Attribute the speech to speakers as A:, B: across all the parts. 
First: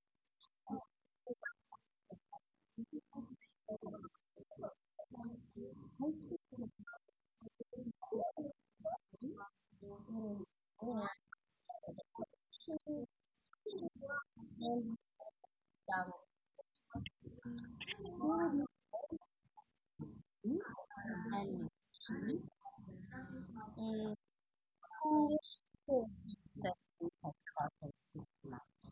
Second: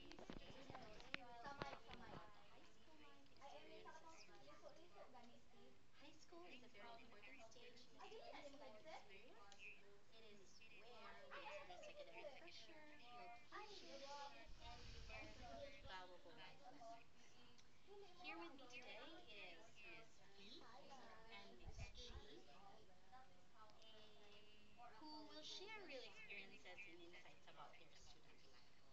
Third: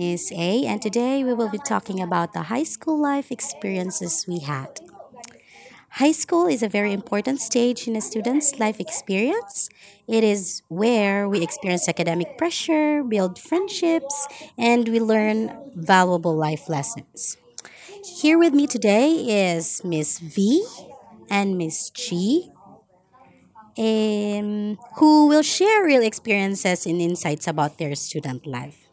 A: is A, and today we will be talking about the high school life experiences we had. High school is a very important stage in a student's life experience. It is where we experience academic pressure, build friendships, and we learn valuable life lessons. Here with me today is Miss V and Miss G, who will share real experiences and insights about their student life.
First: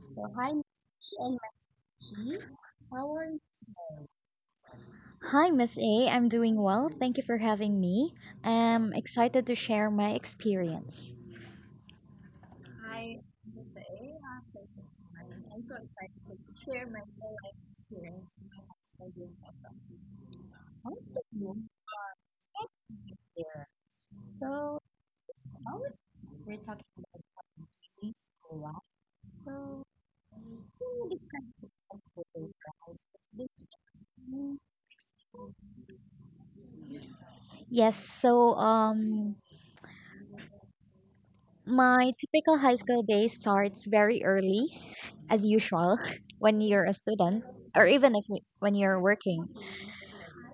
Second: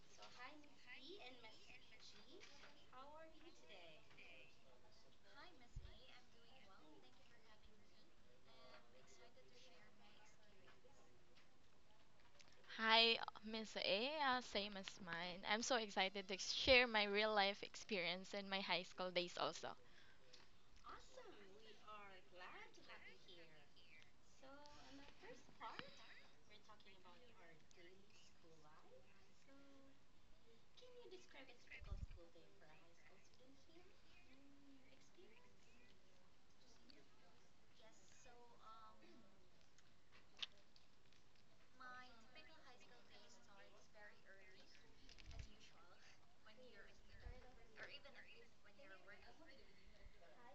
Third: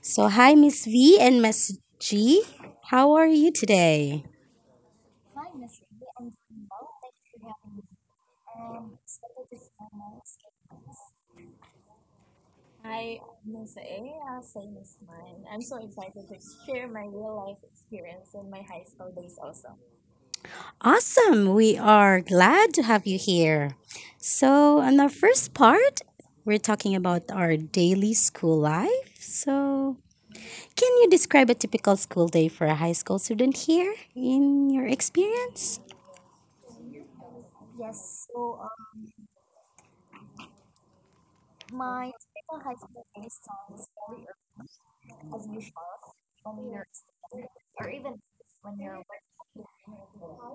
A: So, hi, Miss V and Miss G. How are you today?
B: Hi, Miss A. I'm doing well. Thank you for having me. I'm excited to share my experience.
C: Hi, Miss A. Same as mine. I'm so excited to share my real life experience in my high school days also.
A: Awesome. We are glad to have you here. So, on our first part, we're talking about our daily school life. So, can you describe a typical school day for a high school student here in your experience?
B: Yes, so my typical high school day starts very early, as usual, when you're a student, or even if when you're working.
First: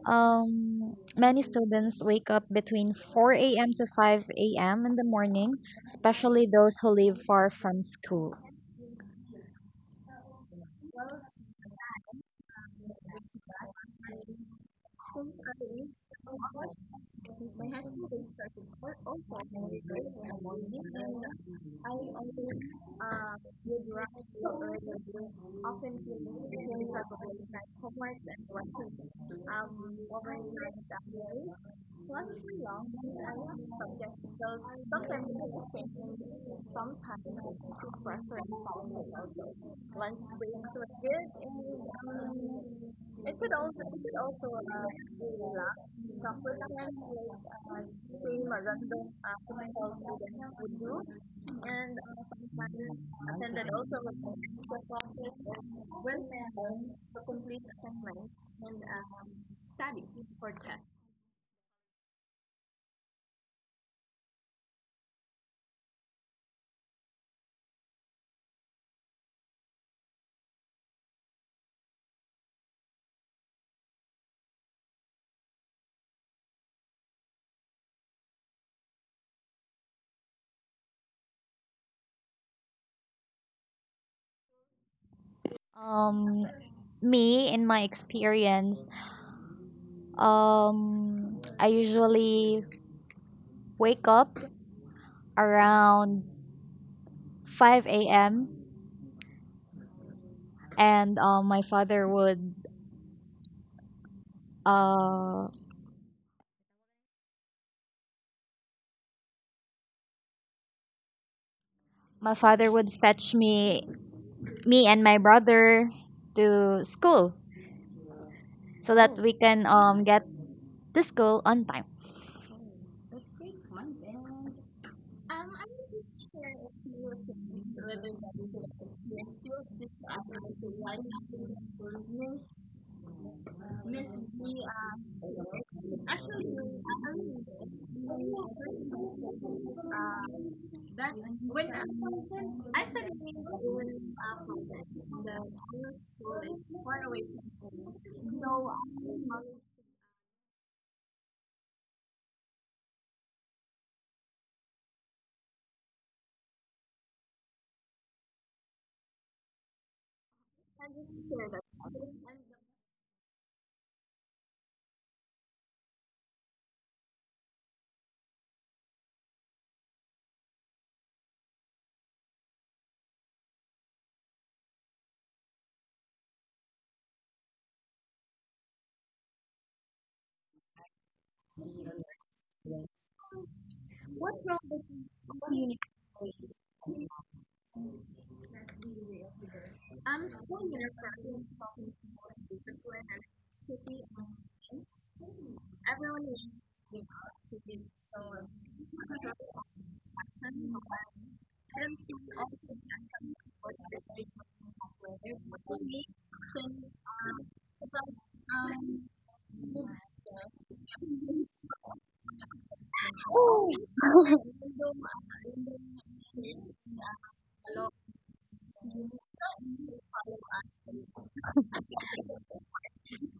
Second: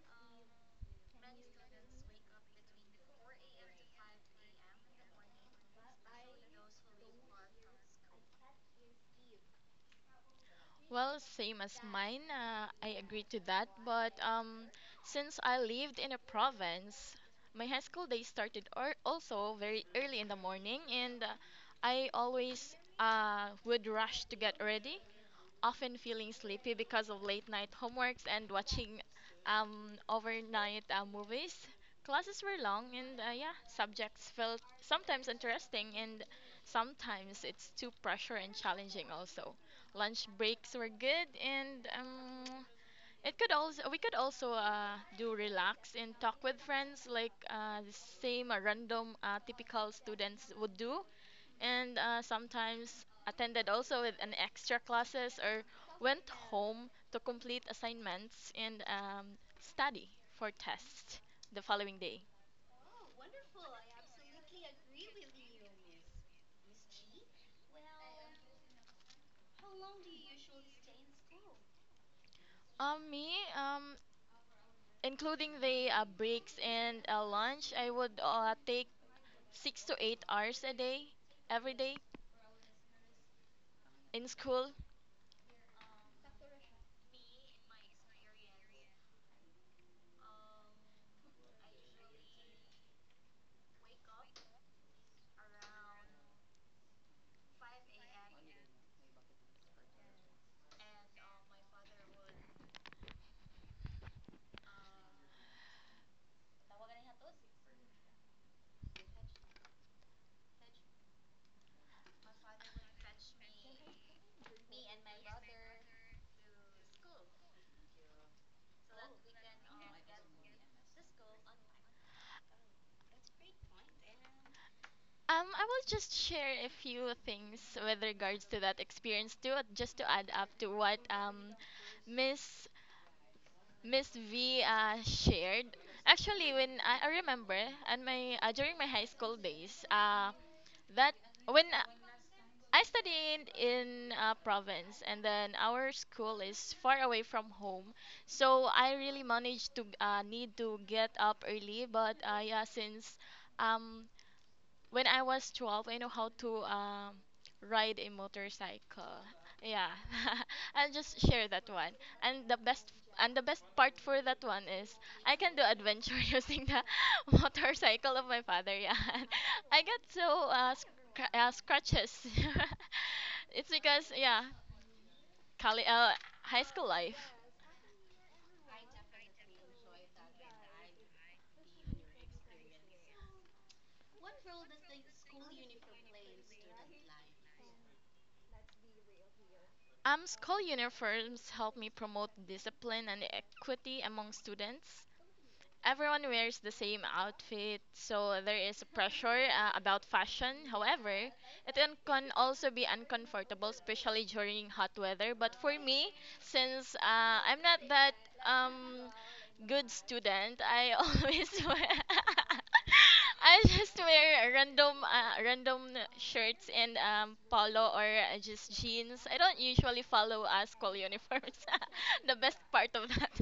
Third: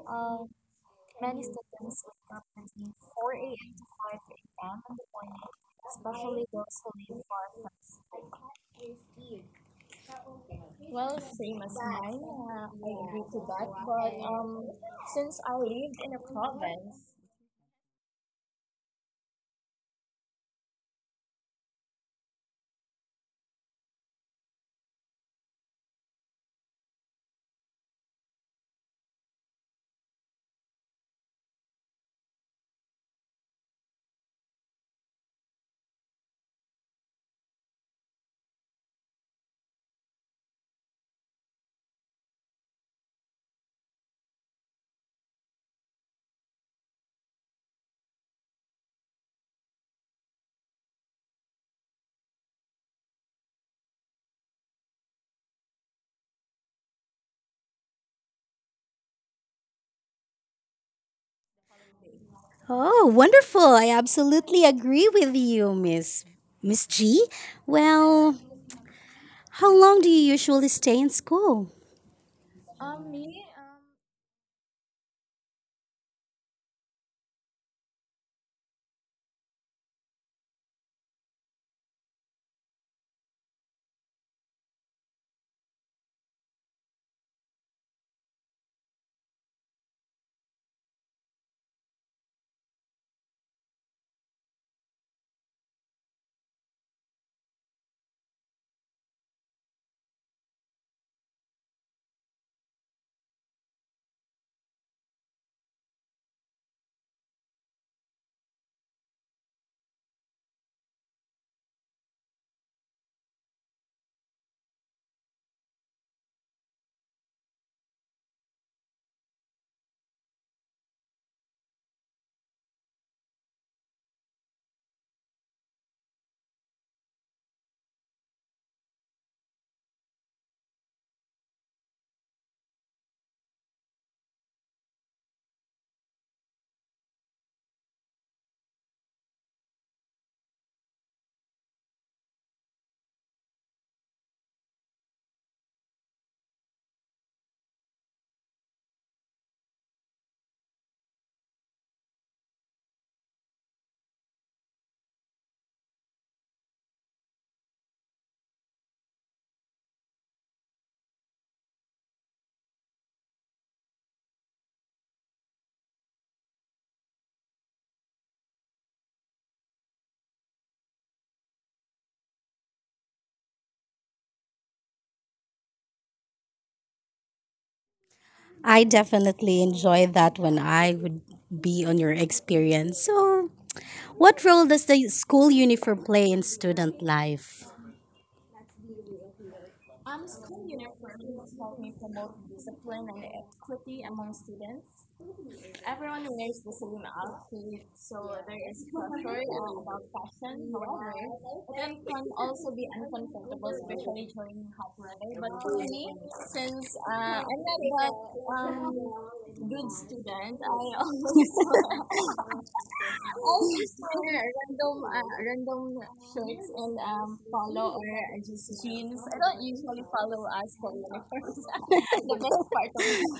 B: Many students wake up between 4 a.m. to 5 a.m. in the morning, especially those who live far from school.
C: Well, same as mine. I agree to that. But since I lived in a province, my high school days started or also very early in the morning, and I always would rush to get ready often feeling sleepy because of late night homeworks and watching overnight movies. Classes were long, and yeah, subjects felt sometimes interesting and sometimes it's too pressure and challenging. Also, lunch breaks were good, and it could also we could also do relax and talk with friends like the same random typical students would do and sometimes attended also with an extra classes or went home to complete assignments and study for tests the following day.
A: Oh, wonderful. I absolutely agree with you, Miss G. Well, how long do you usually stay in school?
C: Me, um, including the breaks and lunch, I would take 6 to 8 hours a day, every day in school.
B: Um, me, in my experience, I usually wake up around 5 a.m., and uh, my father would fetch me and my brother to school so that we can get to school on time.
C: I will just share a few things with regards to that experience too, just to add up to what Miss Miss V shared. Actually, when I remember, and my during my high school days, that when I studied in province, and then our school is far away from home, so I really managed to need to get up early. But yeah, since um when I was 12, I know how to ride a motorcycle. Yeah. I'll just share that one. And the best and the best part for that one is I can do adventure using the motorcycle of my father. Yeah. And I got so scratches. It's because yeah, colle- uh, high school life.
A: I definitely enjoy that when I would be on your experience. So, what role does the school uniform play in student life?
C: School uniforms help me promote discipline and equity among students. Everyone wears the same outfit, so there is a pressure about fashion. However, it can also be uncomfortable, especially during hot weather. But for me, since I'm not that um, good student. I always wear. I just wear random shirts and polo or just jeans. I don't usually follow school uniforms. The best part of that.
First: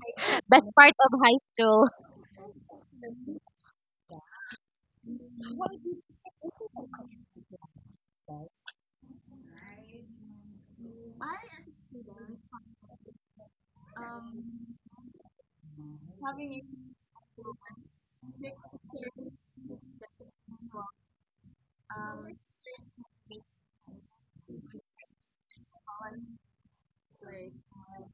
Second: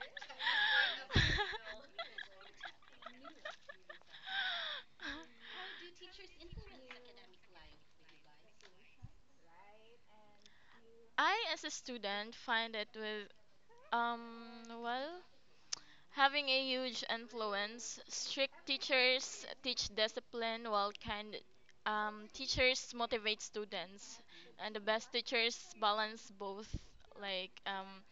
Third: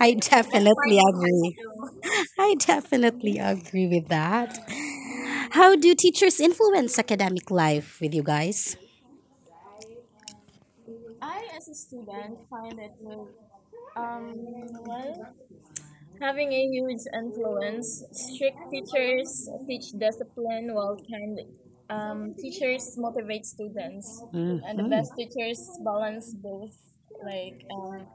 A: I
B: Best part
A: definitely
B: of high
A: agree.
B: school.
A: I definitely agree with that. How do teachers influence academic life with you guys?
C: I, as a student, find it with well, having a huge influence. Strict teachers teach discipline, while kind teachers motivate students,
A: And
C: and the best
A: Mhm.
C: teachers balance both. Like,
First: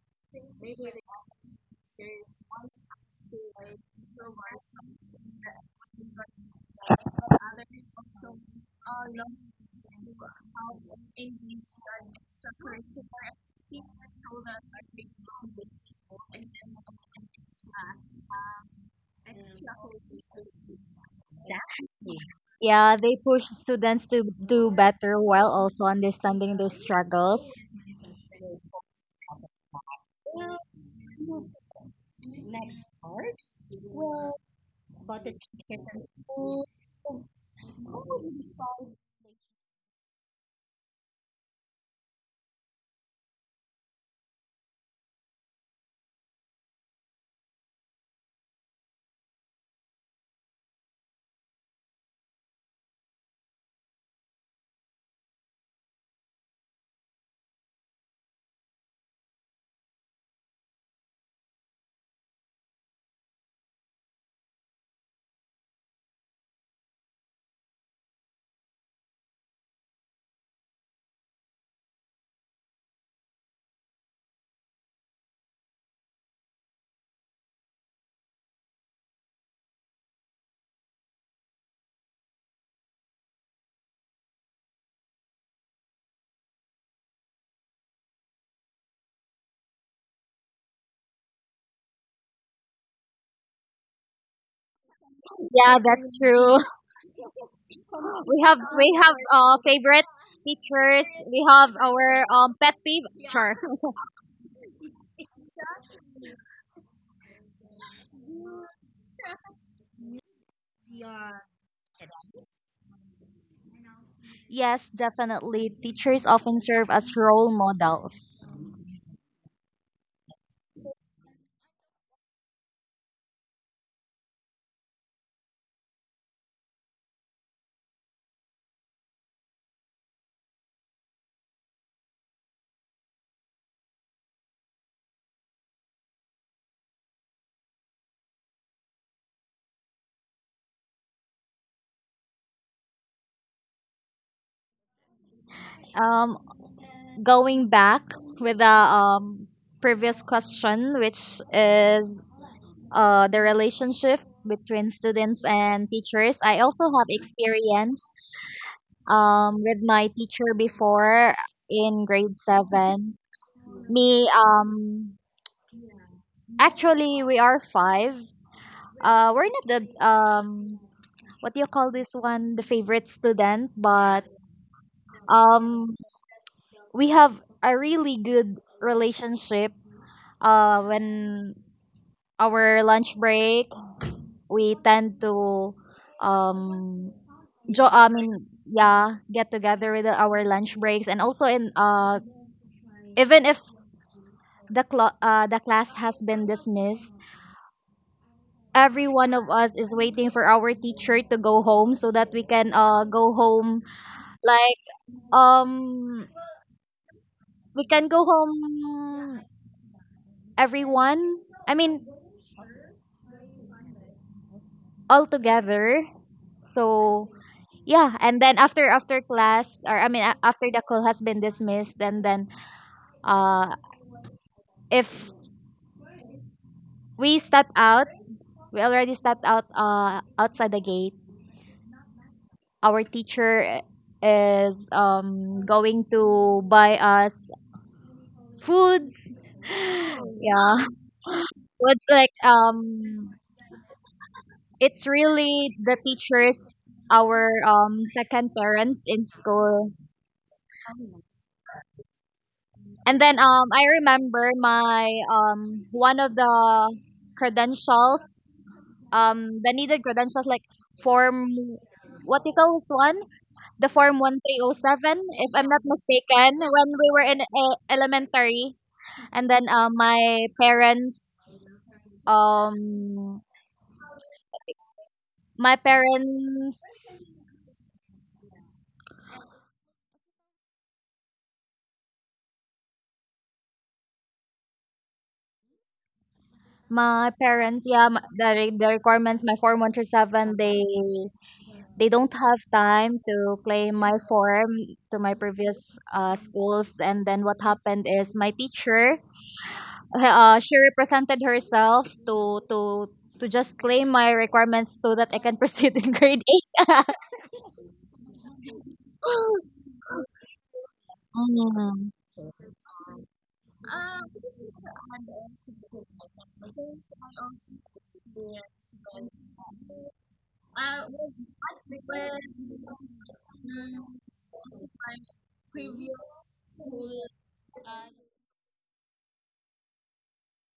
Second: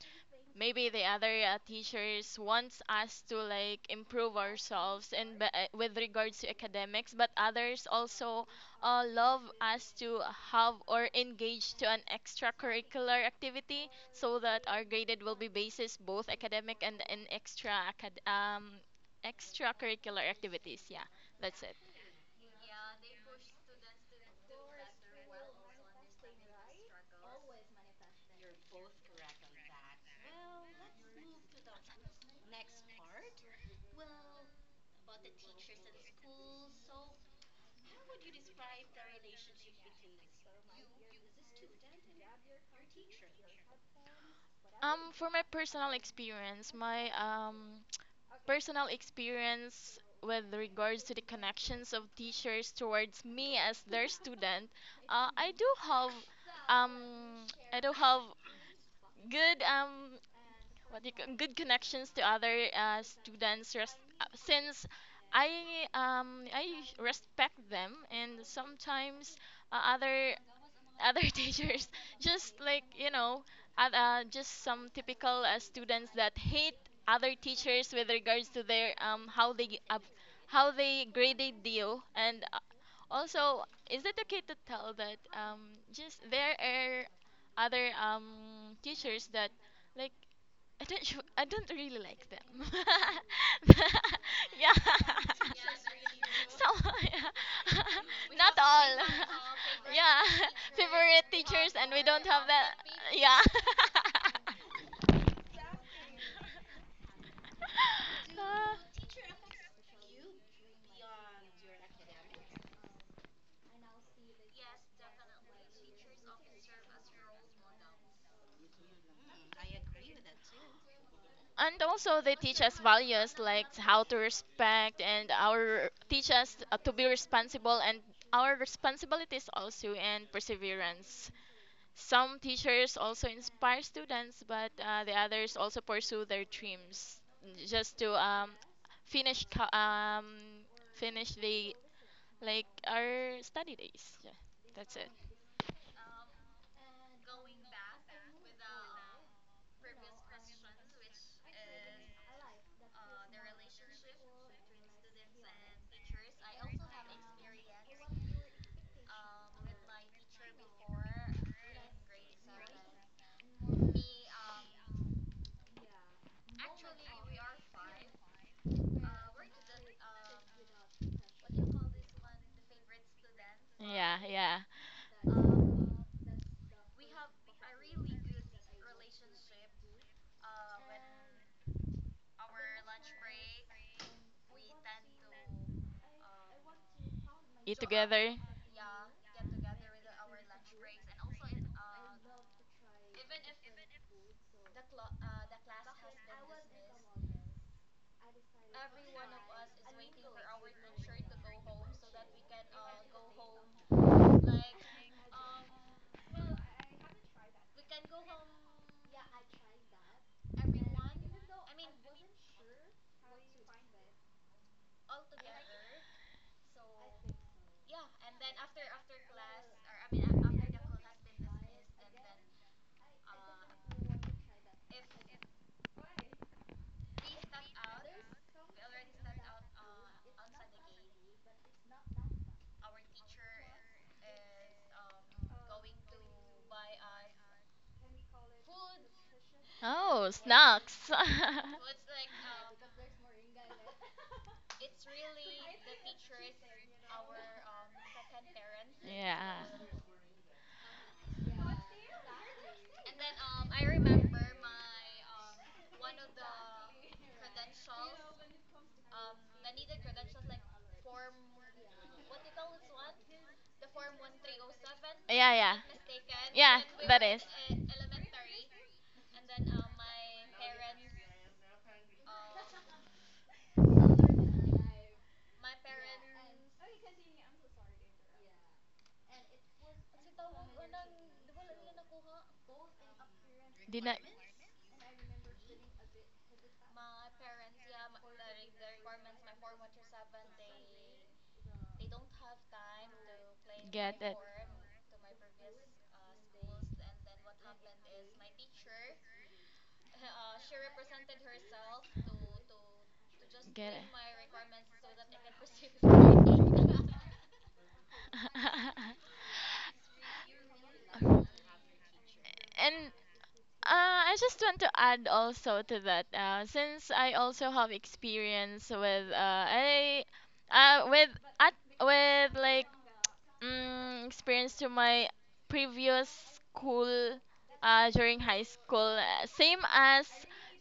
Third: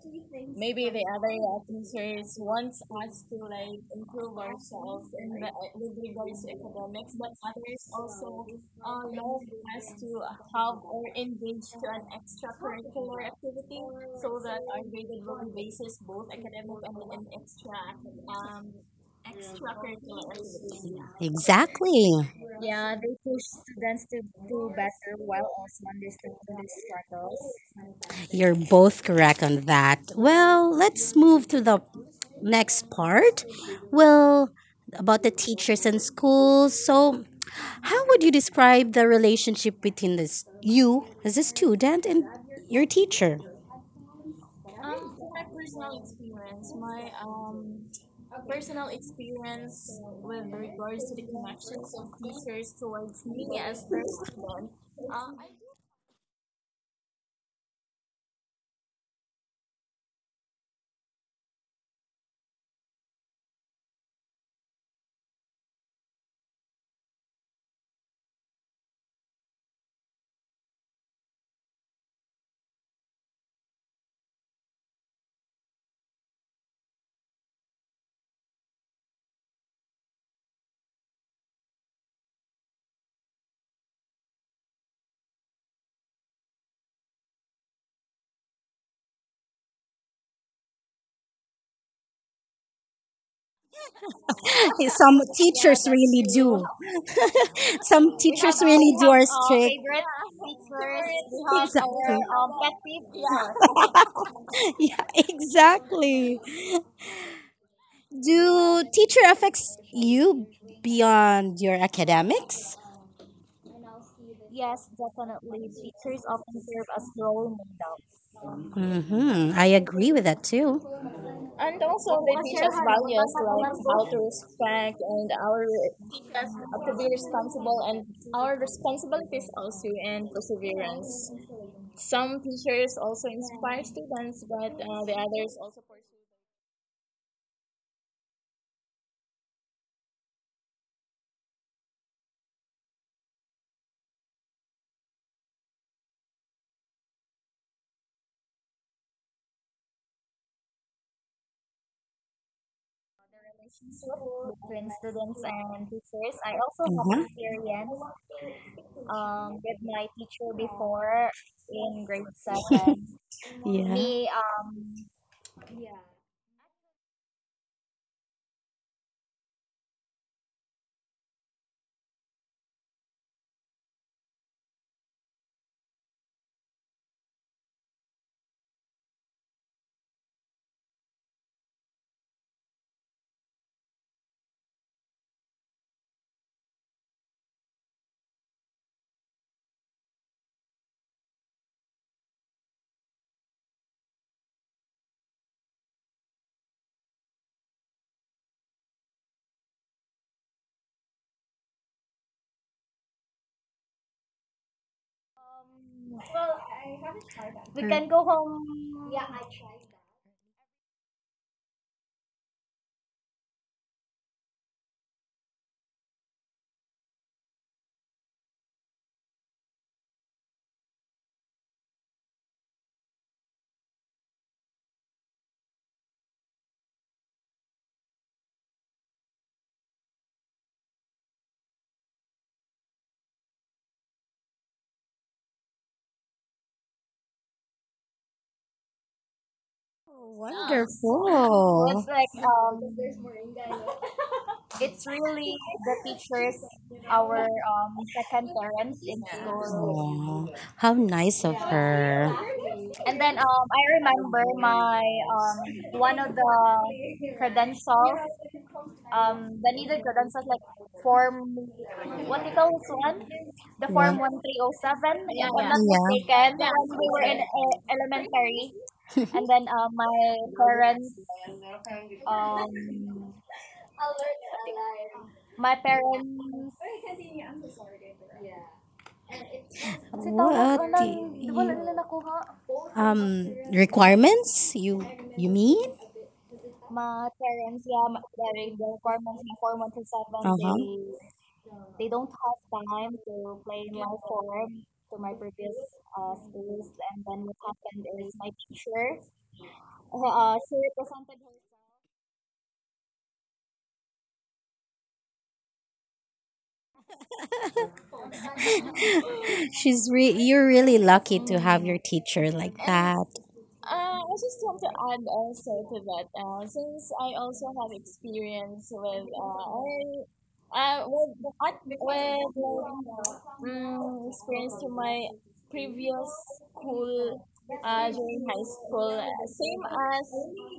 C: maybe the other teachers wants us to like improve ourselves with regards to academics but others also love us to have or engage to an extracurricular activity so that our graded will be basis both academic and in extracurricular activities, yeah, that's it.
A: Exactly.
B: Yeah, they push students to do better while also understanding their struggles.
A: You're both correct on that. Well, let's move to the next part. Well, about the teachers and schools. So, how would you describe the relationship between this you as a student and your teacher?
C: For my personal experience, my personal experience with regards to the connections of teachers towards me as their student, I do have um I do have good what do you ca- good connections to other students since I I respect them, and sometimes uh, other other teachers just like just some typical students that hate other teachers with regards to their how they graded you, and also, is it okay to tell that just there are other teachers that like I don't really like them. Yeah.
A: Some
B: Yeah,
A: teachers
B: that's
A: really
B: true.
C: So,
A: do.
C: yeah.
A: Some
B: We
C: Not
B: have
A: teachers
C: all.
A: really
B: we
A: do
B: have
A: are
B: uh,
A: strict.
B: favorite
C: Yeah.
B: teachers.
C: Favorite
B: We have
C: teachers, and we
A: Exactly.
B: our
C: don't have that.
B: pet peeve
C: Yeah.
B: teacher.
A: Yeah, exactly. Do
C: Uh,
A: teacher affects you beyond your academics?
B: Yes, definitely. Teachers often serve as role models.
A: I agree with that too.
C: and also they teach us values like how to respect and our teach us to be responsible and our responsibilities also and perseverance. Some teachers also inspire students, but the others also pursue their dreams just to finish co- um, finish the like our study days. Yeah, that's it.
B: Um, going back with the previous question, which is the relationship between students and teachers. I also have
A: Mhm.
B: experience with my teacher before in grade 7. Me,
A: Yeah.
B: actually, we are five, we're not the um what do you call this one, the favorite student,
C: Yeah,
B: but
C: yeah.
B: um we have a really good relationship when our lunch break, we tend to um
C: Eat
B: jo- i
C: together.
B: mean yeah, get together with our lunch breaks, and also in even if the class has been dismissed. Every one of us is waiting for our teacher to go home so that we can go home, like Um, we can go home, everyone. I mean, all together. So yeah, and then after class, or I mean, after the call has been dismissed. And then uh, if we step out, we already stepped out outside the gate. Our teacher is going to buy us foods.
C: Oh,
B: Yeah,
C: snacks.
A: Wonderful.
B: foods. It's really the teachers, our second parents in
C: Yeah.
B: school.
A: Aw, how nice of her.
B: And then I remember my one of the credentials, the needed credentials, like form, what do you call this one? The form
A: Wow.
B: one three oh seven,
C: Yeah,
B: if I'm
C: yeah.
B: not mistaken,
A: Yeah.
C: Yeah,
B: when we
C: that
B: were
C: is.
B: in elementary. And then um, my parents
A: What you, um
C: Did not get it.
A: requirements? You mean?
B: my parents, yeah, the requirements, my form one through
A: Uh
B: seven,
A: huh.
B: they don't have time to claim my
C: Get it.
B: form to my previous schools. And then what happened is my teacher, she represented herself to to just claim my requirements so that I can proceed in grade eight.
A: You're really lucky
C: and
A: to have your
B: Mm.
A: teacher like that.
C: uh, I just want to add also to that since I also have experience with I with at with like experience to my previous school during high school, same as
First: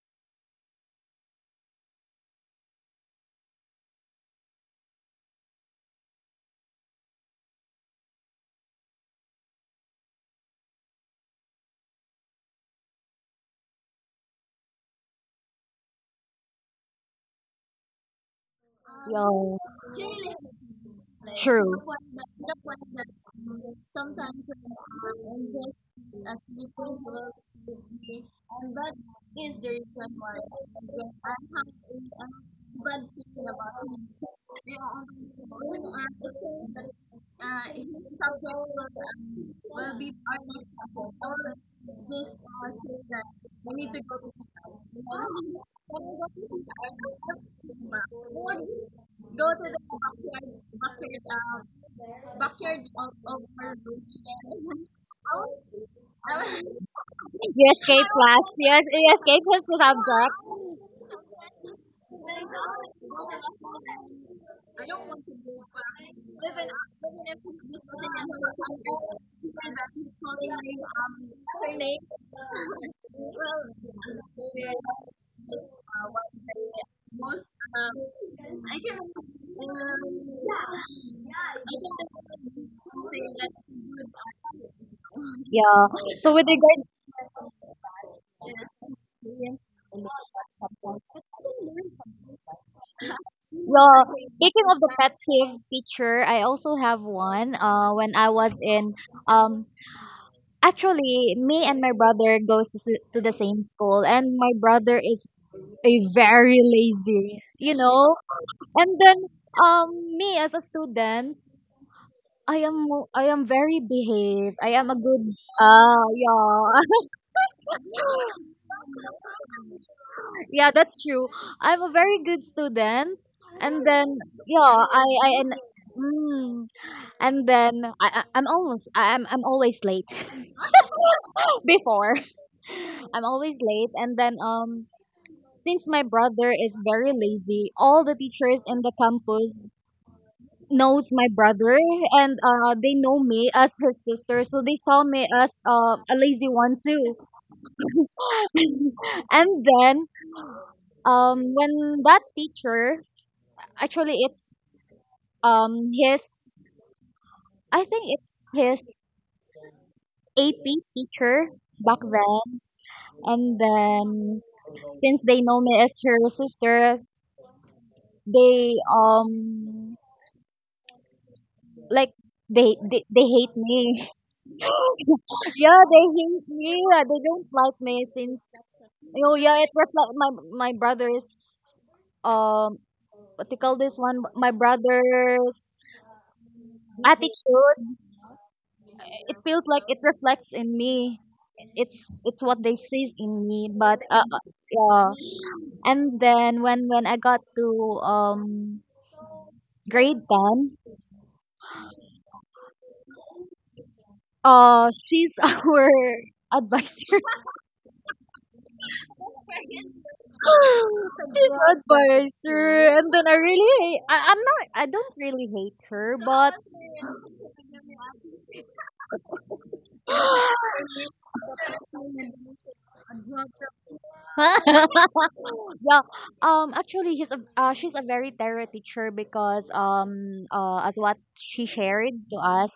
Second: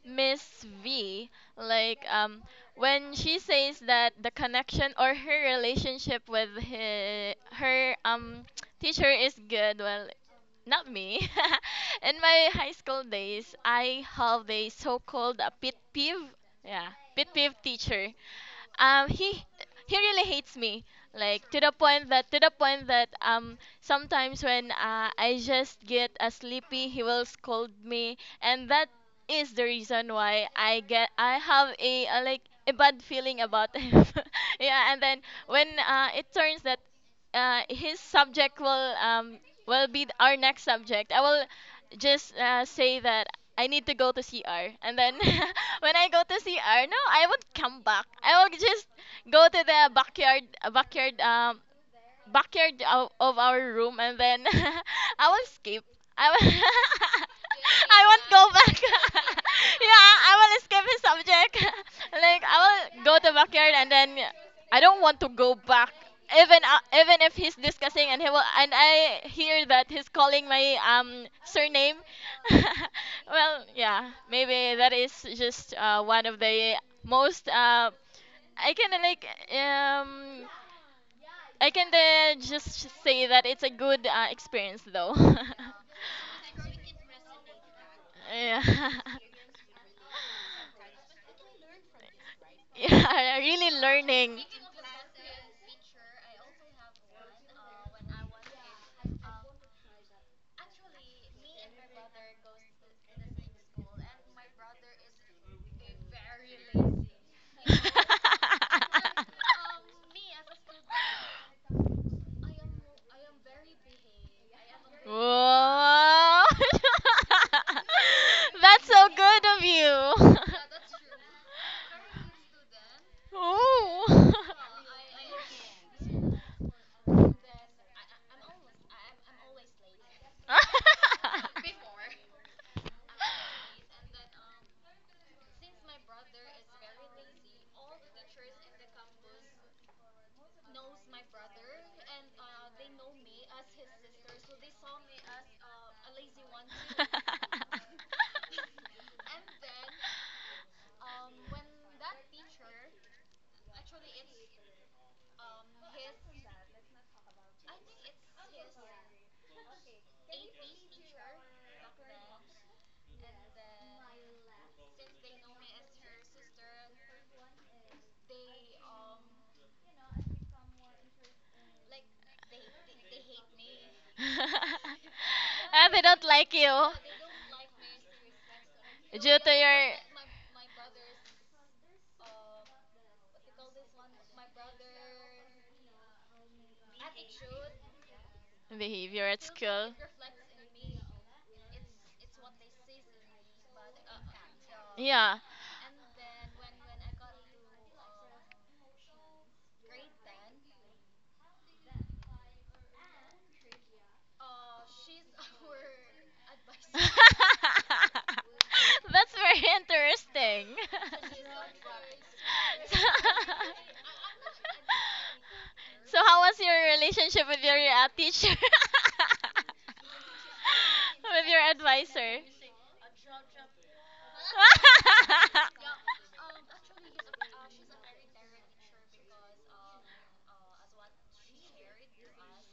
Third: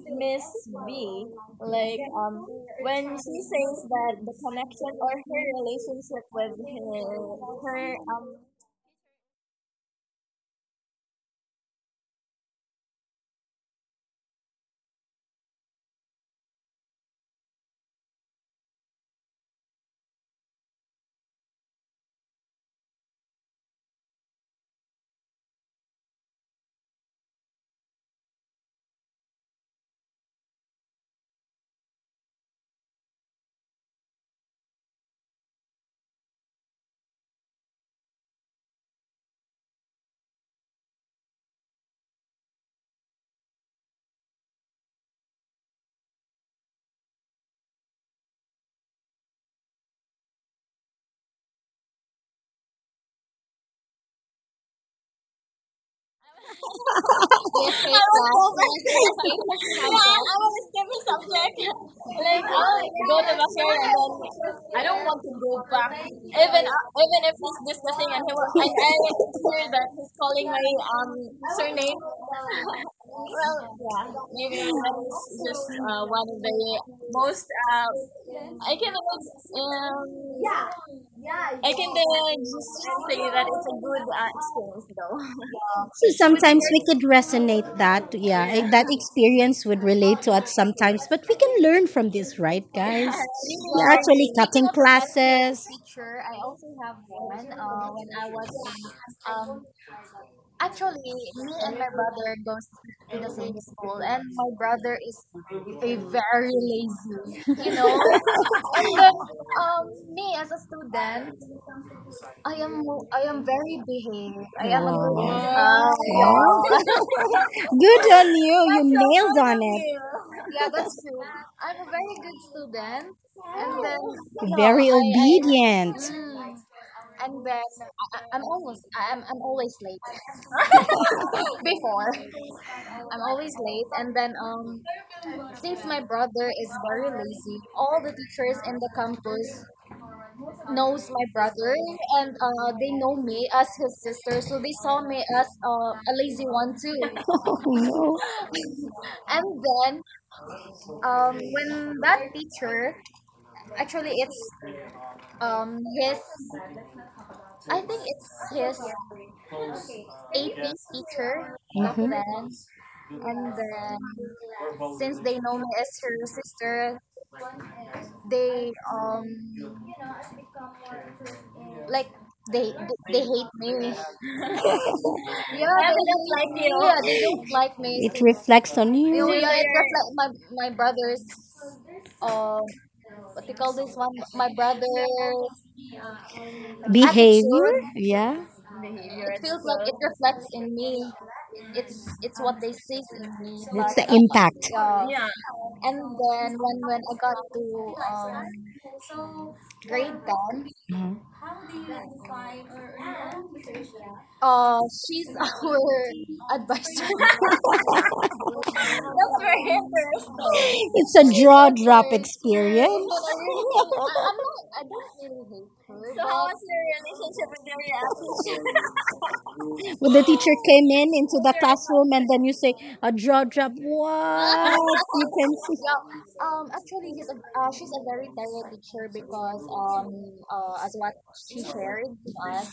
C: Miss V. Like, when she says that the connection or her relationship with her teacher is good, well, not me. In my high school days, I have a so-called a pet peeve. Yeah, pet peeve teacher. um
B: Yo,
C: he he really hates me, like, to the
B: true.
C: point that to the point that sometimes when I just get a sleepy, he will scold me. And that is the reason why I have a, like a bad feeling about him, yeah. And then when it turns that his subject will be our next subject, I will just say that I need to go to CR. And then when I go to CR, no, I won't come back. I will just go to the backyard of our room, and then I will skip. I will,
B: You
C: I
B: escape
C: won't go
B: class. You,
C: back.
B: es- you escape his
C: Yeah, I will escape
B: subject.
C: the subject. Like, I will go to backyard and then I don't want to go back. Even if he's discussing, and I hear that he's calling my surname. Well, yeah, maybe that is just one of the most, I can like um I can then just say that it's a good experience though.
B: Yeah.
A: So
B: So with
A: sometimes we
B: regards,
A: could resonate that, yeah,
C: Yeah.
A: that experience would relate to us sometimes, but we can learn from this, right,
C: Yeah,
A: guys?
C: I really
A: We're
B: yeah.
A: actually
C: learning.
B: Speaking
A: cutting
B: of the pet peeve
A: classes.
B: feature, I also have one. When I was in, um, actually, me and my brother goes to, to the same school, and my brother is a very lazy. And then, me as a student, I am I am very behaved. I am a good.
A: Wow.
B: Ah,
C: Whoa.
A: Wow.
B: yeah.
A: Good on you. You
C: That's so
A: nailed
C: good
A: on
C: of
A: it.
C: you.
B: Yeah, that's true. I'm a very good student, and then yeah,
A: Very
B: I and
A: obedient.
B: mm, and then I- I'm almost I- I'm always late. Before, I'm always late, and then since my brother is very lazy, all the teachers in the campus knows my brother, and they know me as his sister, so they saw me as a lazy one
C: Ooh.
B: too. And then when that teacher, actually it's his I think it's his AP teacher back
A: hmm
B: then. And then since they know me as her sister, they like they hate me. Yeah,
C: And they
B: they
C: don't
B: hate
C: like
B: me.
C: you
B: Yeah, they don't like me since.
A: reflects on
B: Oh
C: due
A: you.
C: to
B: yeah, it
C: your
B: reflect my brother's, um what they call this one, my brother's attitude.
A: Yeah.
C: behavior
B: It
C: at
B: feels like
C: school.
B: it reflects in me. It's what they sees in me, but
A: That's
B: yeah.
C: Yeah.
B: And then when I got to um grade 10,
A: Mhm.
B: she's our advisor.
C: That's very interesting.
A: It's a
B: She's
A: draw drop
B: advisor.
C: so
B: And
A: experience.
B: then I really hate, I, I'm not I don't really hate her,
C: so how
B: but
C: was your relationship with your teacher?
A: When the teacher came in into
C: With
A: the
C: your
A: classroom and
C: advisor?
A: then you say a draw drop. What?
B: yeah. Actually he's a she's a very terror teacher because as what she shared to us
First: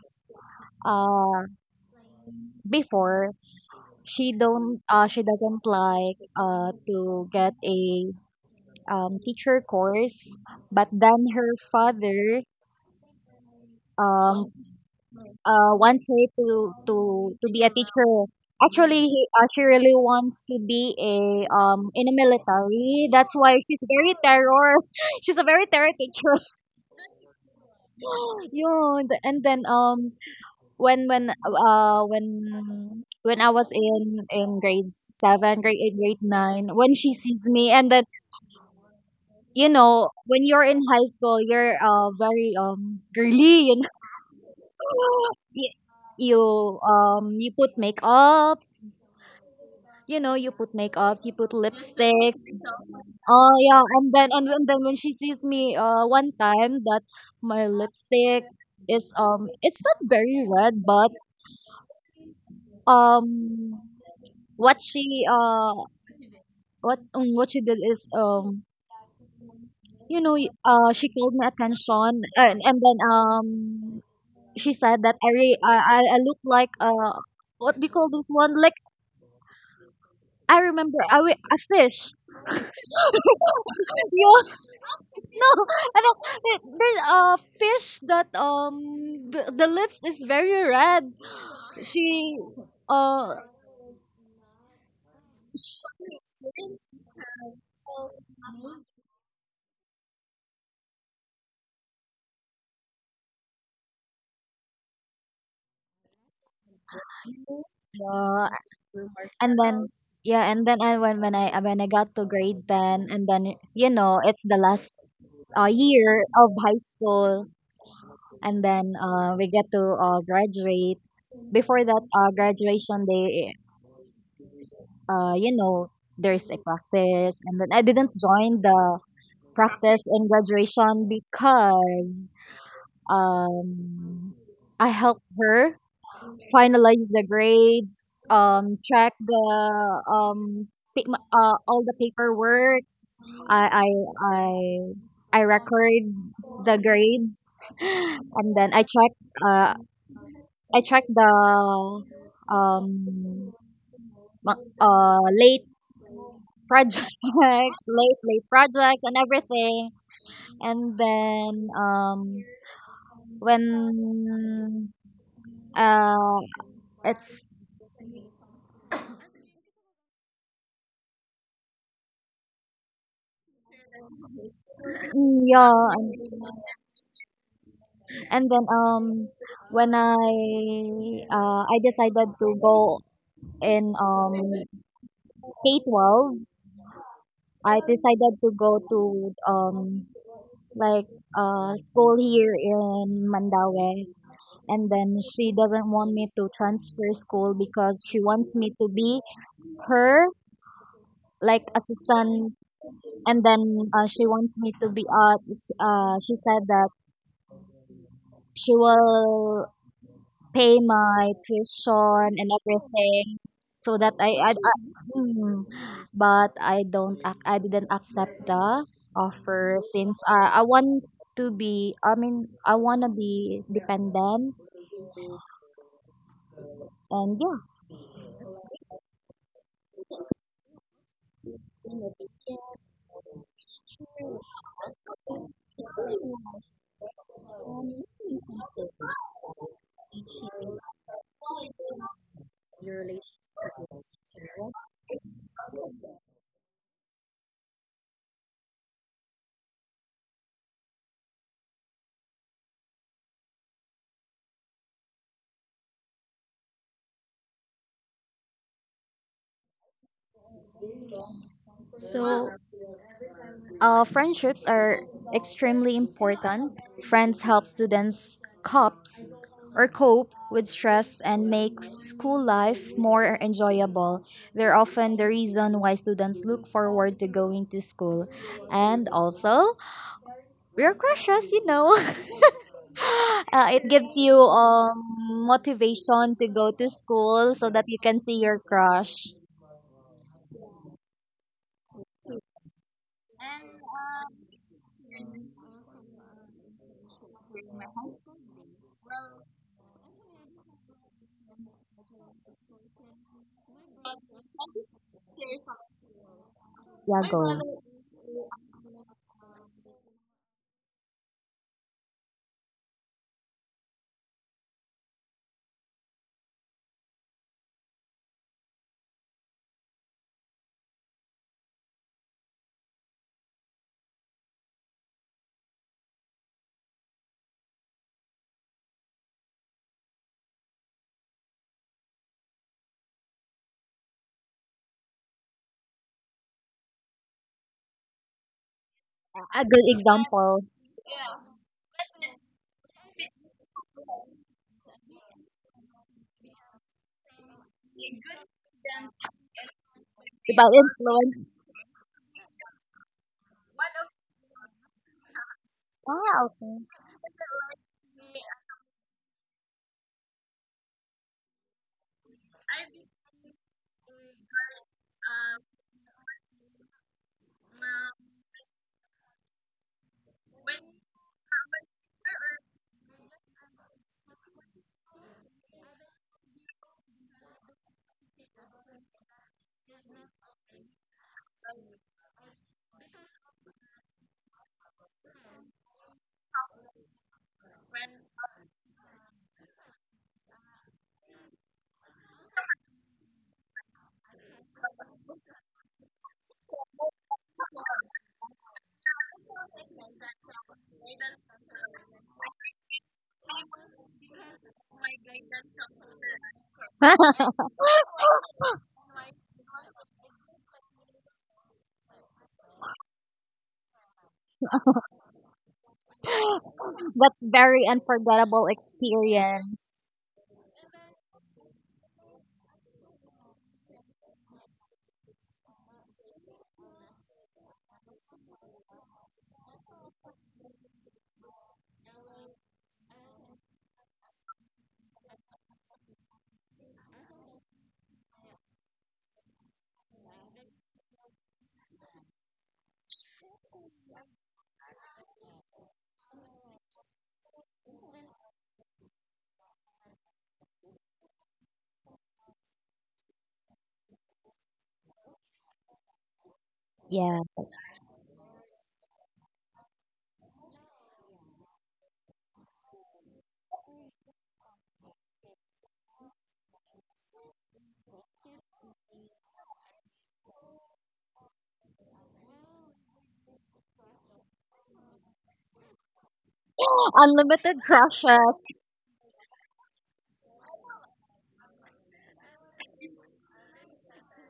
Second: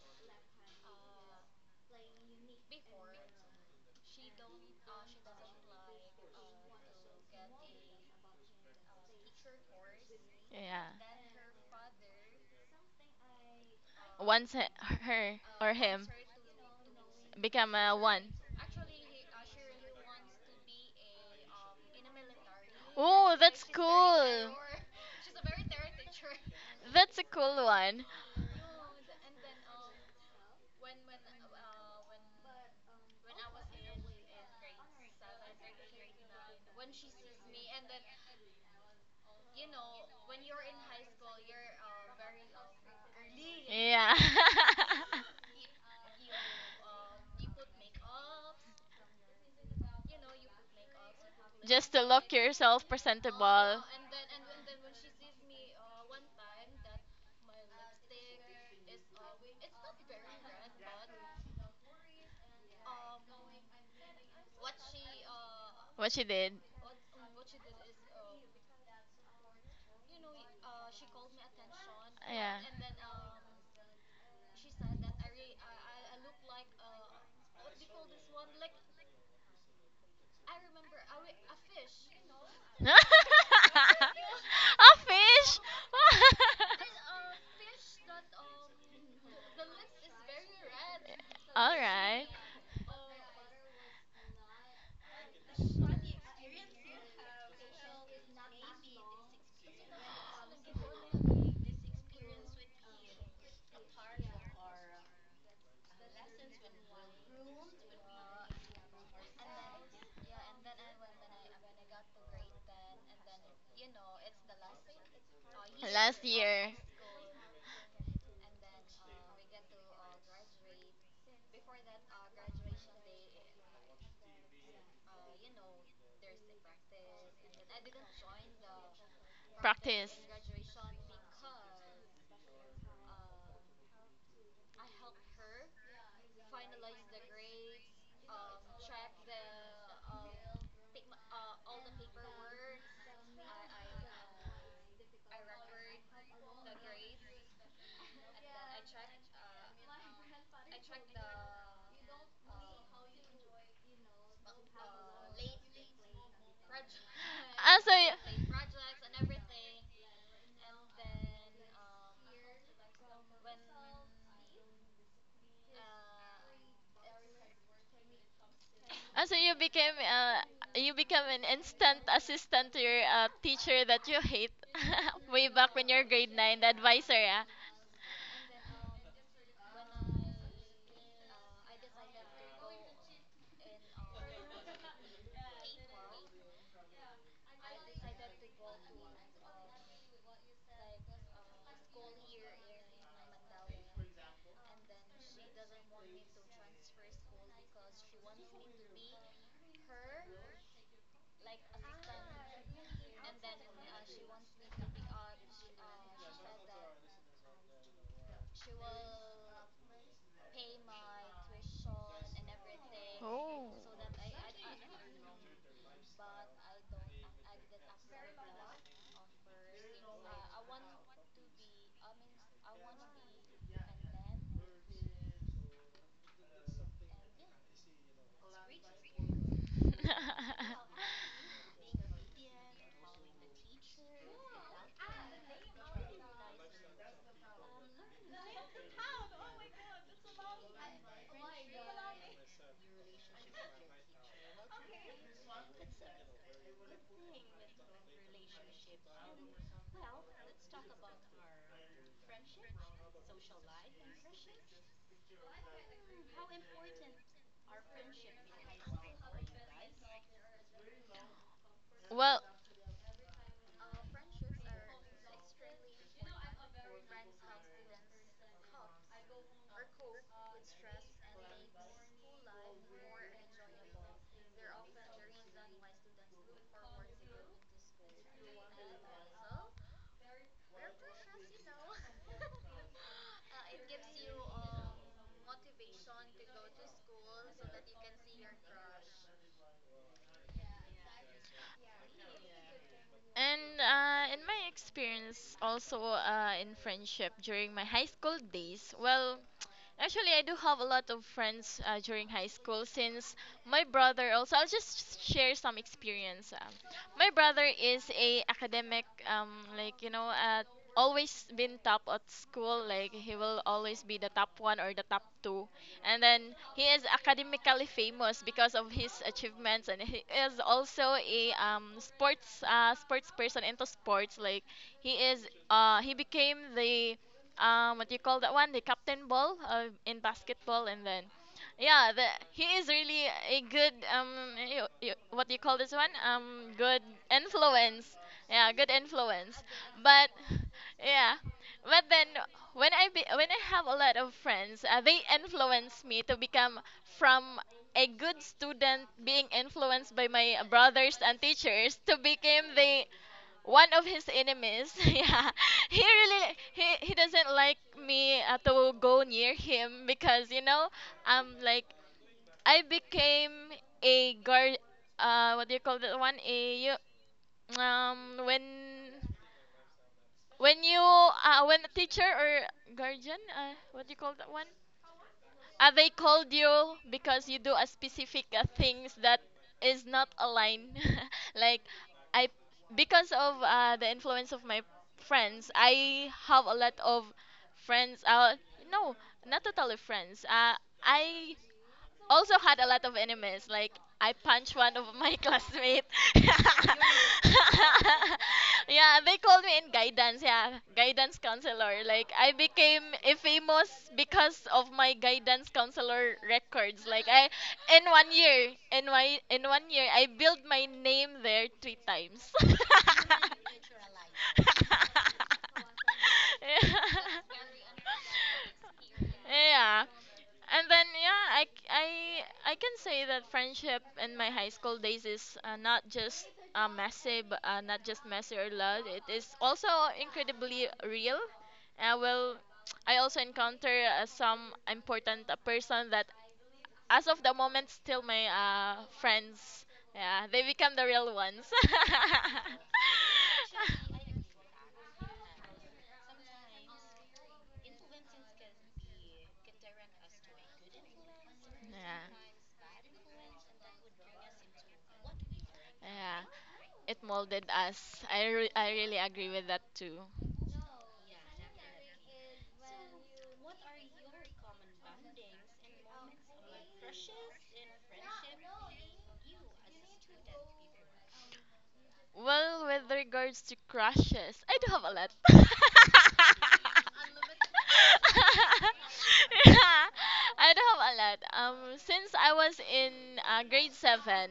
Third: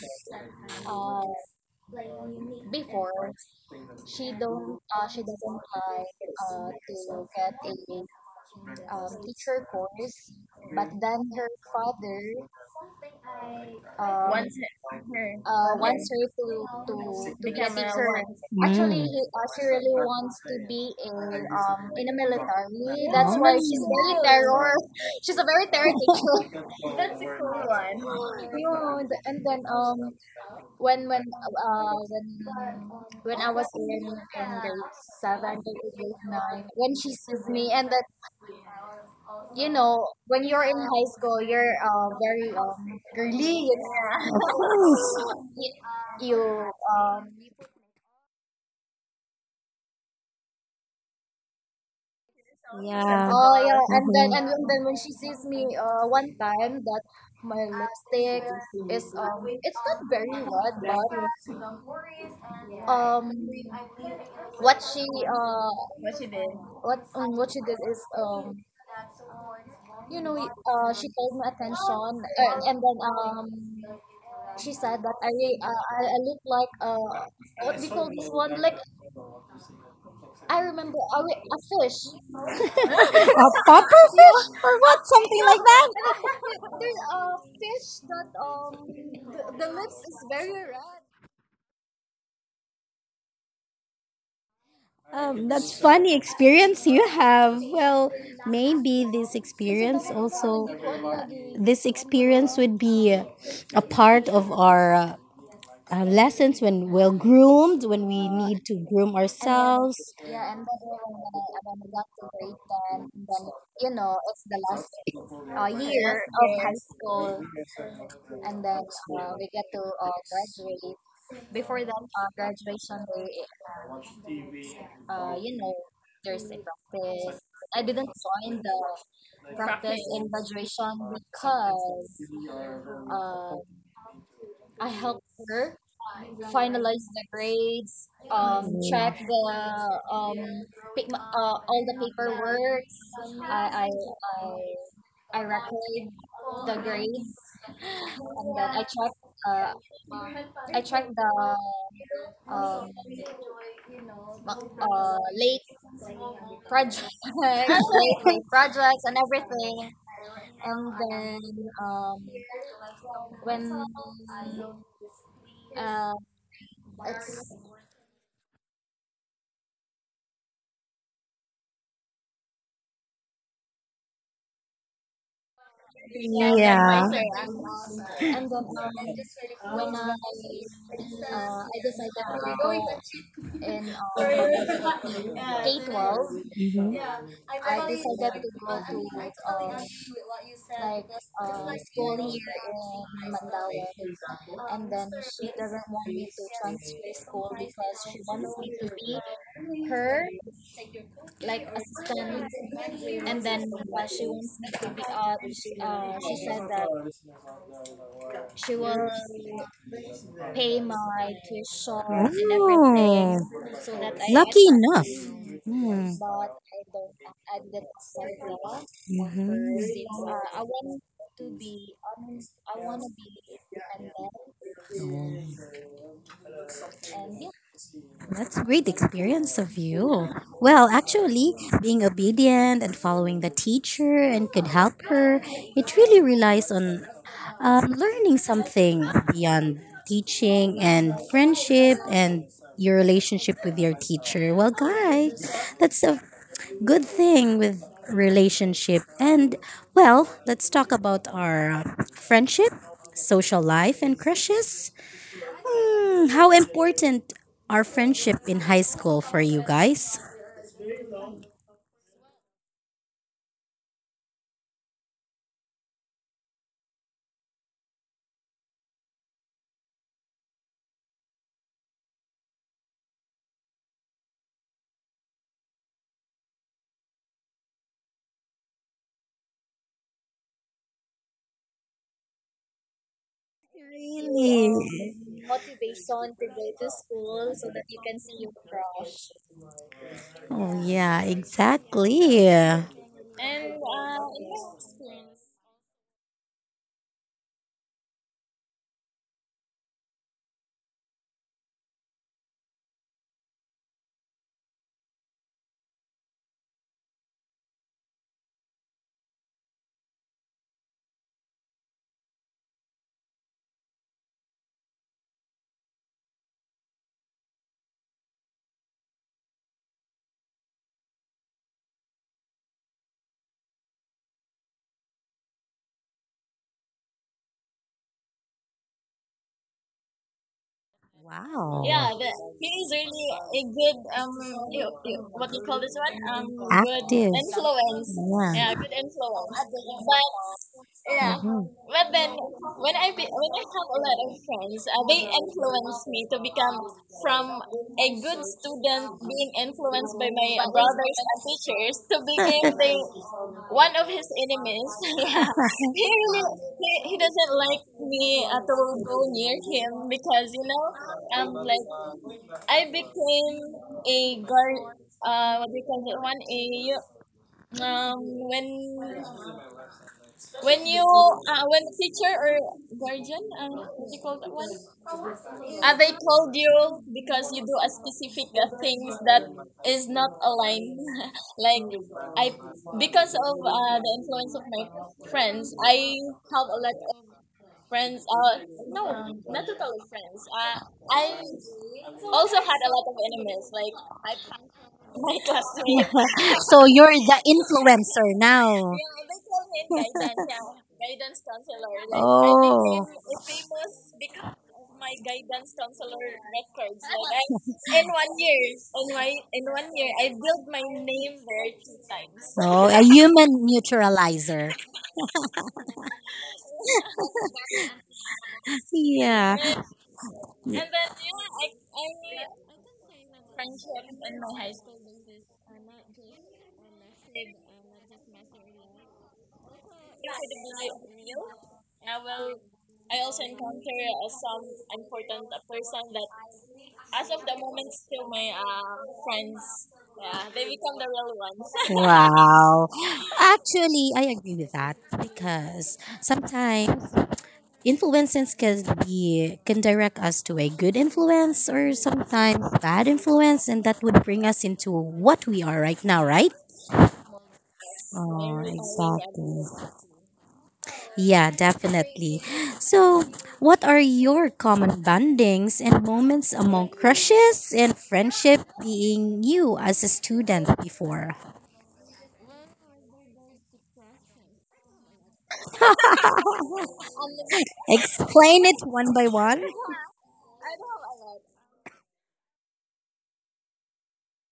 B: uh before, she doesn't like, to get a teacher course, but
C: Yeah.
B: then her father um,
C: Once her or him
B: wants her to, to be a
C: become a
B: teacher.
C: one.
B: Actually
A: Yeah,
B: she really wants to be a, in a military, that's
C: Oh,
B: why
C: that's
B: she's very
C: cool.
B: terror. She's a very terror teacher.
C: That's a cool one.
B: yun, and then when I was in grade 7, grade 8, grade 9, when she sees me. And then, when you're in high school, you're very girly.
C: Yeah.
A: military.
B: Y- You um you put makeups, you you put makeups, you put
C: Just to look
B: lipsticks.
C: yourself
A: Yeah.
B: Oh
C: presentable.
B: yeah, and then when
A: Mm-hmm.
B: she sees me, one time, that my lipstick is it's not very red, but um what she uh
C: What she did.
B: what she did is, she called my attention,
C: Yeah.
B: and then she said that I re- I look like, what do you call this one? Like, I remember, a fish.
A: A
C: A
A: puffer
B: you
A: fish or what? Something
B: no,
C: fish.
A: like that?
B: and then there's a fish that, the lips is very red.
C: All right.
B: She, uh,
A: That's funny experience you have. Well, maybe this experience also, this experience would be a part of our lessons when well groomed, when we
B: uh
A: need to groom
B: and then
A: ourselves.
B: yeah, and then I when I got to grade 10, and then it's the last year
C: Last
B: of
C: year,
B: high school, and then we get to graduate. Before that graduation day, uh, you know, there's a practice, and then I didn't join the practice
C: practice.
B: in graduation because, um, I helped her finalize the grades, check the, all the paperwork. I I I I record the grades, and then uh, I check the um late projects,
C: Ah, so
B: late
C: you,
B: projects, and everything. And then when uh, it's
C: ah, so you became you become an instant assistant to your teacher that you hate way
B: yeah,
C: back when you're grade nine, the
A: Yeah.
C: advisor. Ah.
B: and then, when I decided to go in K-12.
A: Mhm.
B: I decided to go to, um like school here in Mandaue, and then she doesn't want me to transfer school because she wants me to be her, like, assistant. And then she wants me to be, she said that she will pay my tuition and everything
A: Wow.
C: Oh.
B: so that, I I,
A: Lucky
B: I
A: enough. Yes,
B: hmm.
A: Mm.
B: But I don't ac- I didn't accept the
A: 1st
B: offer since,
A: Mm-hmm. To.
B: I mean, I want to be dependent. And yeah,
A: That's a great experience of you. Well, actually, being obedient and following the teacher and could help her, it really relies on learning something beyond teaching and friendship and your relationship with your teacher. Well, guys, that's a good thing with relationship. And, well, let's talk about our friendship, social life, and crushes. How important are friendship in high school for you guys?
C: Well,
B: so. Friendships are extremely important. Friends help students copes or cope with stress and make school life more enjoyable. They're often the reason why students look forward to going to school. And also, your crushes, you know. It gives you
A: Really?
B: motivation to go to school so that you can see your crush.
A: Oh, yeah, exactly.
C: and in my experience, also in friendship during my high school days, well, actually, I do have a lot of friends during high school since my brother also. I'll just share some experience.
B: Yeah,
C: My
B: go.
C: brother is a academic, like, always been top at school. Like, he will always be the top one or the top two, and then he is academically famous because of his achievements, and he is also a sports person into sports. Like he became the what do you call that one, the captain ball in basketball. And then
A: Yeah,
C: yeah,
A: wow.
C: he is really a good what do you call this one, good influence,
A: Yeah.
C: yeah, good influence.
B: A good
C: But
B: example.
C: yeah,
A: Mhm.
C: but then when I have a lot of friends, they influence me to become from a good student being influenced by my
B: About
C: brothers and
B: influence.
C: teachers to become the one of his enemies, yeah. he really
B: Ah, okay.
C: he doesn't like me to go near him, because you know, like, I became a guard, what do you call that one, you, um when when a teacher or guardian, what do you call that one, they called you because you do a specific things that is not aligned. Like, I, because of the influence of my friends, I have a lot of friends. No, not totally friends. I also had a lot of enemies. Like, I punched one of my classmates. Yeah,
A: So you're the influencer now.
C: they called me in guidance. Yeah, guidance counselor. Like, I became a famous because of my guidance counselor records. Like, I, in one year, in my in one year, I built my name there three times.
A: So a human neutralizer.
C: Yeah.
B: That's very unforgettable
A: Yeah.
B: experience.
C: Yeah. And then yeah, I can say that friendship in my high school days is not just messy, but not just messy or loud. It is also incredibly real. Well, I also encounter some important person that, as of the moment, still my friends. Yeah, they become the real ones.
A: Wow. Actually, I agree with that because sometimes influences can direct us to a good influence or
C: Yeah,
A: sometimes bad influence and that would bring us into what we are right now,
C: yeah.
A: right?
C: It
B: Yeah.
C: molded us.
A: Oh,
C: I really agree with that
A: exactly.
C: too.
A: Yeah, definitely. So what are your common bondings and moments among crushes and friendship being you as a student before?
C: Well, with regards to crushes, I do have a lot.
B: Unlimited crushes.
A: Playing it one by one
C: Yeah, I do have a lot. Since I was in grade seven,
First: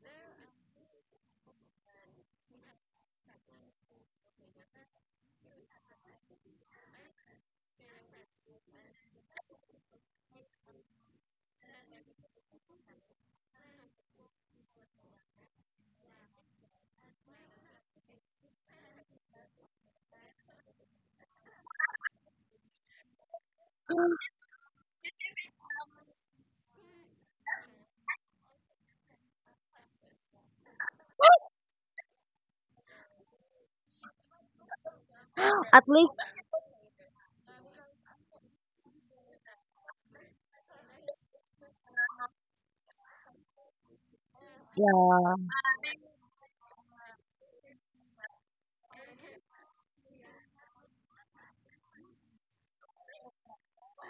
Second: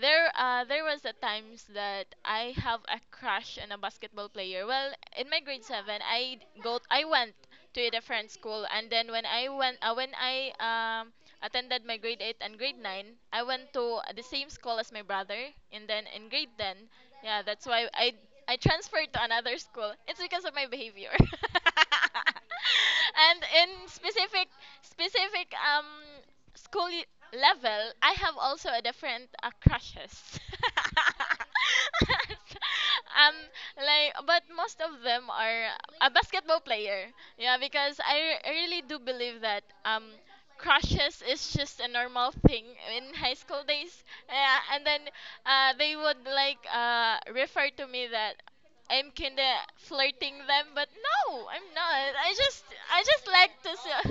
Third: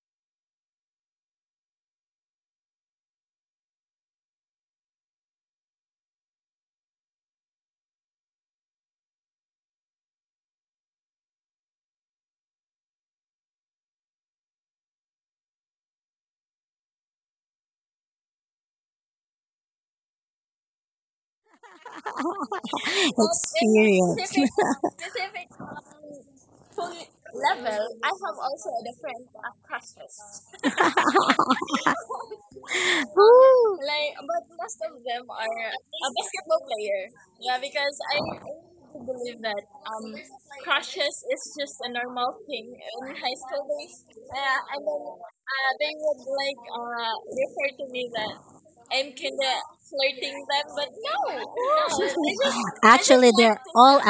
C: there was a times that I have a crush on a basketball player. Well, in my grade seven, I went to a different school, and then when I went when I attended my grade eight and grade nine, I went to the same school as my brother, and then in grade ten, yeah, that's why I transferred to another school. It's because of my behavior. And in
A: experience.
C: specific school level, I have also a different crushes. um like, but most of them are
B: At
C: a
B: least,
C: basketball player. Yeah, because I really do believe that crushes is just a normal thing in high school days. Yeah, and then
B: yeah.
C: they would like refer to me that I'm kinda flirting them, but no, I'm not. I just
A: Actually they're
C: like to
A: all
C: see.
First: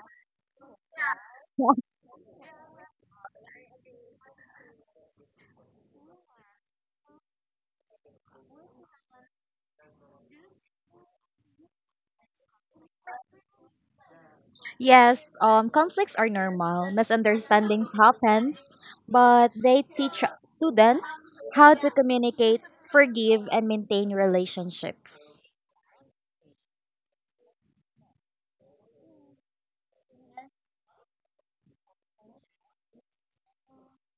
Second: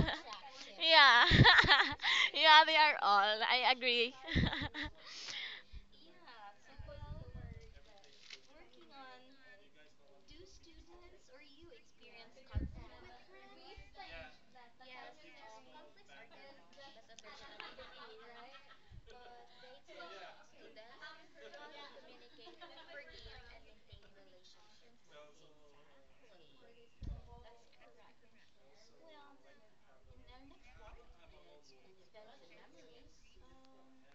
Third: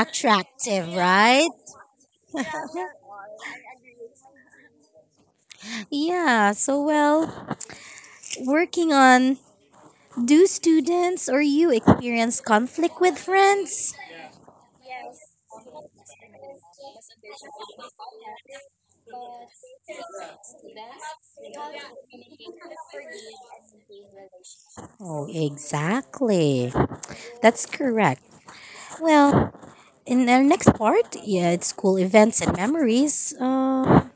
C: Yeah,
A: right?
C: yeah, they are all. I agree.
A: Yeah, so well, working on, do students or you experience conflict with friends?
B: Yes, conflicts are normal. Misunderstandings happens, but they teach students how to communicate, forgive, and maintain
A: Oh,
B: relationships.
A: exactly. That's correct. Well, in our next part, yeah, it's school events and memories.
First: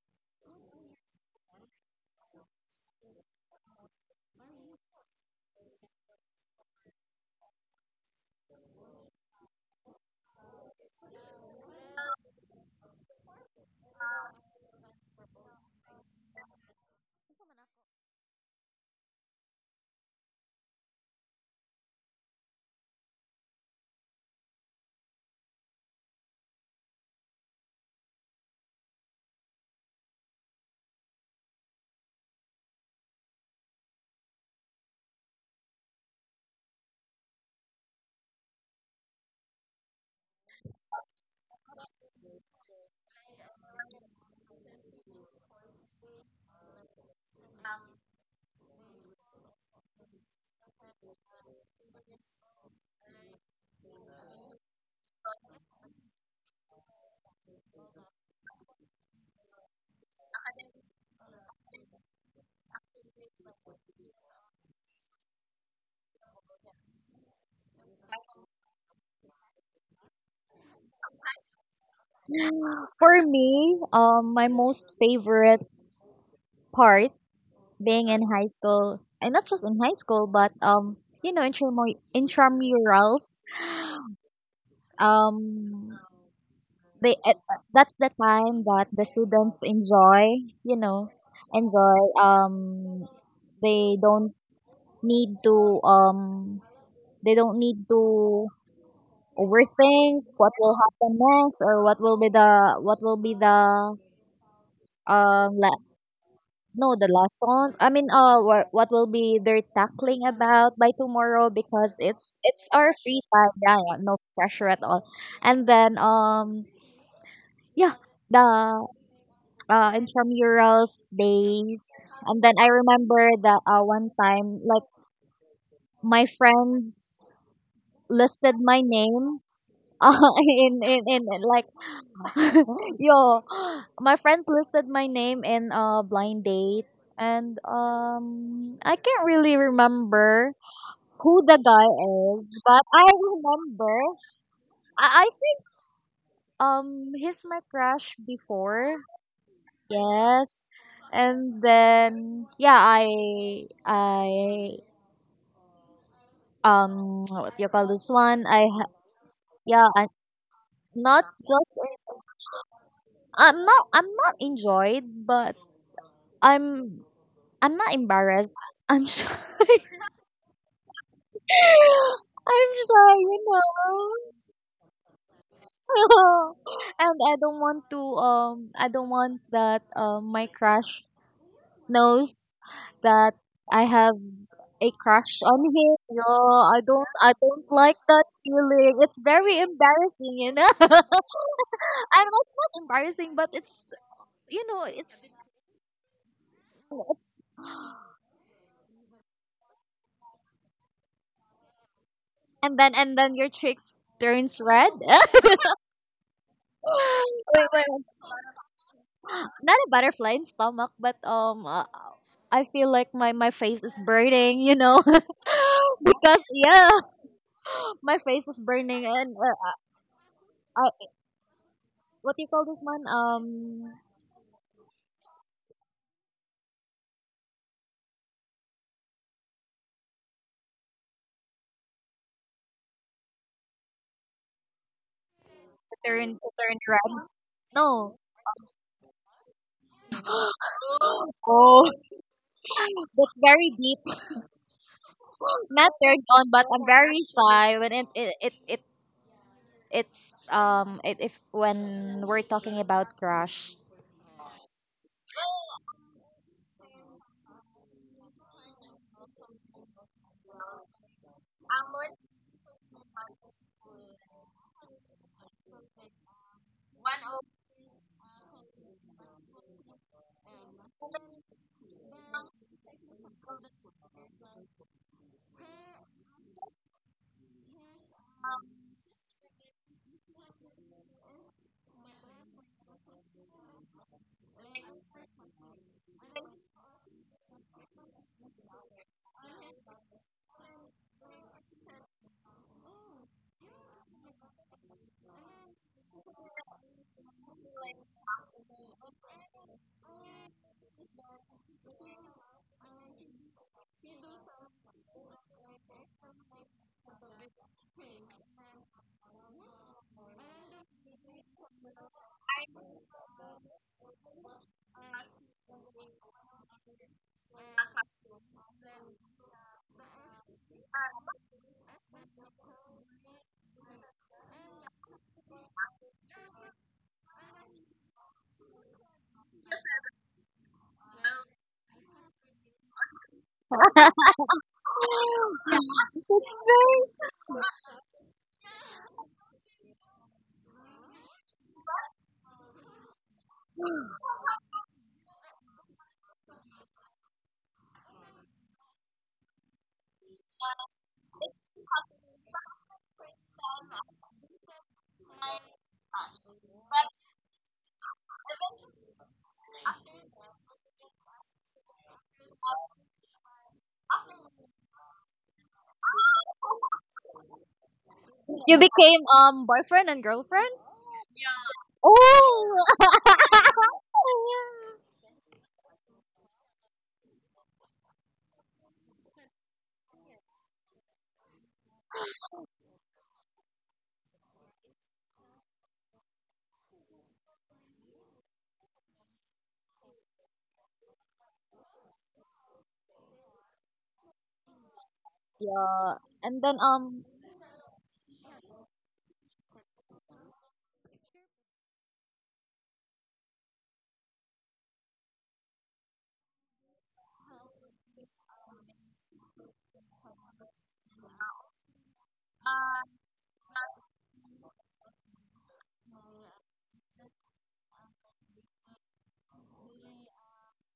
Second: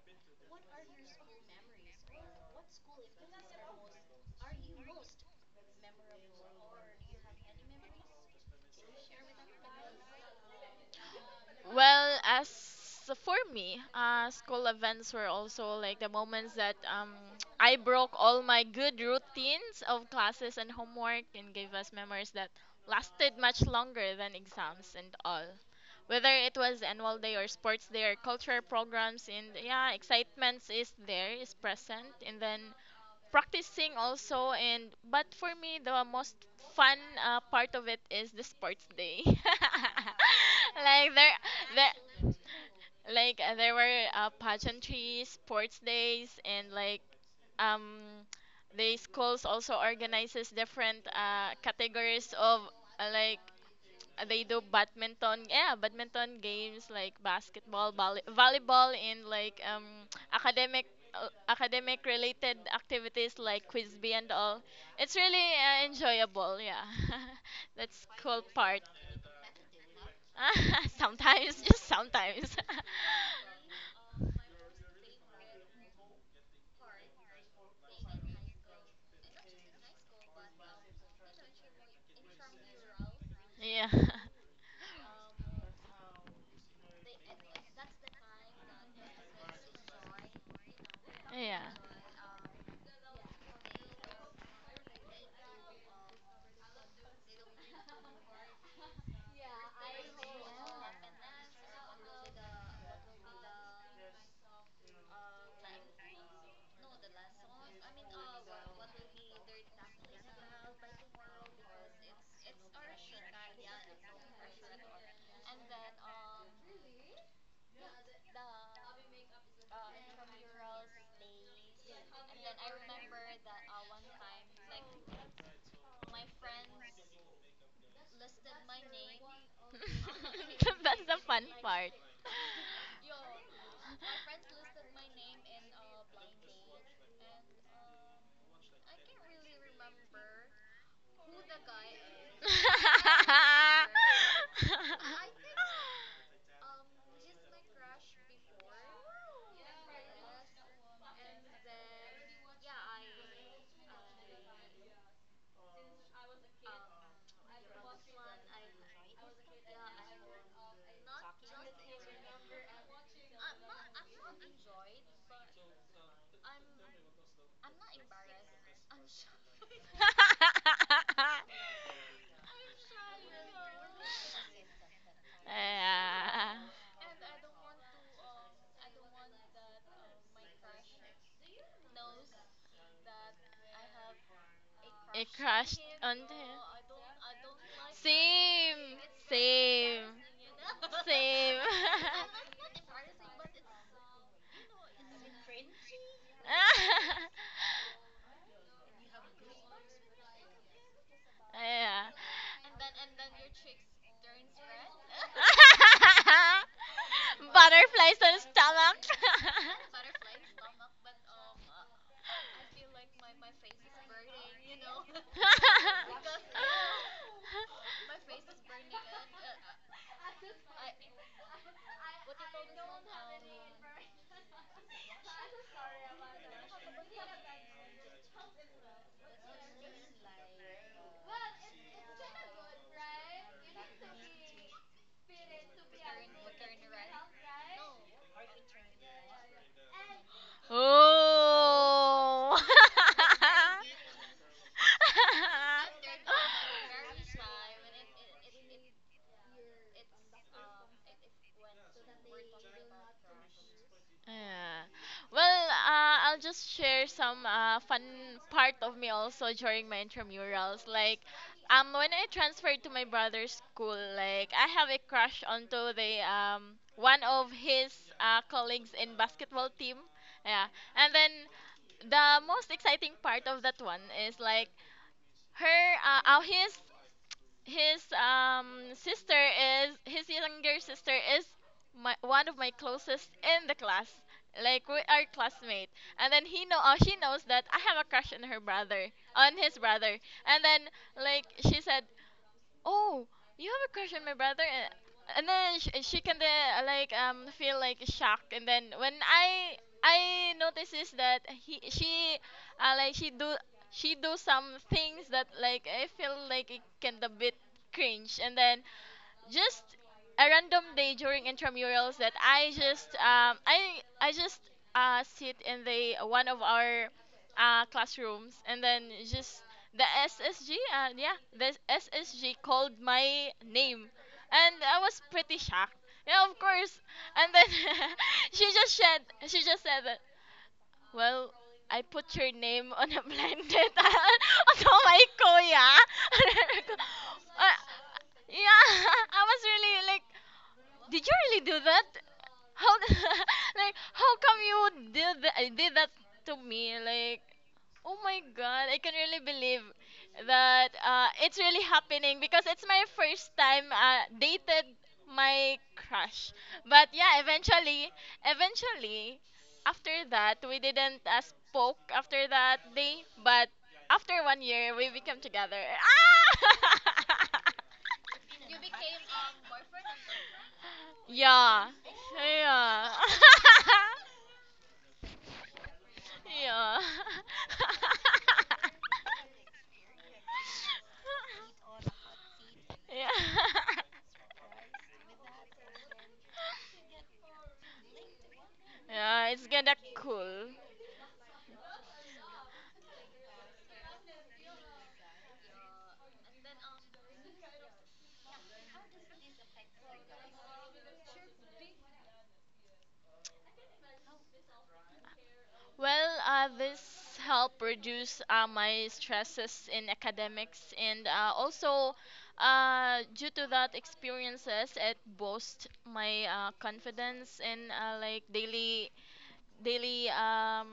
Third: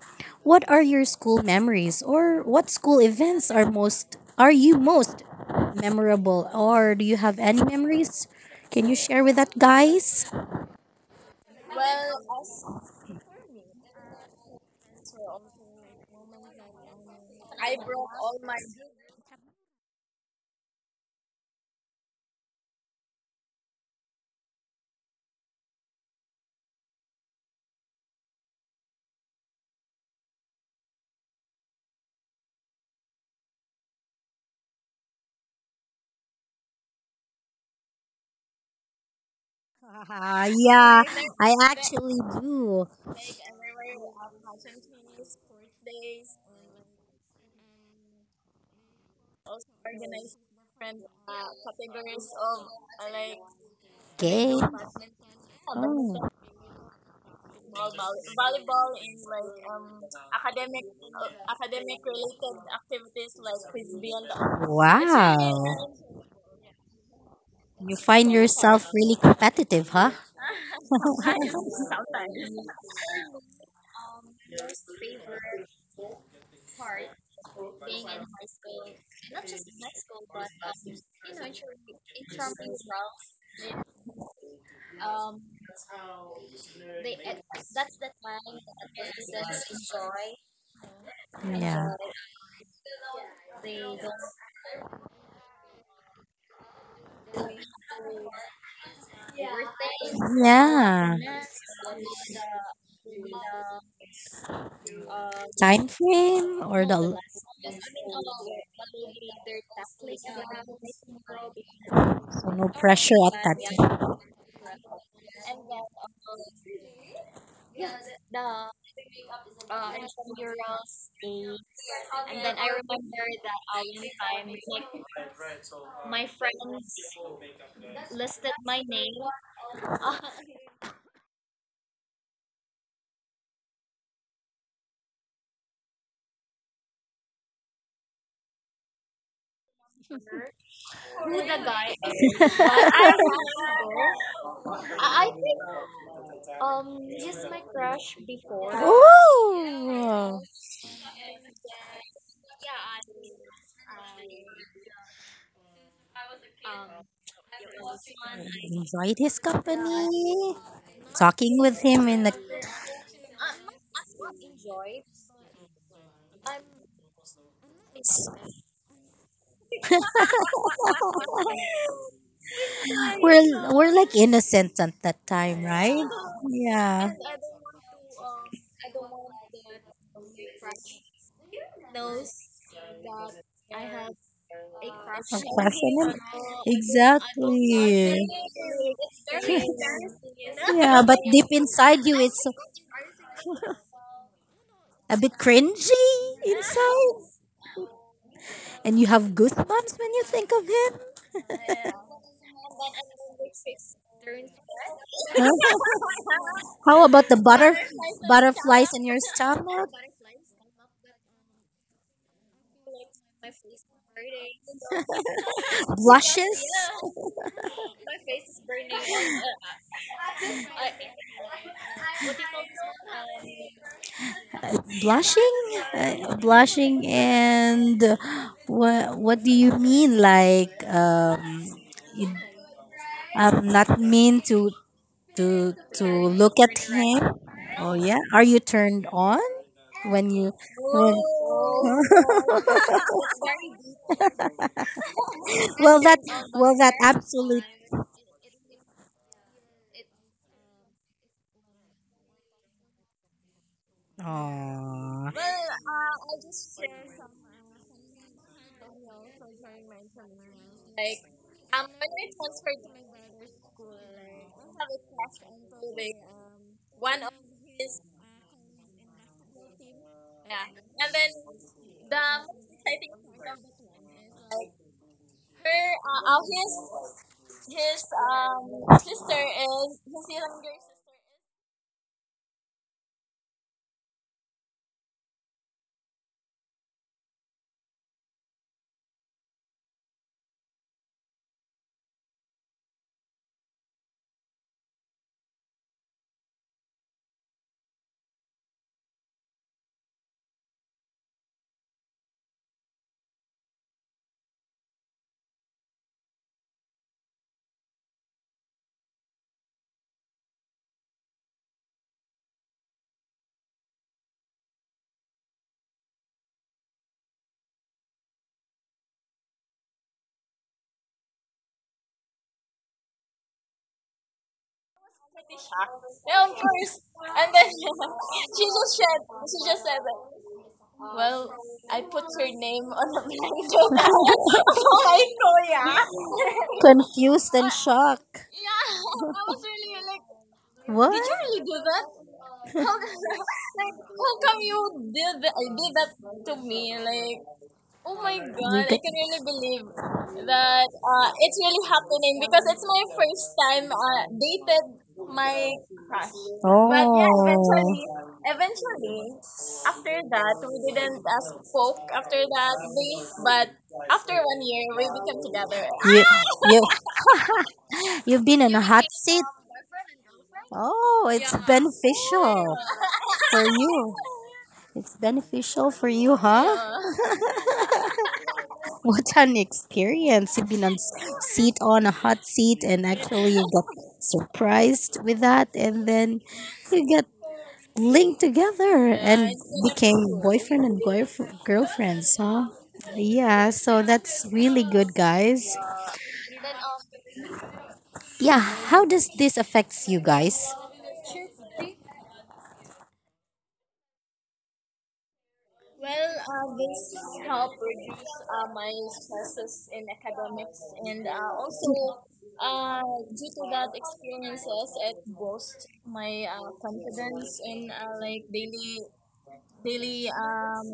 A: What are your school memories or what school events are you most memorable or do you have any memories? Can you share with that, guys?
C: Well, as for me, school events were also like the moments that I broke all my good routines of classes and homework and gave us memories that lasted much longer than exams and all. Whether it was annual day or sports day or cultural programs, and yeah, excitement is there, is present, and then practicing also, and but for me the most fun part of it is the sports day.
A: Yeah,
C: Like there
A: I
C: there
A: actually do.
C: like there were pageantry sports days, and like um the schools also organizes different categories of like they
A: Okay.
C: do badminton, yeah,
A: Oh.
C: badminton games like basketball, volley, volleyball, and like academic academic related activities like quiz bee and all. It's really
A: Wow.
C: enjoyable, yeah.
A: You
C: That's
A: find
C: cool
A: yourself
C: part.
A: really competitive, huh?
C: Sometimes, just sometimes.
B: For me, my most favorite part being in high school, and not just in high school, but, intramurals.
C: yeah.
B: Um, they that's the time that the students enjoy. You know,
C: Yeah.
A: Yeah.
B: enjoy. They don't need to um they don't need to overthink what will
A: Yeah.
B: happen next, or what will be the, um la-
A: Time frame or
B: no, the
A: the,
B: lessons, I mean, what will be their tackling about by tomorrow, because it's
A: so no
B: it's our
A: pressure
B: free time.
A: at
B: Yeah, yeah, no pressure at all. And then yeah, the intramurals days. And then I remember that, one time, like, my friends listed my name, uh,
C: That's the fun
B: like
C: part.
B: yo, my friends listed my name in a blind date. And I can't really remember who the guy is, but I
A: that.
B: remember, I think he's my crush before.
A: Ooh.
B: Yes. And then yeah, I what do you call this one?
A: Enjoyed his
B: Yeah,
A: company.
B: not
A: Talking
B: just
A: with him
B: uh,
A: in the
B: I'm not enjoyed, but I'm I'm not embarrassed. I'm shy. I'm shy, you
A: We're like
B: know.
A: innocent at that time, right?
C: yeah.
A: Yeah.
B: And I don't want that my crush knows that I have a
C: It
B: crush
A: Of
B: on
C: crashed
B: him.
C: on
B: No,
C: him.
B: I don't like
A: exactly.
B: that
C: Same,
B: feeling. It's very
C: same,
B: embarrassing.
A: Yeah, but deep
C: same.
A: inside you,
B: I'm
A: it's
B: it's not embarrassing, but it's,
A: a
B: it's,
A: bit cringy inside, and you have goosebumps when you think of it.
C: Yeah.
B: and then your cheeks turns red. Wait,
A: Huh? How about the
B: wait, wait.
C: Butterflies on
A: butterflies
C: stomach.
A: in your
B: Not a
A: stomach?
B: butterfly in stomach, but, I feel like my face is burning. Because
A: Blushes,
B: yeah, my face is burning, and, I what do you call this one? Um,
A: blushing, and what do you mean? Like you, I'm not mean to
B: to turn to
A: look at
B: turn red.
A: him. Oh
B: No,
A: yeah, are you turned on when you?
B: oh, that's very deep. Not
A: Well, that,
B: turned on, but I'm very
A: abs.
B: shy when it.
C: Ooh.
B: it it's if when we're talking about crush.
C: Yeah.
A: Aw.
C: Well, I'll just share some fun part of me also during my intramurals. Like, when I transferred to my brother's school, like I have a crush onto the one of his colleagues in basketball team. Yeah. And then the most exciting part of that one is like her his sister is, his younger sister is my one of my closest in the class. Like we are classmate, and then he know she knows that I have a crush on her brother, on his brother. And then like she said, oh, you have a crush on my brother. And then she can like feel like shocked, and then when I notices that he she like she do some things that like I feel like it can a bit cringe, and then just a random day during intramurals that I just I just sit in the one of our classrooms, and then just the SSG yeah, the SSG called my name, and I was pretty shocked, yeah, of course. And then she just said that, well, I put your name on a blended on my kuya.
B: it's very.
A: Confused and
C: Uh,
A: shocked.
C: yeah, I was really like,
A: What?
C: did you really do that? How like how come did that to me? Like, oh
A: Oh my you
C: my
A: god, I get
C: god, I can
A: can
C: really
A: really
C: believe
A: believe.
C: that it's really happening because it's my first time dated my crush.
A: But
C: But
A: yeah,
C: yeah,
A: oh
C: eventually,
A: eventually,
C: eventually, after that, we didn't spoke after that day, but after one year, we became together.
A: you you
C: Ah!
A: you've been in you
B: You
A: a hot
B: became
A: became seat.
B: boyfriend and girlfriend.
A: Oh, yeah. It's yeah,
C: yeah.
A: beneficial
B: Oh.
C: Yeah.
A: for you. It's beneficial for you, huh?
C: yeah.
A: Yeah. What an experience! You've been on s- seat on a hot seat, and
C: yeah.
A: actually you got surprised with that, and then you get linked together. Yeah, and
C: Yeah, it's
A: it's kind of
C: kinda
A: became cool.
C: cool.
A: Boyfriend and girlfriends, huh? Yeah, so that's really good, guys.
B: Yeah. And then,
A: Yeah, how does this affects you guys?
C: Well, this helped reduce my stresses in academics, and also due to that experiences, it boosts my confidence in like daily daily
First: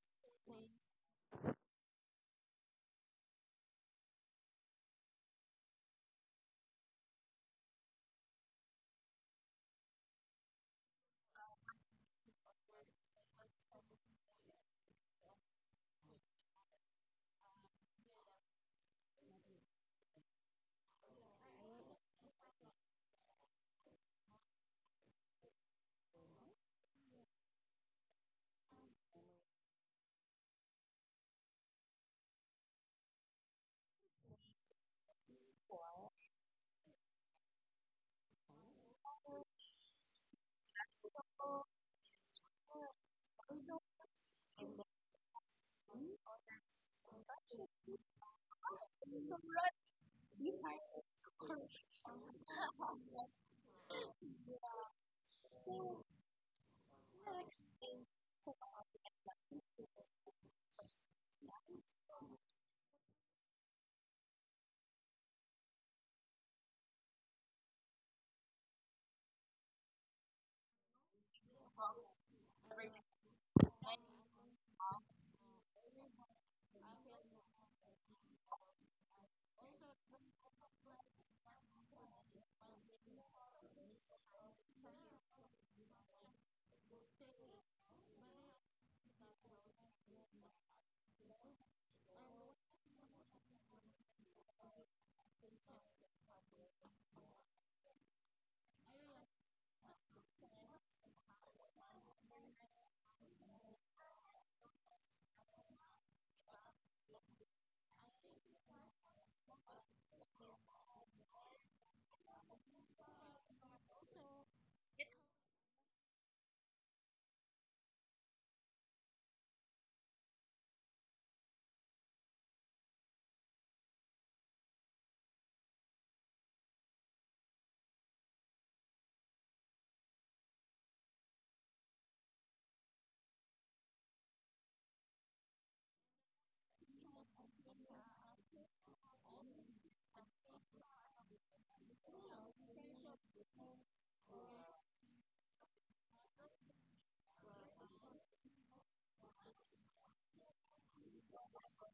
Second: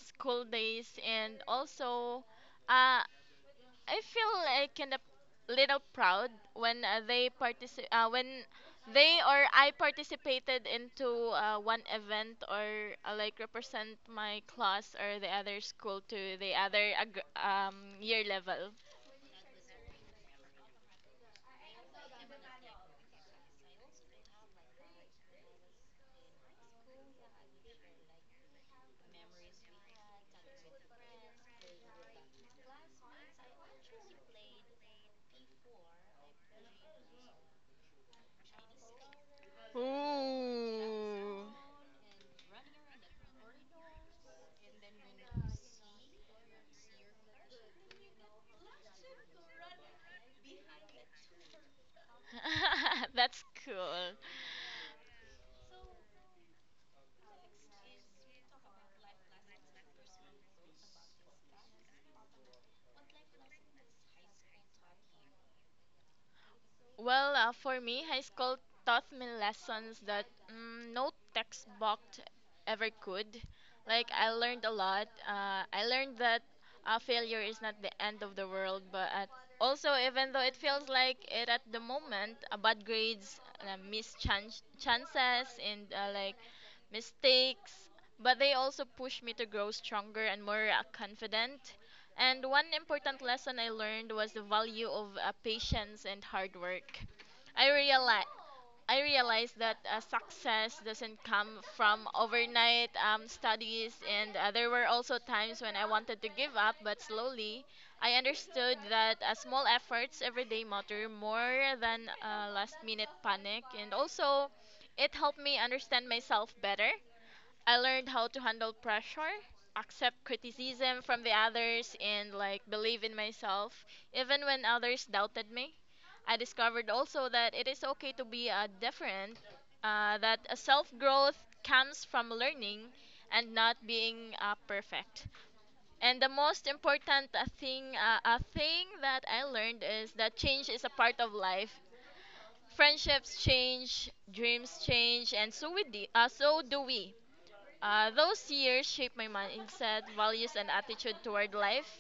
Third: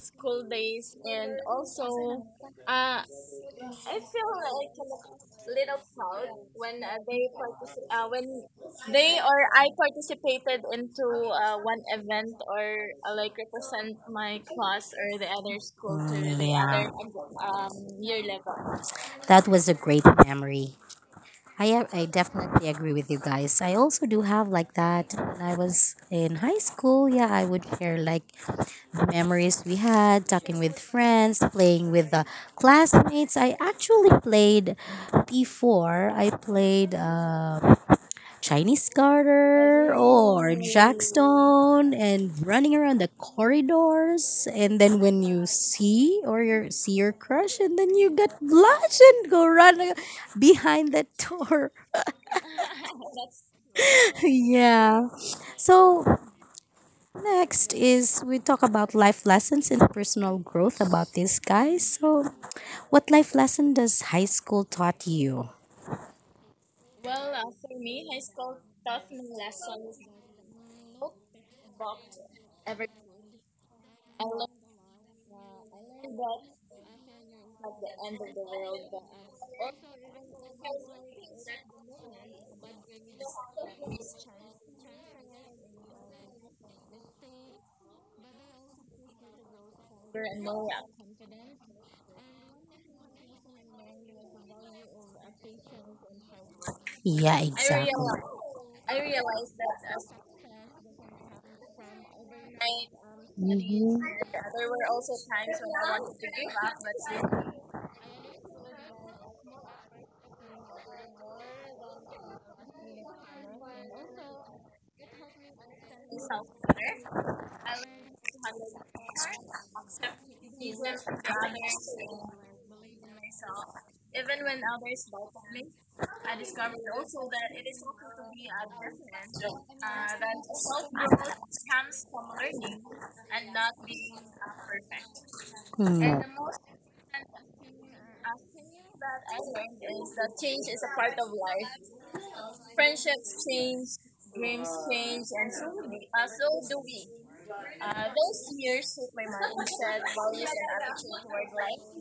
C: school days, and also uh, I feel like kind of little proud when when they or I participated into one event or like represent my class or the other school to
A: Mm,
C: the
A: yeah,
C: other year level.
A: that was a great memory. I definitely agree with you guys. I also do have like that. When I was in high school, yeah, I would share like the memories we had, talking with friends, playing with the classmates. I actually played before. I played. Chinese garter or
C: Ooh,
A: jackstone and running around the corridors and then when you see or you see your crush and then you get blush and go behind that door.
C: that's cool.
A: Yeah, so next is we talk about life lessons and personal growth about this guy. So what life lesson does high school taught you?
C: Well, for me, high school taught me lessons that no textbook ever could. Like, I learned a lot. I learned that failure is not the end of the world, but at also, even though it feels like it at the moment, bad grades, missed chances, and like mistakes, but they also push me to grow stronger and more confident. And one important lesson I learned was the value of patience and hard work.
A: Yeah,
C: I
A: exactly.
C: realized I realized that success doesn't come from overnight studies,
A: Mhm.
C: and there were also times when I wanted to give up, but slowly I understood that small efforts every day matter more than last minute panic. And also it helped me understand myself better. I learned how to handle pressure, accept criticism from the others, and like believe in myself, even when others doubted me. I discovered also that it is okay to be different, that a self growth comes from learning and not being perfect. And
A: Mm.
C: the most important a thing that I learned is that change is a part of life. Friendships change, dreams change, and so do we. Those years shaped my mindset, values, and attitude toward life.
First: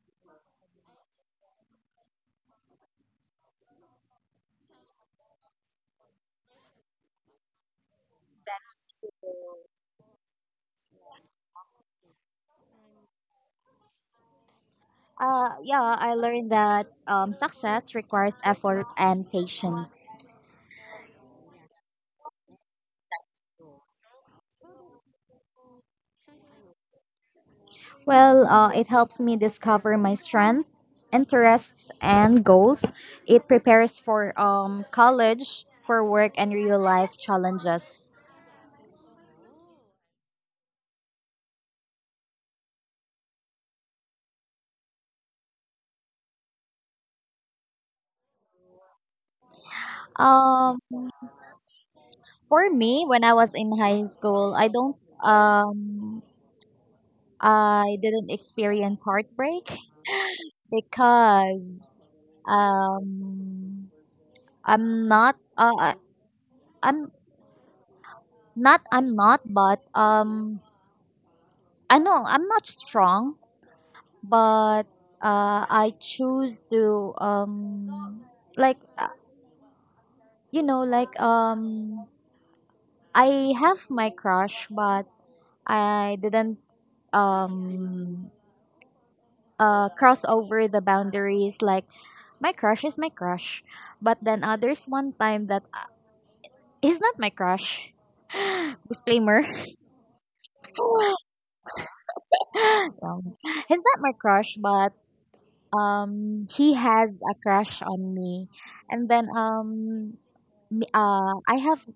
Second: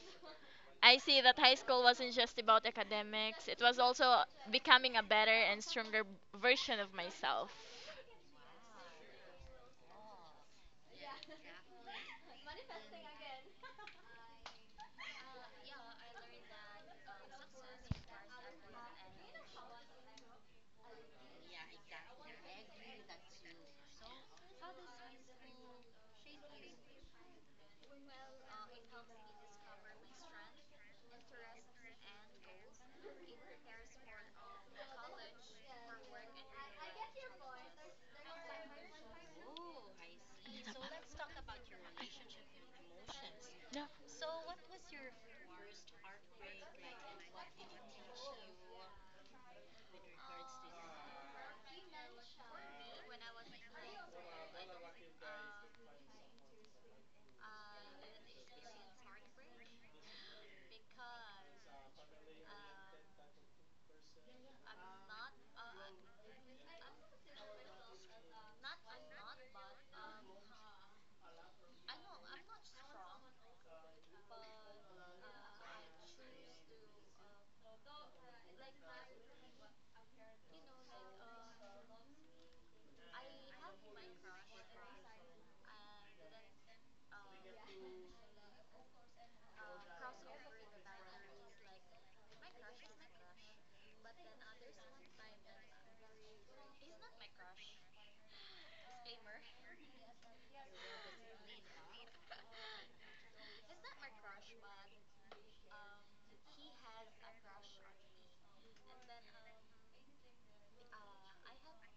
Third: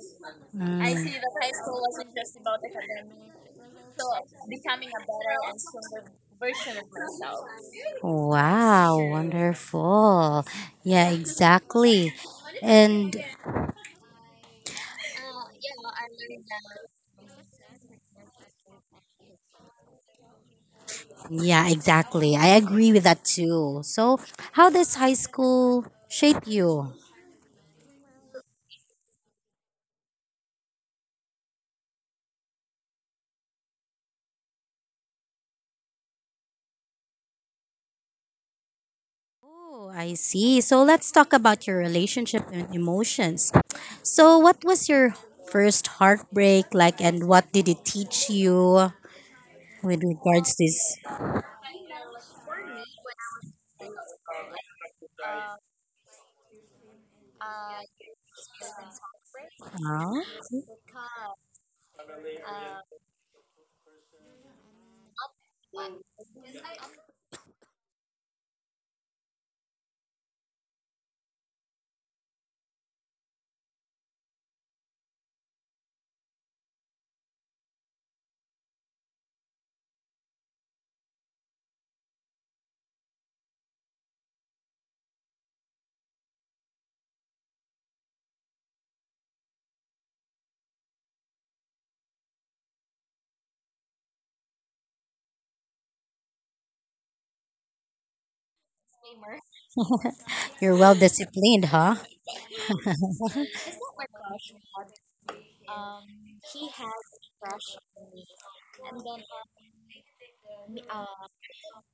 C: I
A: Mm.
C: see that high school wasn't just about academics, it was also becoming a better and stronger version of myself.
A: Wow, wonderful. Yeah, exactly. And
B: yeah, I learned that success requires effort and patience.
A: yeah, exactly. I agree with that too. So, how does high school shape you?
B: Well, it helps me discover my strength, interests and goals. It prepares for college, for work and real life challenges.
A: Oh, I see. So, let's talk about your relationship and emotions. So, what was your first heartbreak like, and what did it teach you with regards to
B: Um
A: this?
B: for me, when I was in high school, um I didn't experience heartbreak
A: Oh,
B: because um I'm not. I I'm not I'm not, but I know I'm not strong, but I choose to, like, like, I have my crush, but I didn't, um cross over the boundaries, like my crush is my crush, but then others one time that, he's not my crush. disclaimer.
A: you're well disciplined, huh?
B: um, he's not my crush, but he has a crush on me. And then, I have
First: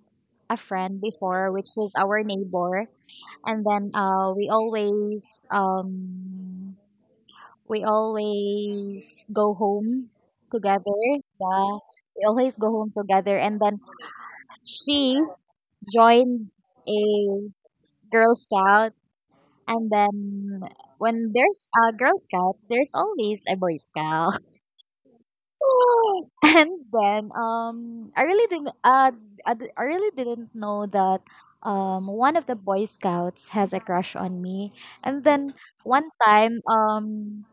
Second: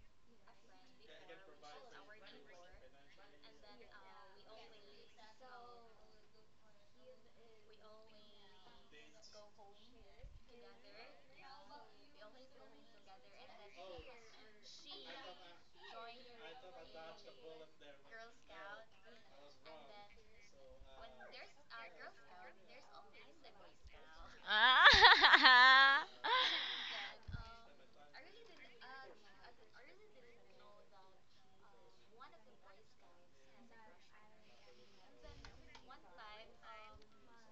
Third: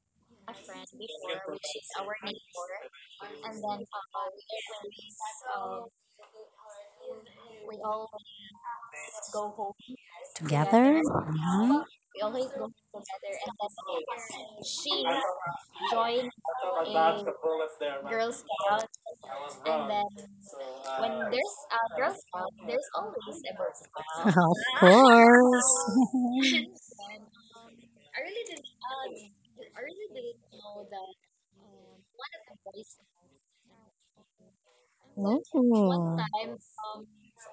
B: a friend before, which is our neighbor, and then, we always, um we always go home
A: Together?
B: together. Yeah,
A: Mhm.
B: we always go home together, and then she joined a Girl Scout. And then when there's a Girl Scout, there's always a Boy Scout.
A: Of course.
C: Ah.
B: and then, I really didn't know that one of the Boy Scouts has a crush on me. And then one
A: Ooh.
B: time, um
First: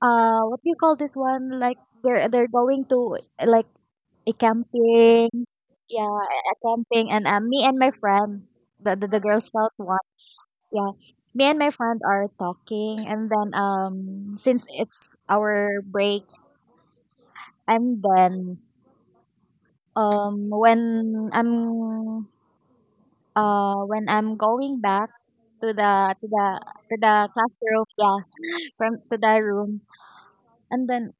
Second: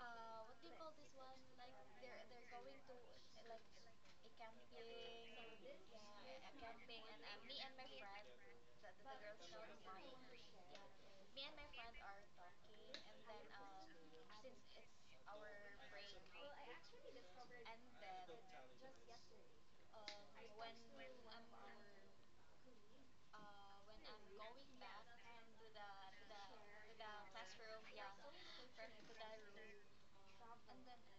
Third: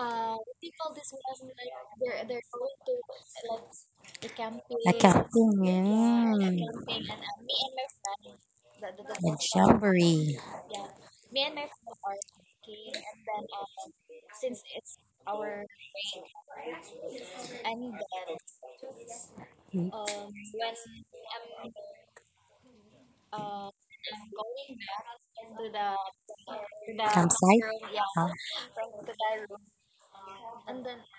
B: uh what do you call this one, like, they're going to, like, a camping.
A: Accounting.
B: Yeah, a
A: Mm.
B: camping. And, me and my friend, the Girl Scout one,
A: Jamboree.
B: yeah, me and my friend are talking. And then, since it's our break, and then, um when I'm when I'm going back to the
A: Campsite.
B: classroom, yeah,
A: Huh?
B: from to the room. And then,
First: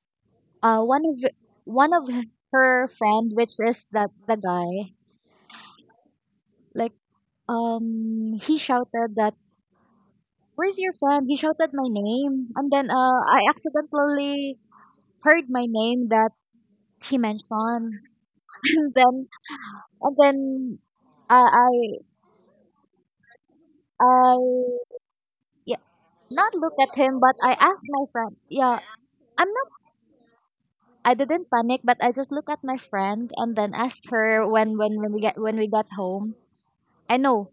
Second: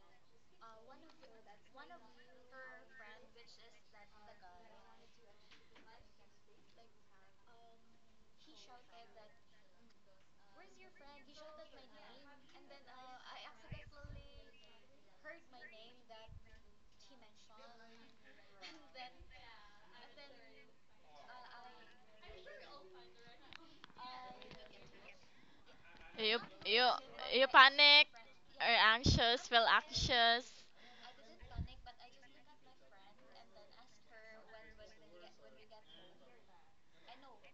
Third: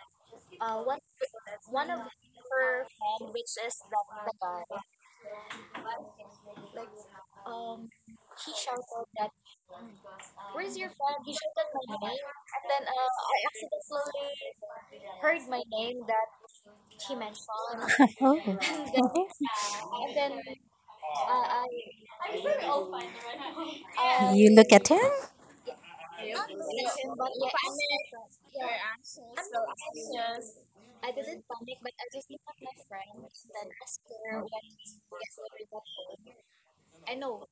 B: uh one of one of her friend, which is that the guy, like, he shouted that where's your friend, he shouted my name. And then, I accidentally heard my name that he mentioned. and then
A: Oh,
B: and then I I I
A: you look at him?
B: yeah,
C: you,
B: not look
C: you,
B: at him, but
C: you
B: I asked my
C: panic
B: friend.
C: or
B: Yeah,
C: anxious,
B: I'm
C: feel
B: not.
C: anxious,
B: I didn't panic, but I just look at my friend and then ask her when we get, when we get home. I know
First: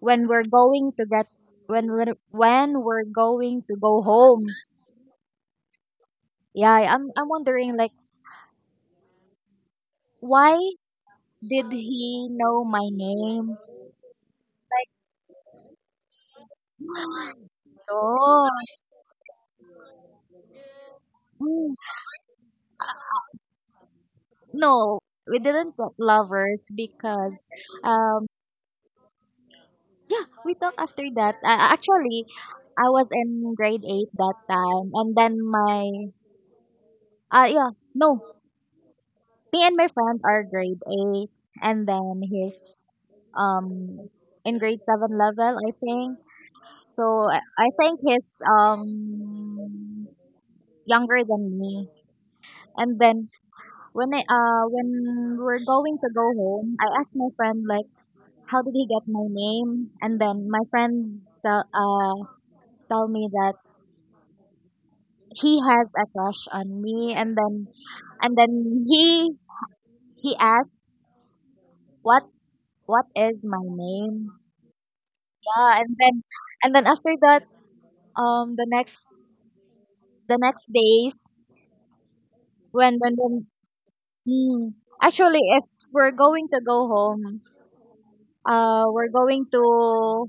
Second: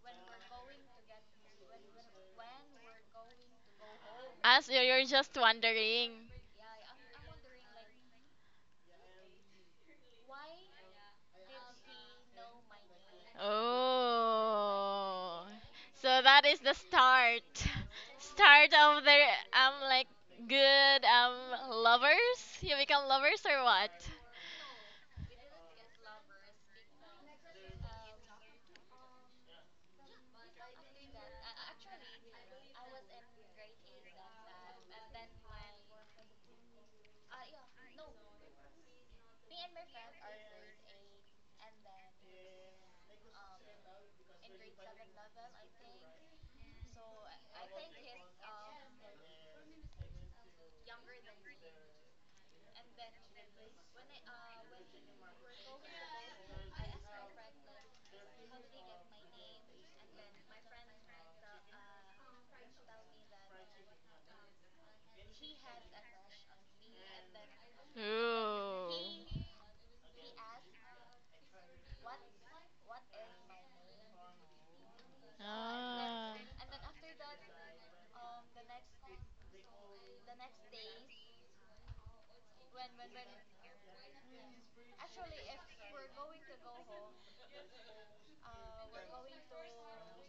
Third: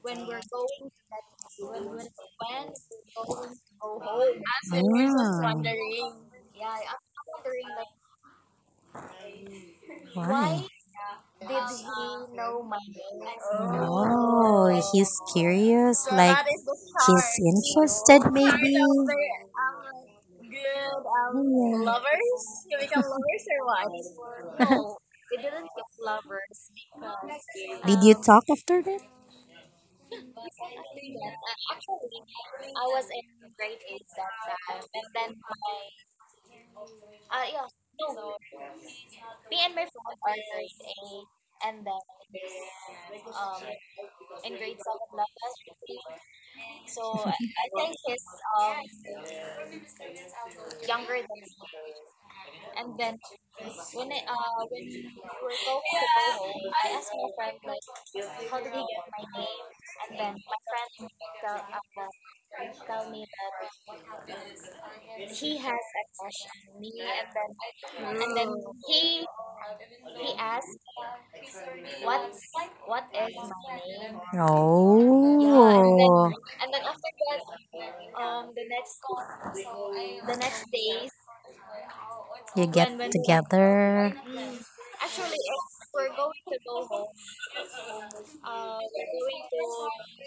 B: when we're going to get when we're going to go home.
C: as you're just
A: Mm.
C: wondering.
B: Yeah, I'm wondering, like, why
A: Why?
B: did he know my name?
A: Oh,
B: Like,
A: he's
C: Oh,
A: curious.
C: so
A: Like,
C: that is the
A: he's
C: start,
A: interested,
B: no.
C: start
A: maybe.
C: of the like good
B: Mm,
A: Yeah.
C: lovers. You become lovers or what?
B: no, we didn't get lovers because,
A: Did you
B: um
A: talk after that?
B: yeah, we talk after that. Actually, I was in grade 8 that time. And then my, yeah, no, me and my friend are grade 8. And then he's, um, in grade 7 level, I think. So I think he's, younger than me. And then, when we're going to go home, I asked my friend, like, how did he get my name? And then my friend tell me that he has a crush on me. And then
C: Ooh.
B: he asked what's what is my name. Yeah, and then
A: Oh,
C: Ah,
B: and then after that, um the next the next days,
A: you
B: when
A: get
B: when, when
A: together,
B: mm, actually if we're going to go home, we're going to,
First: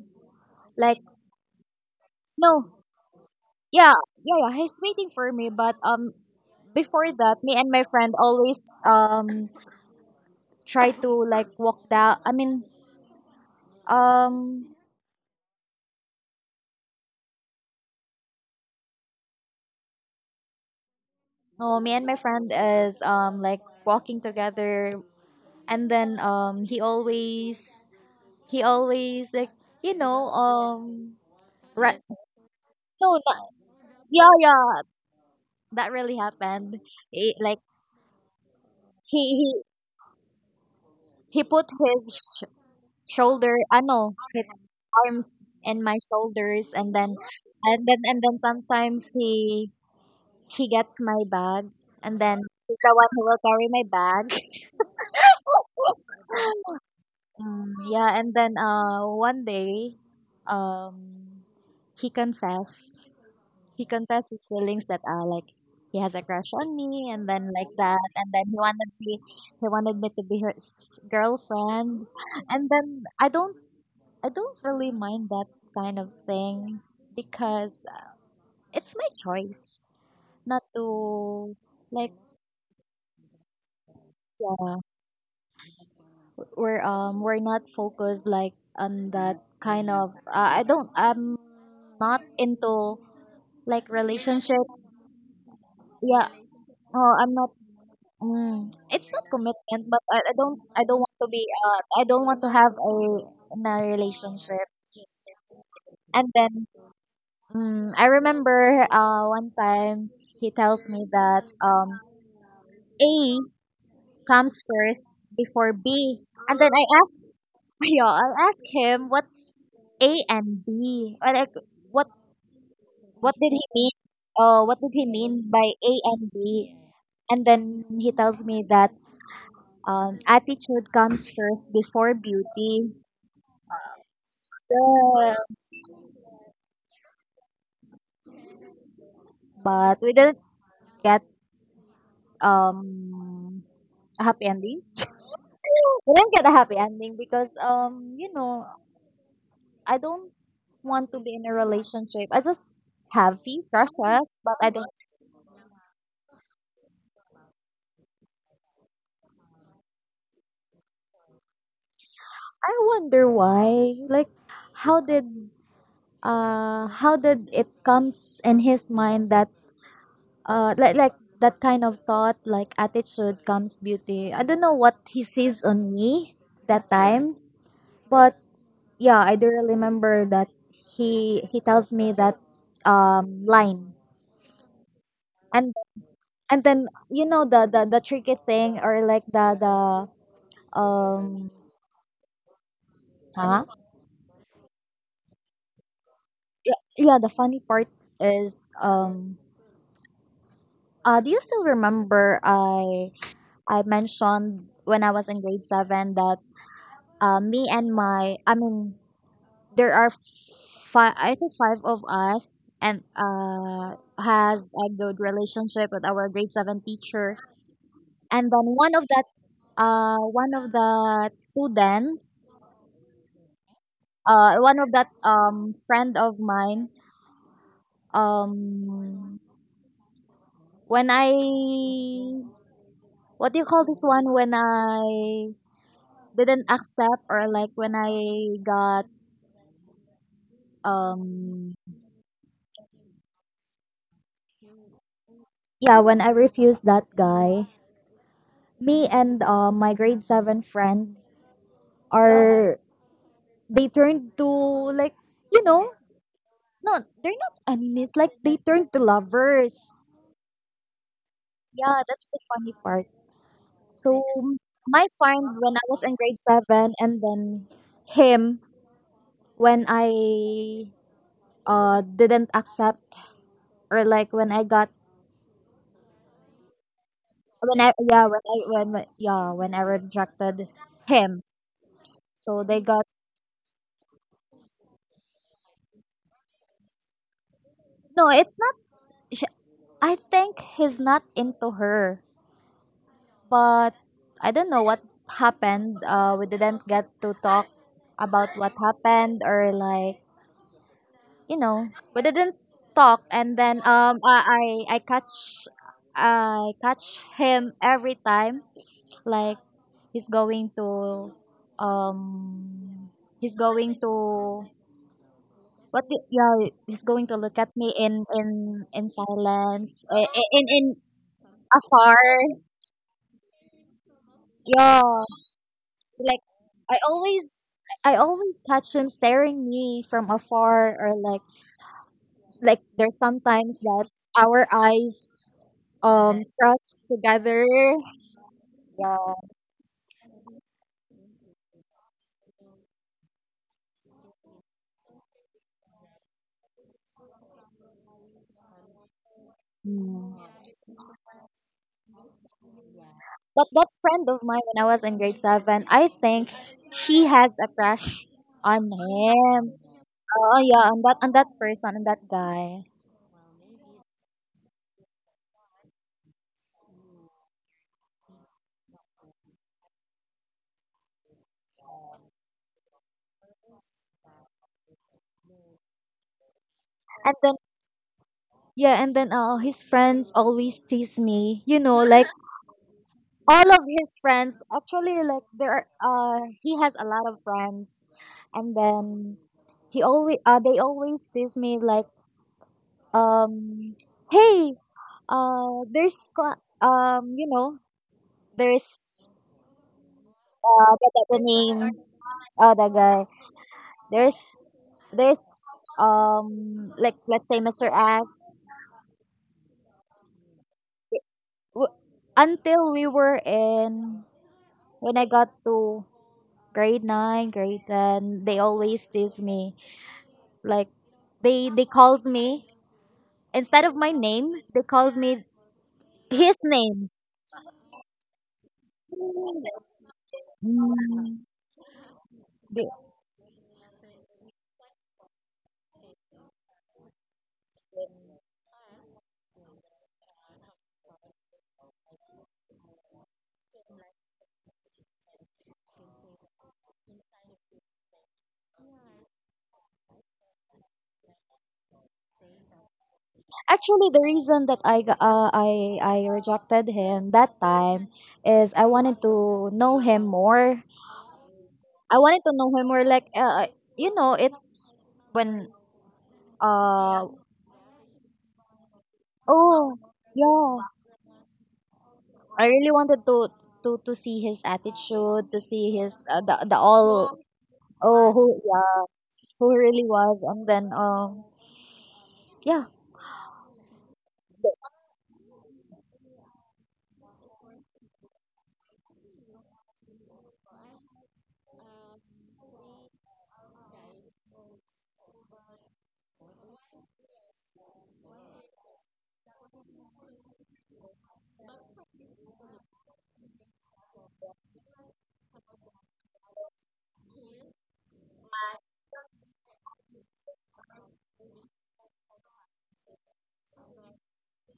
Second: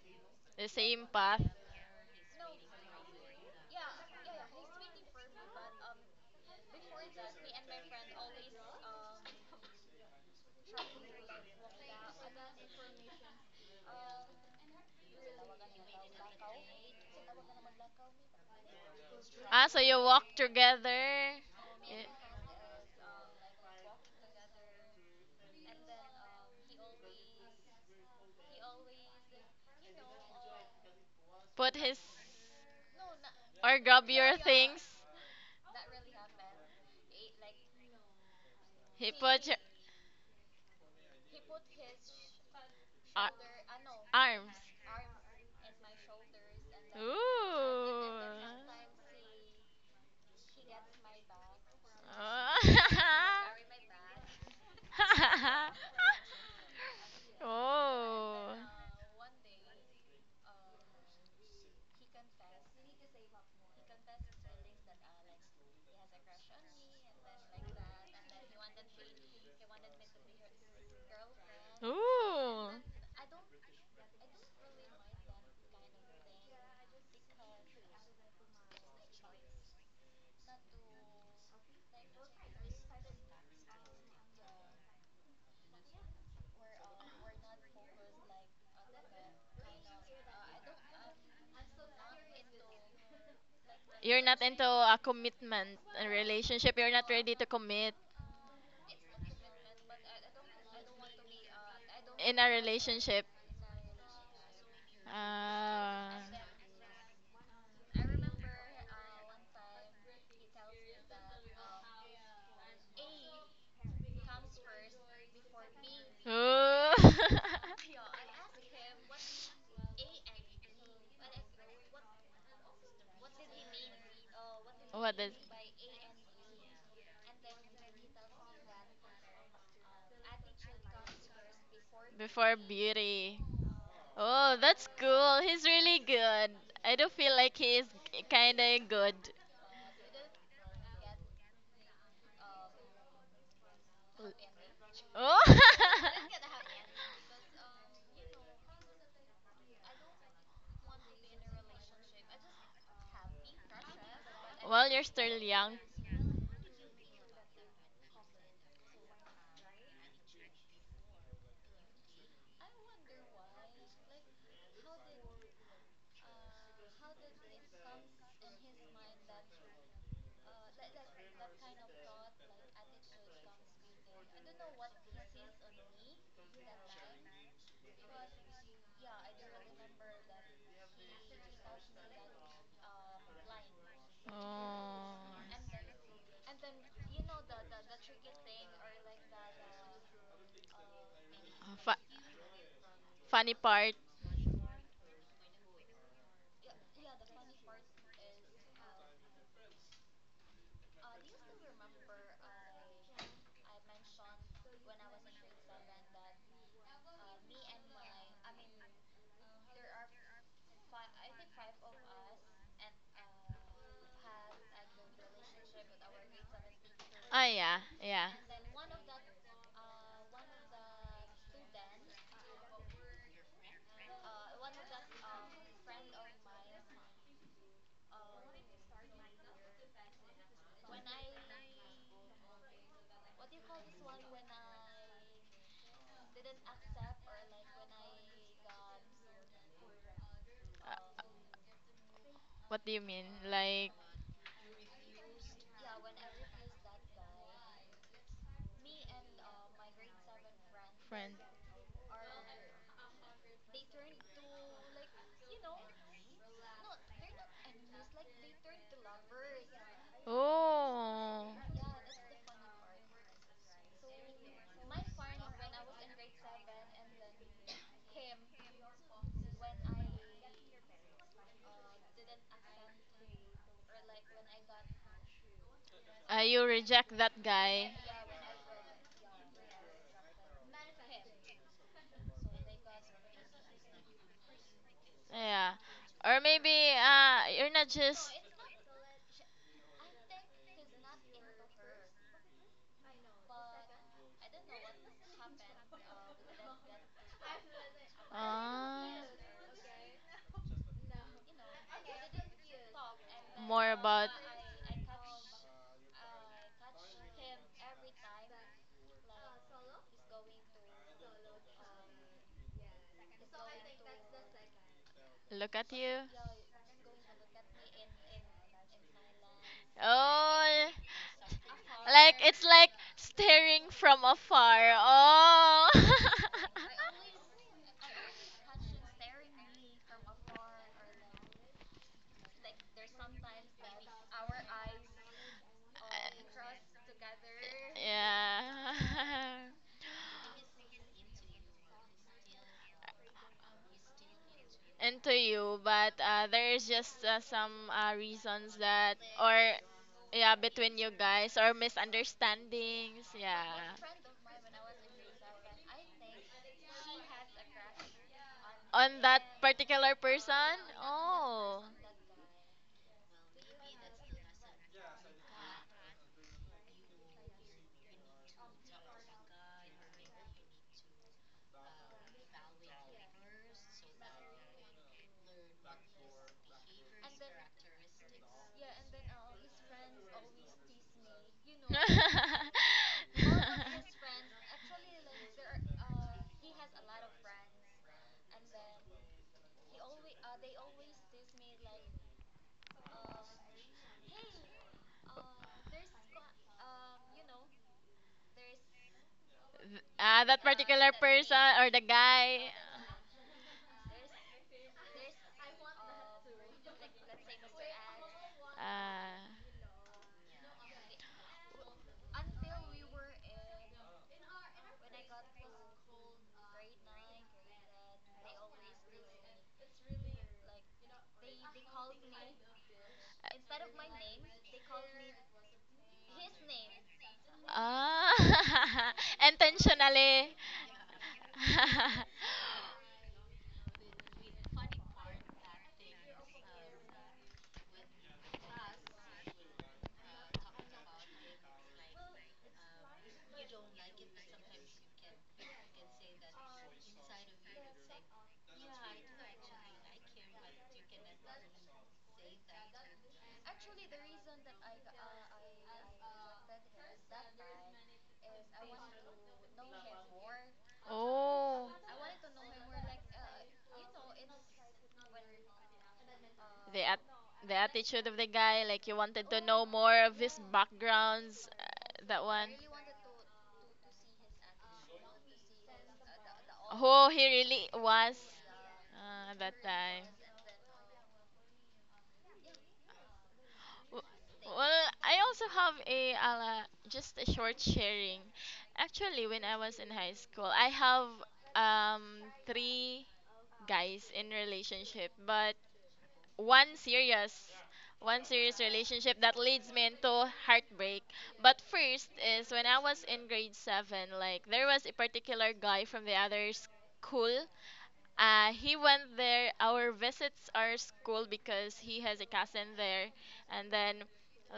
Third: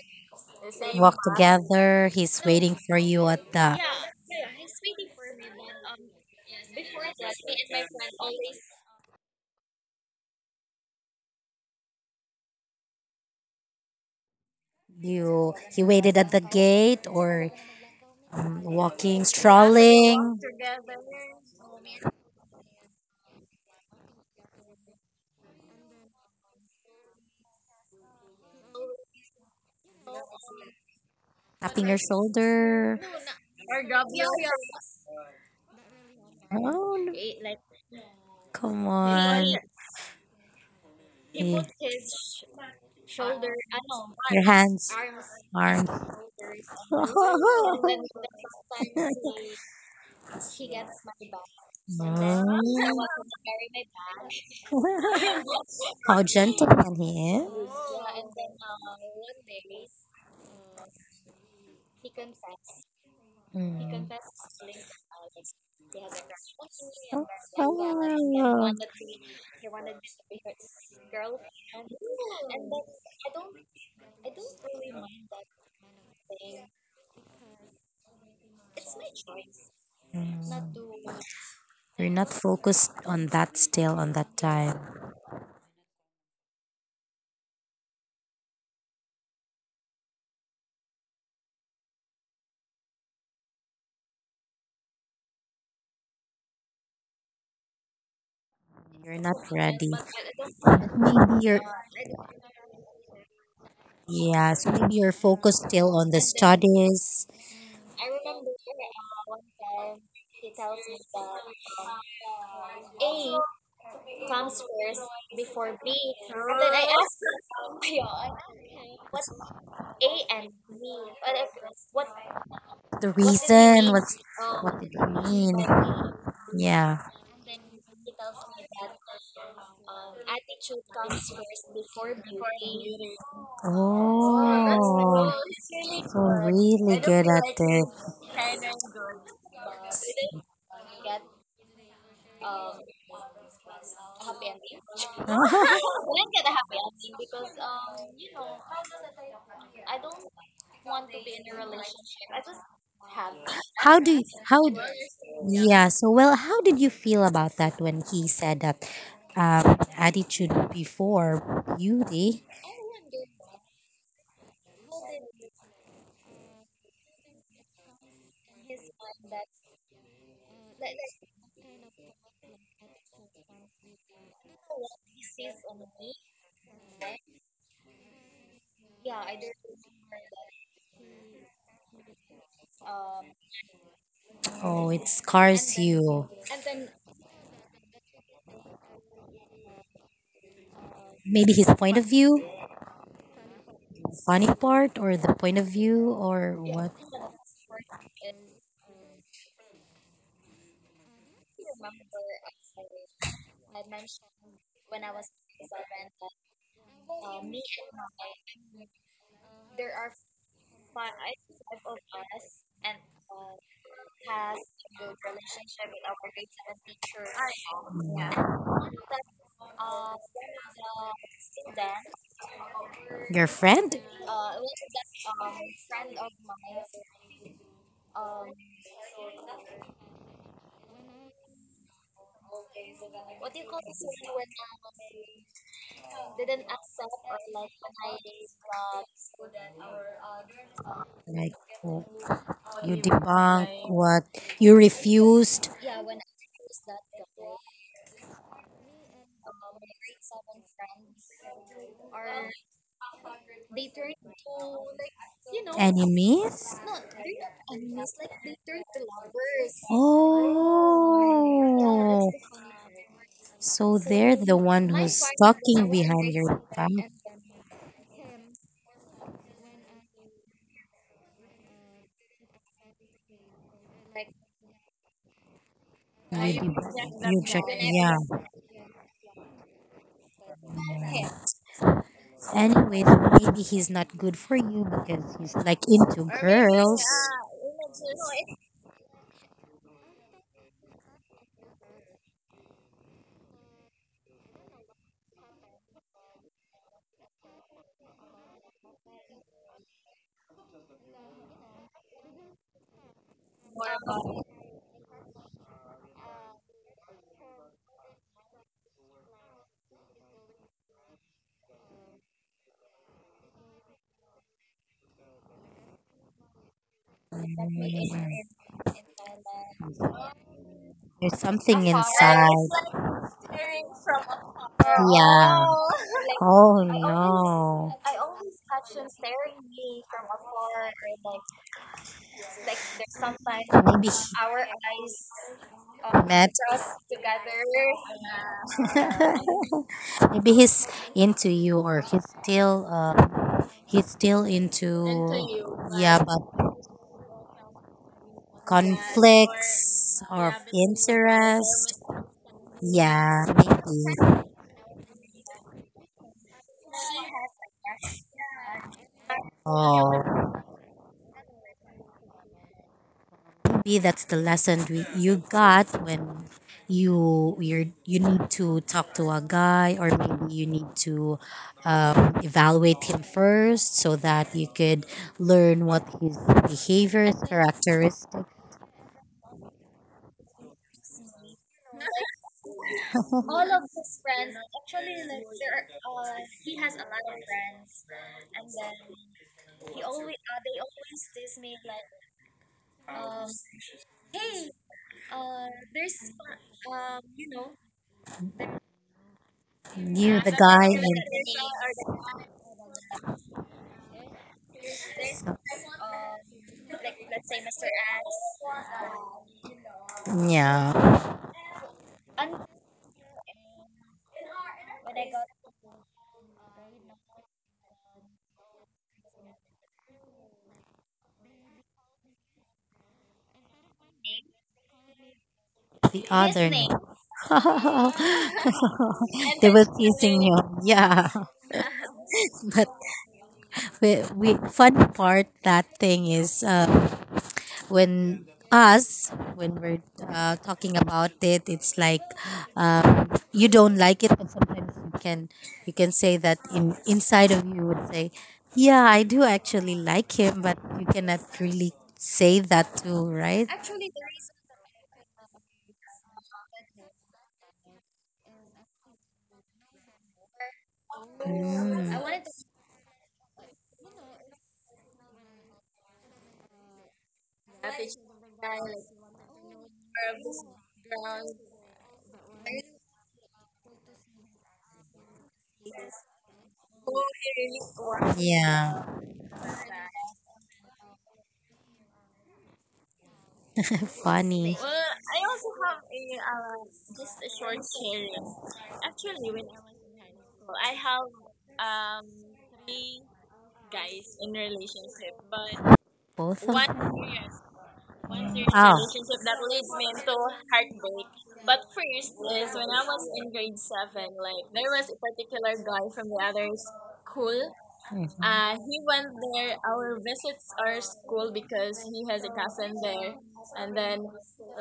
C: the
B: like,
C: same
A: walk
C: path.
A: together. He's
B: no.
A: waiting for you at the,
B: Yeah, yeah, yeah, he's waiting for me. But, before that, me and my friend always, um try to, like, walk down, I mean. um
A: you he waited at the gate, or walking,
C: Ah, so you walk
A: strolling,
C: together.
B: Oh, me and
C: Yeah.
B: my friend is, like, walking together, and then, he always, like, you know um
C: Put
A: tapping your
B: right,
C: his
A: shoulder.
B: no, not.
C: or grab
B: Yeah,
C: your things.
B: yeah, that really happened.
A: Oh, no,
B: He, like,
A: come
C: He
B: he
A: on.
C: put your
B: he he
A: Yeah.
B: put his shoulder,
C: ar-
B: I know,
A: Your
B: his
C: arms.
A: hands,
B: arms in
A: arms.
B: my shoulders. and then
C: Ooh.
B: and then and
C: Oh.
B: then sometimes he gets my bag, and then he's the
A: Mm.
B: one who will carry my bag.
A: How gentleman he is.
B: Yeah, and then, one day, um, he confessed. He
A: Mm.
B: confessed his feelings that, like, he has a crush on me, and then like
A: Oh.
B: that, and then, he wanted me to be his girlfriend. And
C: Oh. Ooh.
B: then, I don't really mind that kind of thing, because it's my choice not
A: Mm.
B: to,
A: You're
B: like,
A: not focused on that still on that time.
B: yeah, we're not focused, like, on that kind of, I'm not into, like,
C: You're not
B: relationship.
C: into a commitment, a
B: Yeah,
C: relationship. You're not
B: oh, I'm
C: ready to
B: not.
C: commit
B: It's
A: You're
B: not
A: not
B: commitment,
A: ready.
B: but I don't want to
A: Maybe
B: be,
A: you're,
B: I don't
C: in
B: want to
C: a
B: have a,
C: relationship.
B: in a
A: yeah,
B: relationship.
A: so maybe you're focused still on
C: Ah.
A: the
B: And then,
A: studies.
B: I remember, one time, he tells me that, A comes first before B. And then I
C: Ooh.
B: ask, yeah, I'll ask him, what's A and B, or like, what
A: The
B: what did he
A: reason,
B: mean
A: what's
B: oh, what did he
A: the
C: What is?
B: mean
A: mean?
B: by A and B?
A: Yeah.
B: And then he tells me that, attitude comes first before
C: Before
B: beauty.
C: beauty. Oh, that's
A: Oh,
B: Yeah.
C: cool. He's really
A: so
C: good. I
A: really
C: do
A: good
C: feel
A: at
C: like he is
A: it.
C: kind of good.
B: But we didn't get, um a happy ending.
C: Oh.
B: We didn't get a happy ending because, I don't want to be in a relationship. I just have few crushes, but
A: How?
B: I
C: Well,
B: don't.
C: you're still young.
A: Yeah. So well, how did you feel about that when he said that, attitude before beauty?
B: I wonder why. Like, how did how did it comes in his mind that, like, that kind of thought, like attitude comes beauty. I don't know what he sees on me that time. But yeah, I do remember that he tells me that, line.
A: Oh, it
C: Oh.
B: and
A: scars you.
B: and then the tricky thing, or like the
A: Maybe
B: um
A: his
C: Fu-
A: point of view,
C: funny
B: huh?
C: part.
A: funny part, or the point of view, or
B: Yeah,
A: what?
B: yeah, the funny part is, do you still remember, I mentioned when I was in grade 7 that, me and my I mean, there are five, I think five of us, and has a good relationship with our grade 7 teacher.
C: Oh yeah, yeah.
B: And then, uh one of the student
A: Your friend?
B: one of that, friend of mine, um when I what do you call this one, when I didn't accept, or like, when I got,
C: Uh, uh,
A: Like
B: um
A: w-
C: what do
A: you
C: you mean?
A: debunk
C: Like
A: what you refused.
B: yeah, when I refused that guy. Me and, my grade 7 friend
C: friend?
B: are, they turned to, like, you know
A: Enemies?
B: no, they're not enemies, like they turned to lovers.
C: Oh.
B: Yeah, that's the
A: Oh,
B: funny part.
A: so
B: So
A: they're the one
B: my
A: who's
B: friend when I
A: talking
B: was in
A: behind
B: grade
A: your back.
B: 7, and then him, when I, didn't accept, or like when I got,
C: You
A: You,
C: reject that
A: you check,
B: when
C: guy.
B: I,
A: yeah.
B: yeah, when I, when yeah, when I rejected him. So they
A: Anyway,
B: got.
A: then maybe he's not good for you because he's
C: Yeah.
A: like into
C: Or maybe
A: girls.
C: you're not
B: No,
C: just
B: it's not sh- I think he's not into her, but I don't know what happened. We didn't get to talk about what
C: uh,
B: happened, or like, you know we didn't talk. And then,
C: more about
B: I catch him every time, like, he's going to um he's going to
C: look at
B: what
C: you.
B: the, yeah, he's going to look at
A: Mm,
B: me, in, silence, in,
C: Oh,
A: there's something
B: afar.
C: like
A: inside.
C: it's like staring from afar.
B: Yeah,
A: Yeah.
C: Oh.
B: like,
A: Oh
B: I always
A: no.
B: I always catch them staring me from afar, or like, there's sometimes that
A: Maybe our
B: our
A: eyes
B: eyes,
A: met, cross
B: cross
A: together.
B: together.
C: yeah.
B: Yeah.
A: Maybe he's into you, or he's still
C: Into
A: into.
C: you, but
A: Yeah, but
C: there is just some reasons that or
A: conflicts of
C: yeah
B: Mm.
C: between you guys or
A: interest.
C: misunderstandings.
A: Yeah,
C: Yeah.
B: But that friend of
A: maybe.
B: mine, when I was in grade 7, I think she has a crush on
C: On that
B: him.
C: particular
A: Oh.
B: Oh
C: person?
B: yeah, on that,
C: Oh.
B: person, on that guy.
A: Maybe that's the lesson we, you got when you, you're, you need to talk to a guy or maybe you need to, evaluate him first so that you could learn what his behaviors
B: And then,
A: characteristics
B: yeah, and then, his friends always tease me, like, all of his friends, actually, like, he has a lot of friends. And then, he always they always tease me, like, um hey, there's, there's,
A: knew
C: Ah,
A: the
C: that
A: guy,
B: the,
C: particular person
B: name,
C: or the guy.
B: the guy, there's, there's like, let's say Mr. X.
C: Ah.
A: yeah,
B: W- until we were in, when I got to grade 9, grade 10, they always tease me. Like, they calls me, instead of my name, they calls me
A: the
B: his
A: other.
B: name.
C: Ah.
A: They were teasing
C: Intentionally.
A: you. Yeah.
B: Mm.
A: But
B: The-
A: we, we fun part that thing is, when us, when we're talking about it, it's like, you don't like it but sometimes you can, you can say that in inside of you would say yeah, I do actually like him but you cannot really say that too, right?
B: Actually, the reason that I rejected him that time is I wanted to know him more.
C: oh.
B: I wanted
A: Mm.
B: to know him more. Like, it's when,
C: The at
B: uh
C: the attitude of the guy, like you wanted to know
B: oh
C: more of his
B: yeah,
C: backgrounds. That one.
B: I really wanted to see his attitude, to see his, the
C: Oh,
B: all
C: he really was
B: oh, who,
A: Yeah.
B: yeah,
C: at that
B: who he really
C: time.
B: was. And then, yeah,
C: W-
A: Funny.
C: Well, I also have a just a short sharing. Actually, when I was in high school, I have um three guys in relationship, but
A: Both of
C: one
A: them.
C: serious, one serious relationship that leads me into heartbreak. But first is when I was in grade seven, like there was a particular guy from the other school.
A: Oh.
C: He went there. Our visits are school because he has a cousin there, and then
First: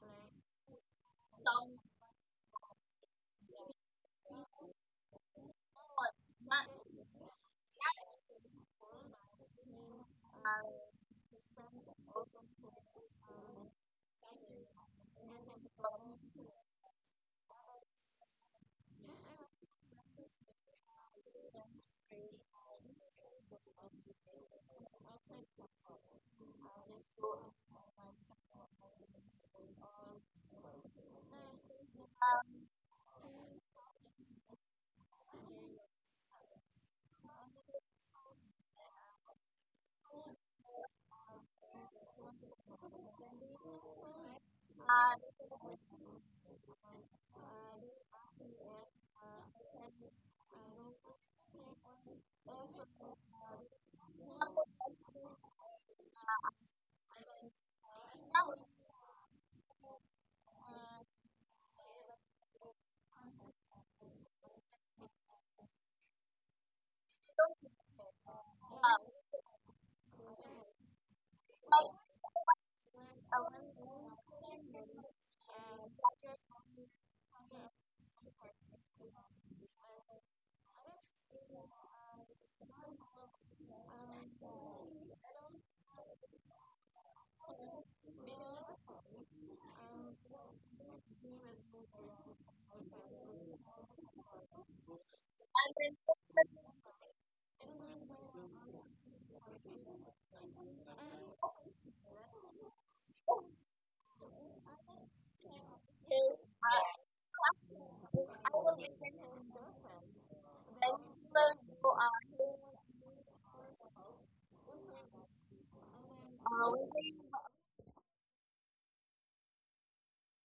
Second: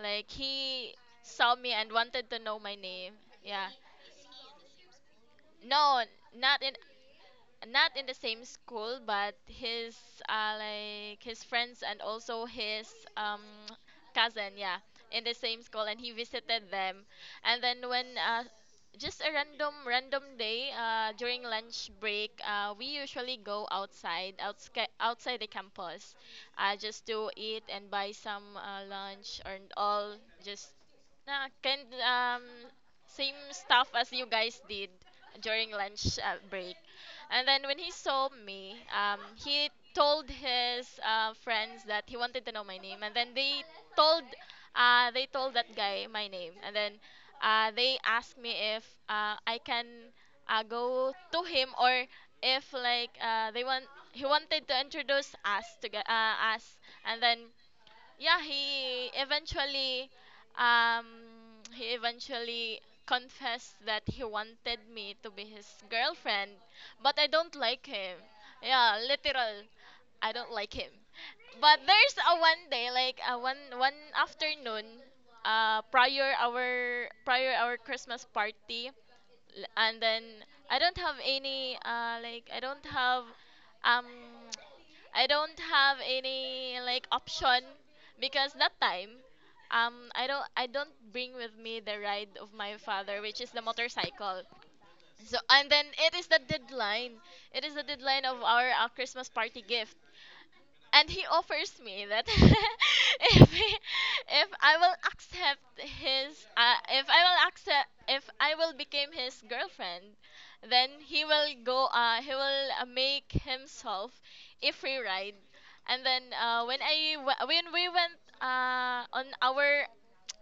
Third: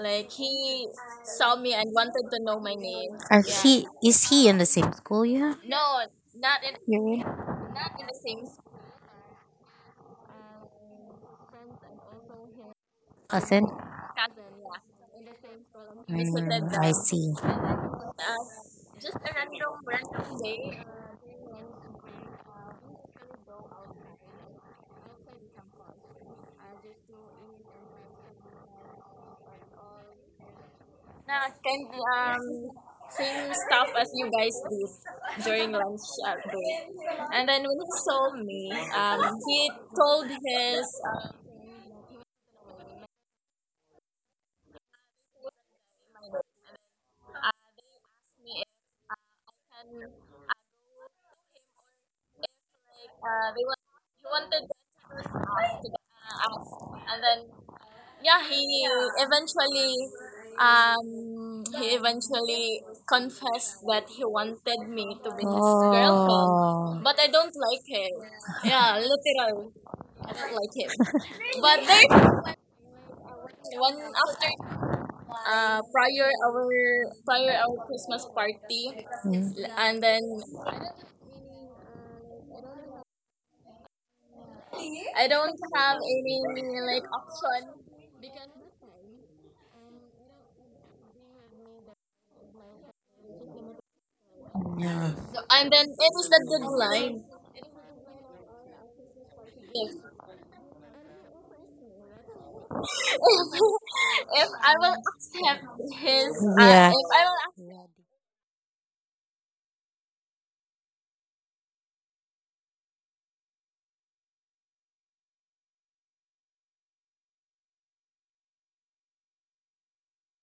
C: like he saw me and wanted to know my name.
A: Are
C: Yeah.
A: he is he in the same school you have?
C: No, not in, not in the same school, but his like his friends and also his um
A: Asen?
C: cousin, yeah, in the same school, and he
A: Yes, it
C: visited
A: Mm, I
C: them.
A: does. See.
C: And then when Just a random random day during lunch break, we usually go outside the campus, just to eat and buy some lunch and all, just kind same stuff as you guys did during lunch break. And then when he saw me, he told his friends that he wanted to know my name. And then told, they told that guy my name. And then they asked me if I can go to him, or if like he wanted to introduce us to us. And then yeah, um he eventually confessed that he wanted me to be his girlfriend,
A: Oh.
C: but I don't like him. Yeah, literal, I don't like him. But there's a one day, like a one afternoon uh, prior our Christmas party.
A: Mm,
C: And then I don't have any like I don't have um I don't have any like option because that time I don't bring with me the ride of my father, which is the motorcycle.
A: yeah.
C: So, and then it is the deadline. It is the deadline of our Christmas party gift, and he offers me that if I will accept his
A: Yeah.
C: if I will accept, if I will become his girlfriend, then he will make himself a free ride. And then when we went on our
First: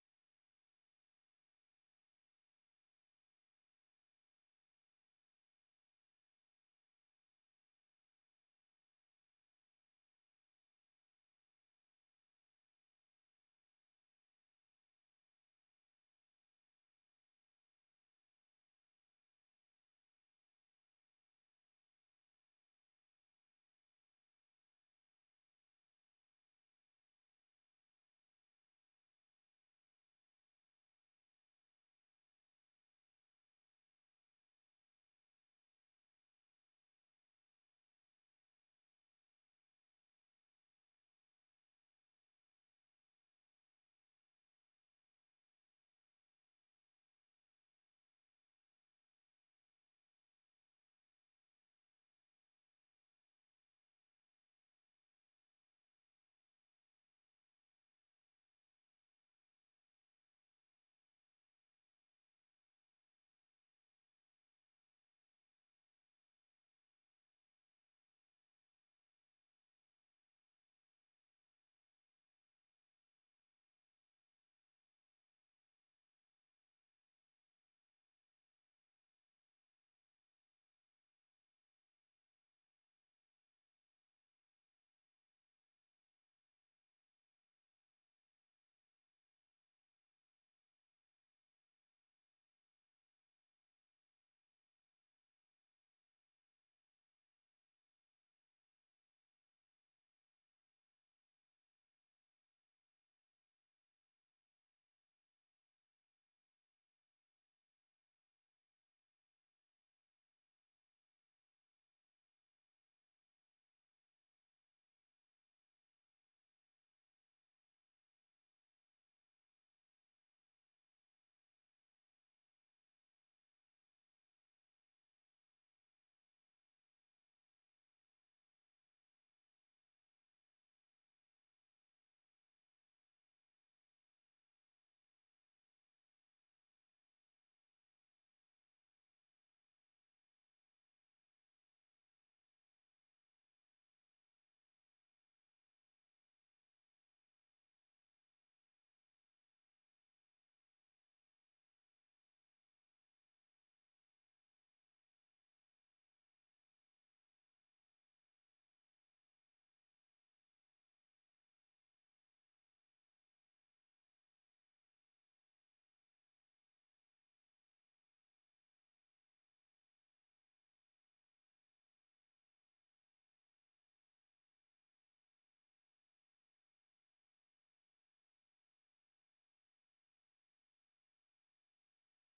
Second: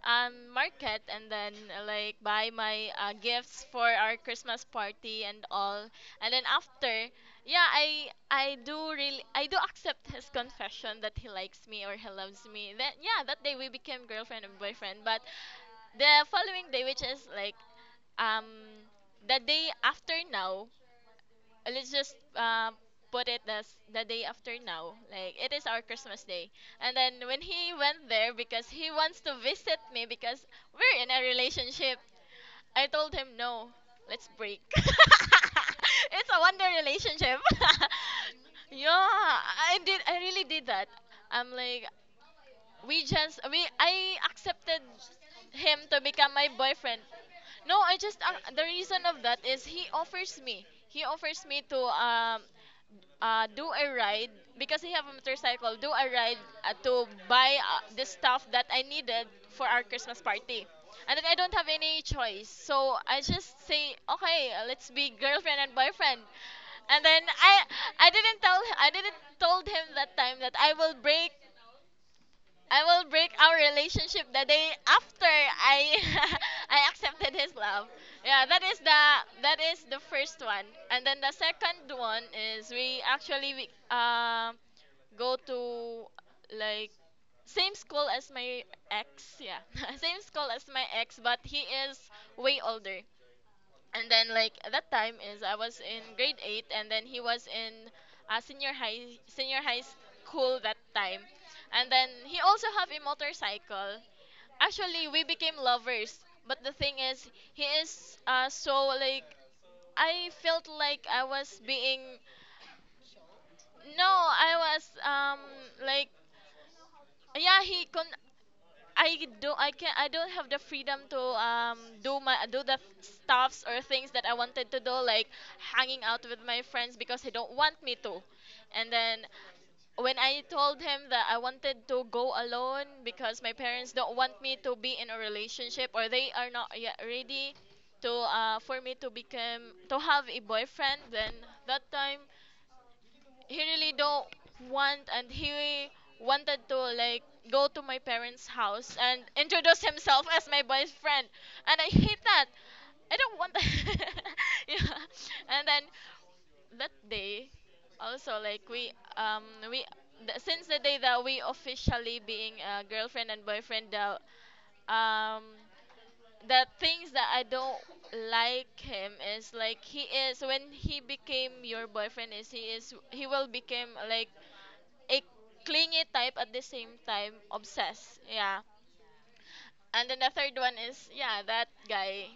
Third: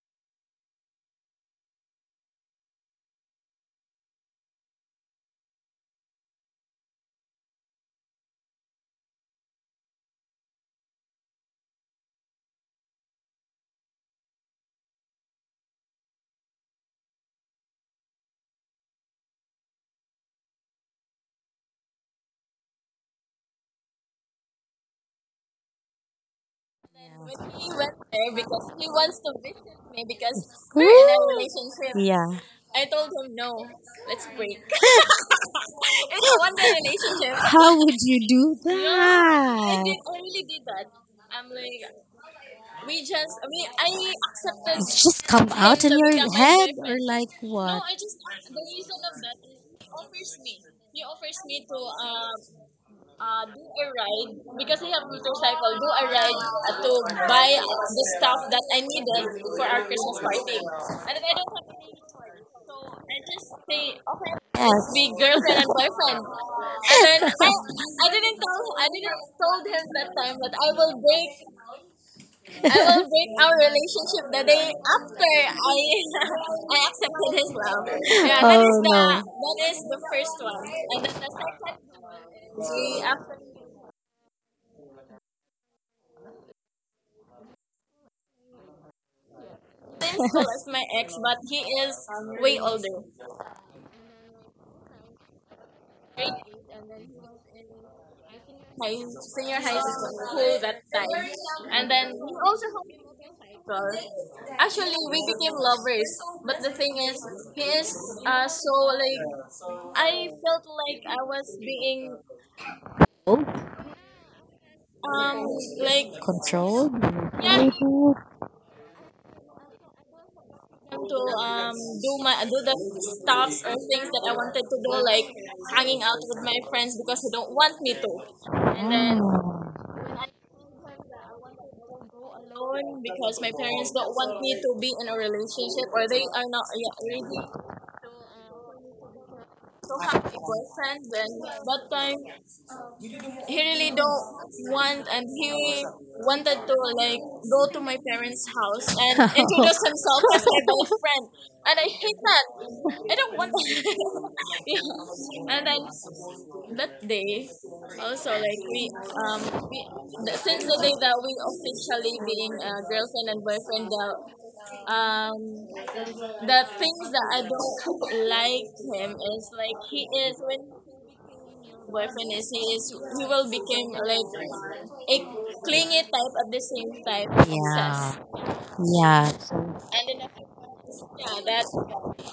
C: market and then like buy my gifts for our Christmas party and all. And then after, yeah, I do accept his confession that he likes me or he loves me. Then yeah, that day we became girlfriend and boyfriend. But the following day, which is like um the day after now, let's just put it as the day after now, like it is our Christmas day. And then when he went there because he wants to visit me because
A: If we're,
C: we're in a
A: woo!
C: relationship,
A: Yeah.
C: I told him no, let's break it's a wonder relationship.
A: How would you do, yeah,
C: Yeah, I
A: I that?
C: did, I really did that. I'm like, we I accepted
A: It's just come him
C: him
A: out in
C: to become
A: your
C: my
A: head or
C: boyfriend.
A: like, no,
C: No,
A: what?
C: I just the reason of that is he offers me. He offers me to do a ride because I have a motorcycle. Do a ride to buy the stuff that I needed for our Christmas party, and then I don't have any choice. So I just say, okay, let's
A: Yes.
C: be girlfriend and boyfriend. And then I didn't told him that time that I will break our relationship the day after I I accepted his love. Yeah, that is the first one, and then the second one is we actually go to, like, same school as my ex. Yeah, same school as my ex, but he is way older. And then, like, at that time is I was in grade eight, and then he was in senior high school that time, and then he also have a motorcycle. Actually, we became lovers, but the thing is, he is so like I felt like I was being,
A: Oh,
C: no, I was like
A: controlled,
C: yeah he con.
A: manipulated.
C: I don't, I can, I don't have the freedom to do my do the stuffs or things that I wanted to do, like hanging out with my friends, because he don't want me to. And then when I told him that I wanted to go alone because my parents don't want me to be in a relationship or they are not yet ready to for me to become, to have a boyfriend, then that time he really don't want, and he wanted to, like, go to my parents' house and introduce himself as my boyfriend. And I hate that. I don't want that. Yeah. And then that day also, like, we um we since the day that we officially being a girlfriend and boyfriend, um the things that I don't like him is like he is when he became your boyfriend is he will become like a clingy type, at the same time obsessed, yeah.
A: Yeah. So,
C: And then the third one is yeah, that guy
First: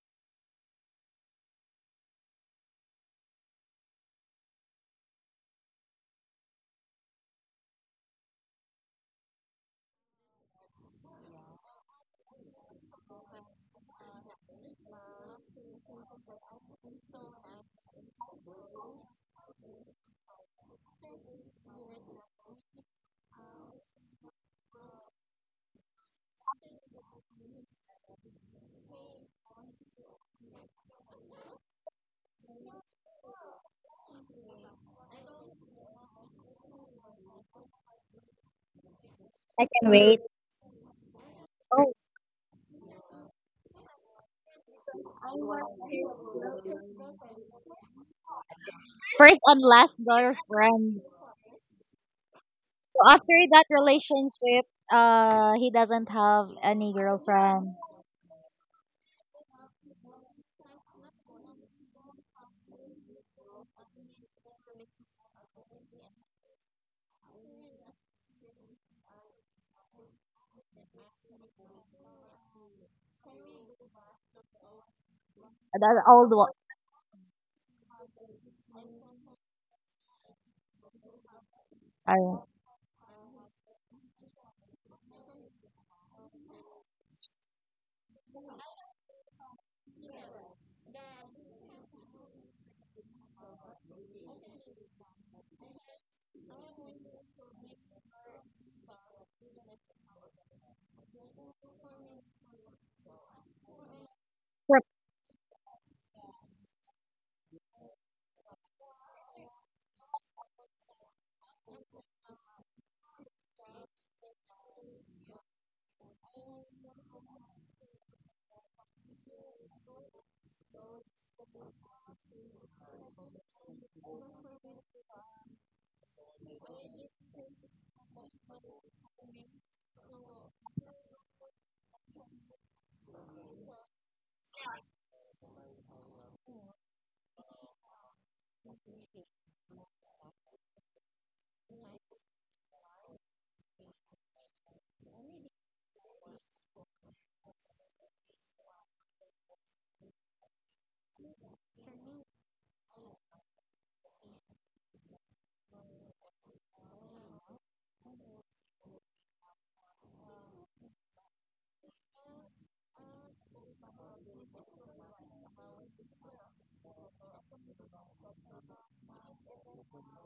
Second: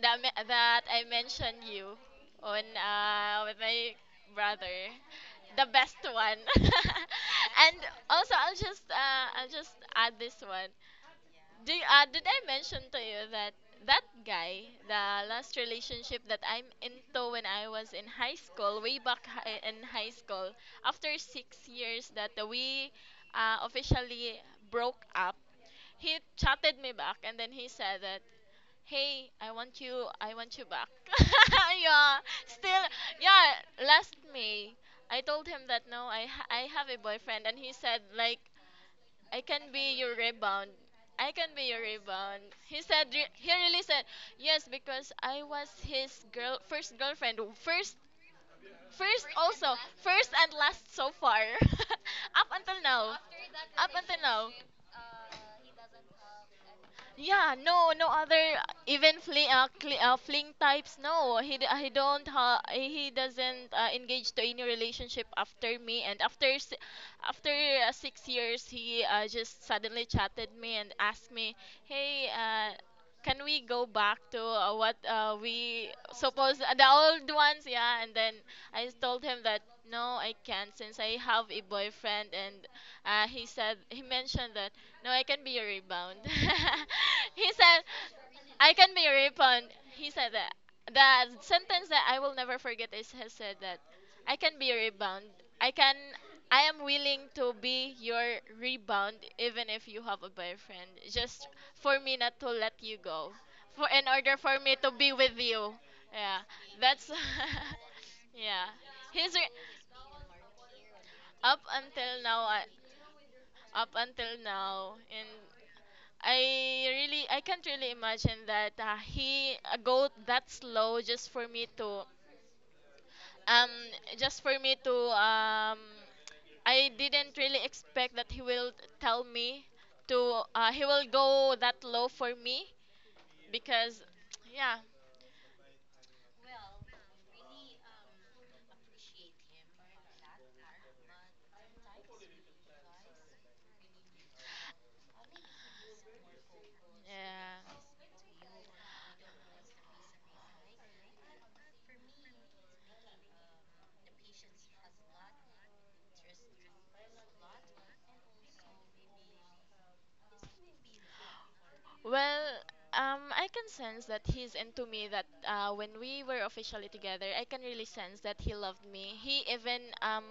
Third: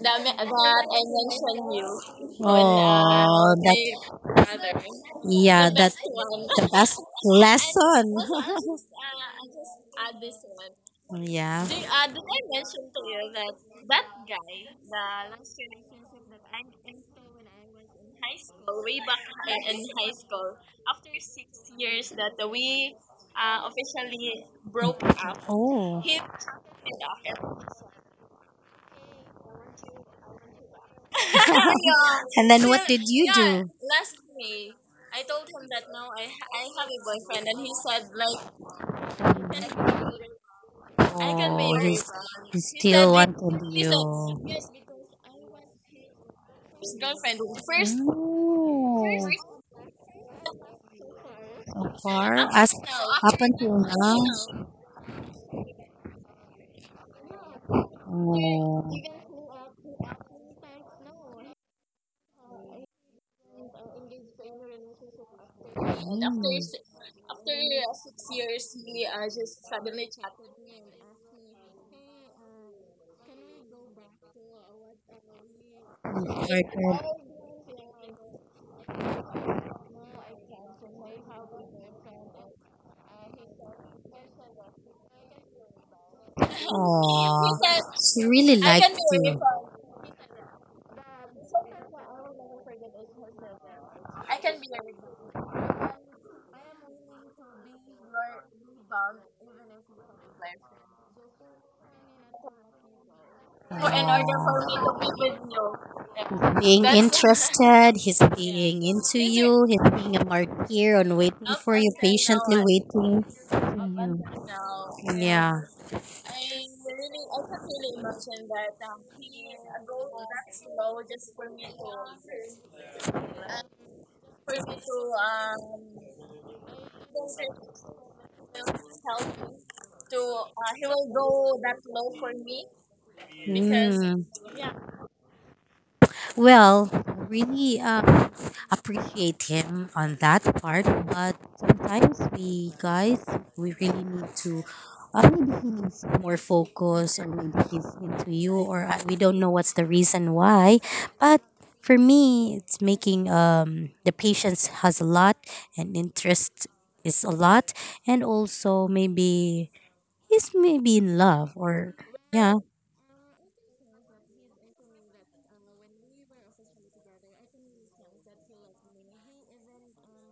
C: that that I mentioned you on with my brother,
A: the
C: the
A: yeah,
C: best one.
A: the best.
C: And also I'll just I'll just add this one.
A: What's yeah.
C: Do you, did I mention to you that that guy, the last relationship that I'm into when I was in high school, way back in high school, after 6 years that we officially broke up,
A: Oh.
C: he chatted me back and then he said that, "Hey, I want you back." Yeah,
A: And
C: still, yeah. Last May, I told him that no, I have a boyfriend, and he said like, I
B: I
C: can
B: can
C: be your
B: wait.
C: rebound. I can be
A: I,
C: your
B: Oh,
C: rebound.
A: he's,
C: He
A: he
C: said, he really said,
A: wanted.
C: yes, because I was his girl, first girlfriend, first. First
B: first
A: Oh,
B: and
C: also,
B: last
C: first and
B: girlfriend.
C: last so far.
A: far
C: Up
A: after as
C: until
B: So
C: now.
B: after
A: up
B: that
A: until
C: Up until now.
B: relationship, he doesn't have any
C: Yeah,
B: girlfriend.
C: no, no other
A: you
C: even fling cli fling types. No, he d- he don't he doesn't engage to any relationship after me. And
A: know
C: after 6 years, he just suddenly chatted me and asked me, "Hey, can we go back to what we
B: The old one.
C: suppose the old ones?" Yeah, and then I told him that no, I can't since I have a boyfriend,
B: Uh,
C: and he said, he mentioned that no, I can be your rebound.
A: he. Aw.
C: He said
A: Really.
C: I can be your rebound. He said that the sentence that I will never forget is he said that I can be your rebound. I can. I am willing to be your rebound even if you have a boyfriend. Just for me not to let you go. For in order for me to be
A: Aw.
C: with you. Yeah.
A: Being that's
C: That's
A: interested, he's, yeah,
C: yeah.
A: being into
C: He's re-
A: you, he's being a martyr on waiting
C: Up
A: for you,
C: until now
A: patiently waiting. Up
C: up
A: Mm,
C: until now.
A: yeah.
C: And
A: Yeah.
C: I really, I can't really imagine that he go that slow just for me to um just for me to I didn't really expect that he will tell me to he will go that low for me because
A: Mm.
C: yeah.
A: Well, really, appreciate him on that part, but sometimes we guys we really need to. Maybe he needs more focus, or maybe
C: Yeah.
A: he's into you, or we don't know what's the reason why. But for me, it's making the patience has a lot, and interest is a lot, and also maybe he's maybe in love, or
C: Well,
A: yeah,
C: I can sense that he's into me. That when we were officially together, I can really sense that he loved me.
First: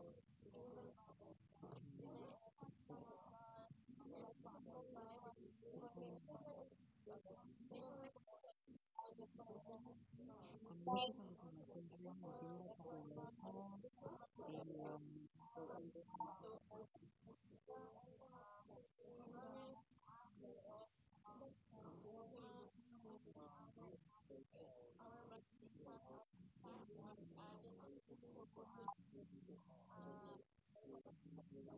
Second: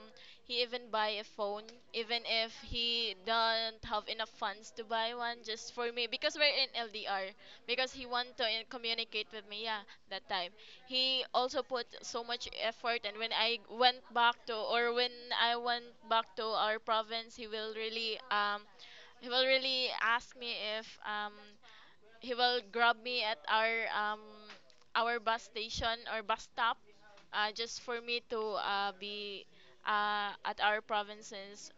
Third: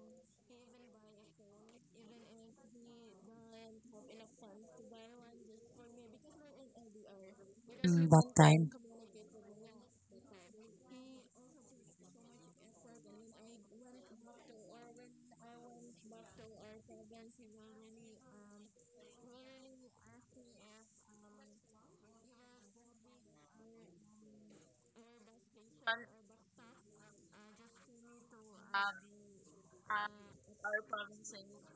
C: He even buy a phone, even if he don't have enough funds to buy one just for me because we're in LDR. Because he
A: that
C: want to
A: time.
C: communicate with me, yeah, that time. He also put so much effort, and when I went back to, or when I went back to our province, he will really ask me if he will grab me at our bus station or bus stop, just for me to be at our provinces.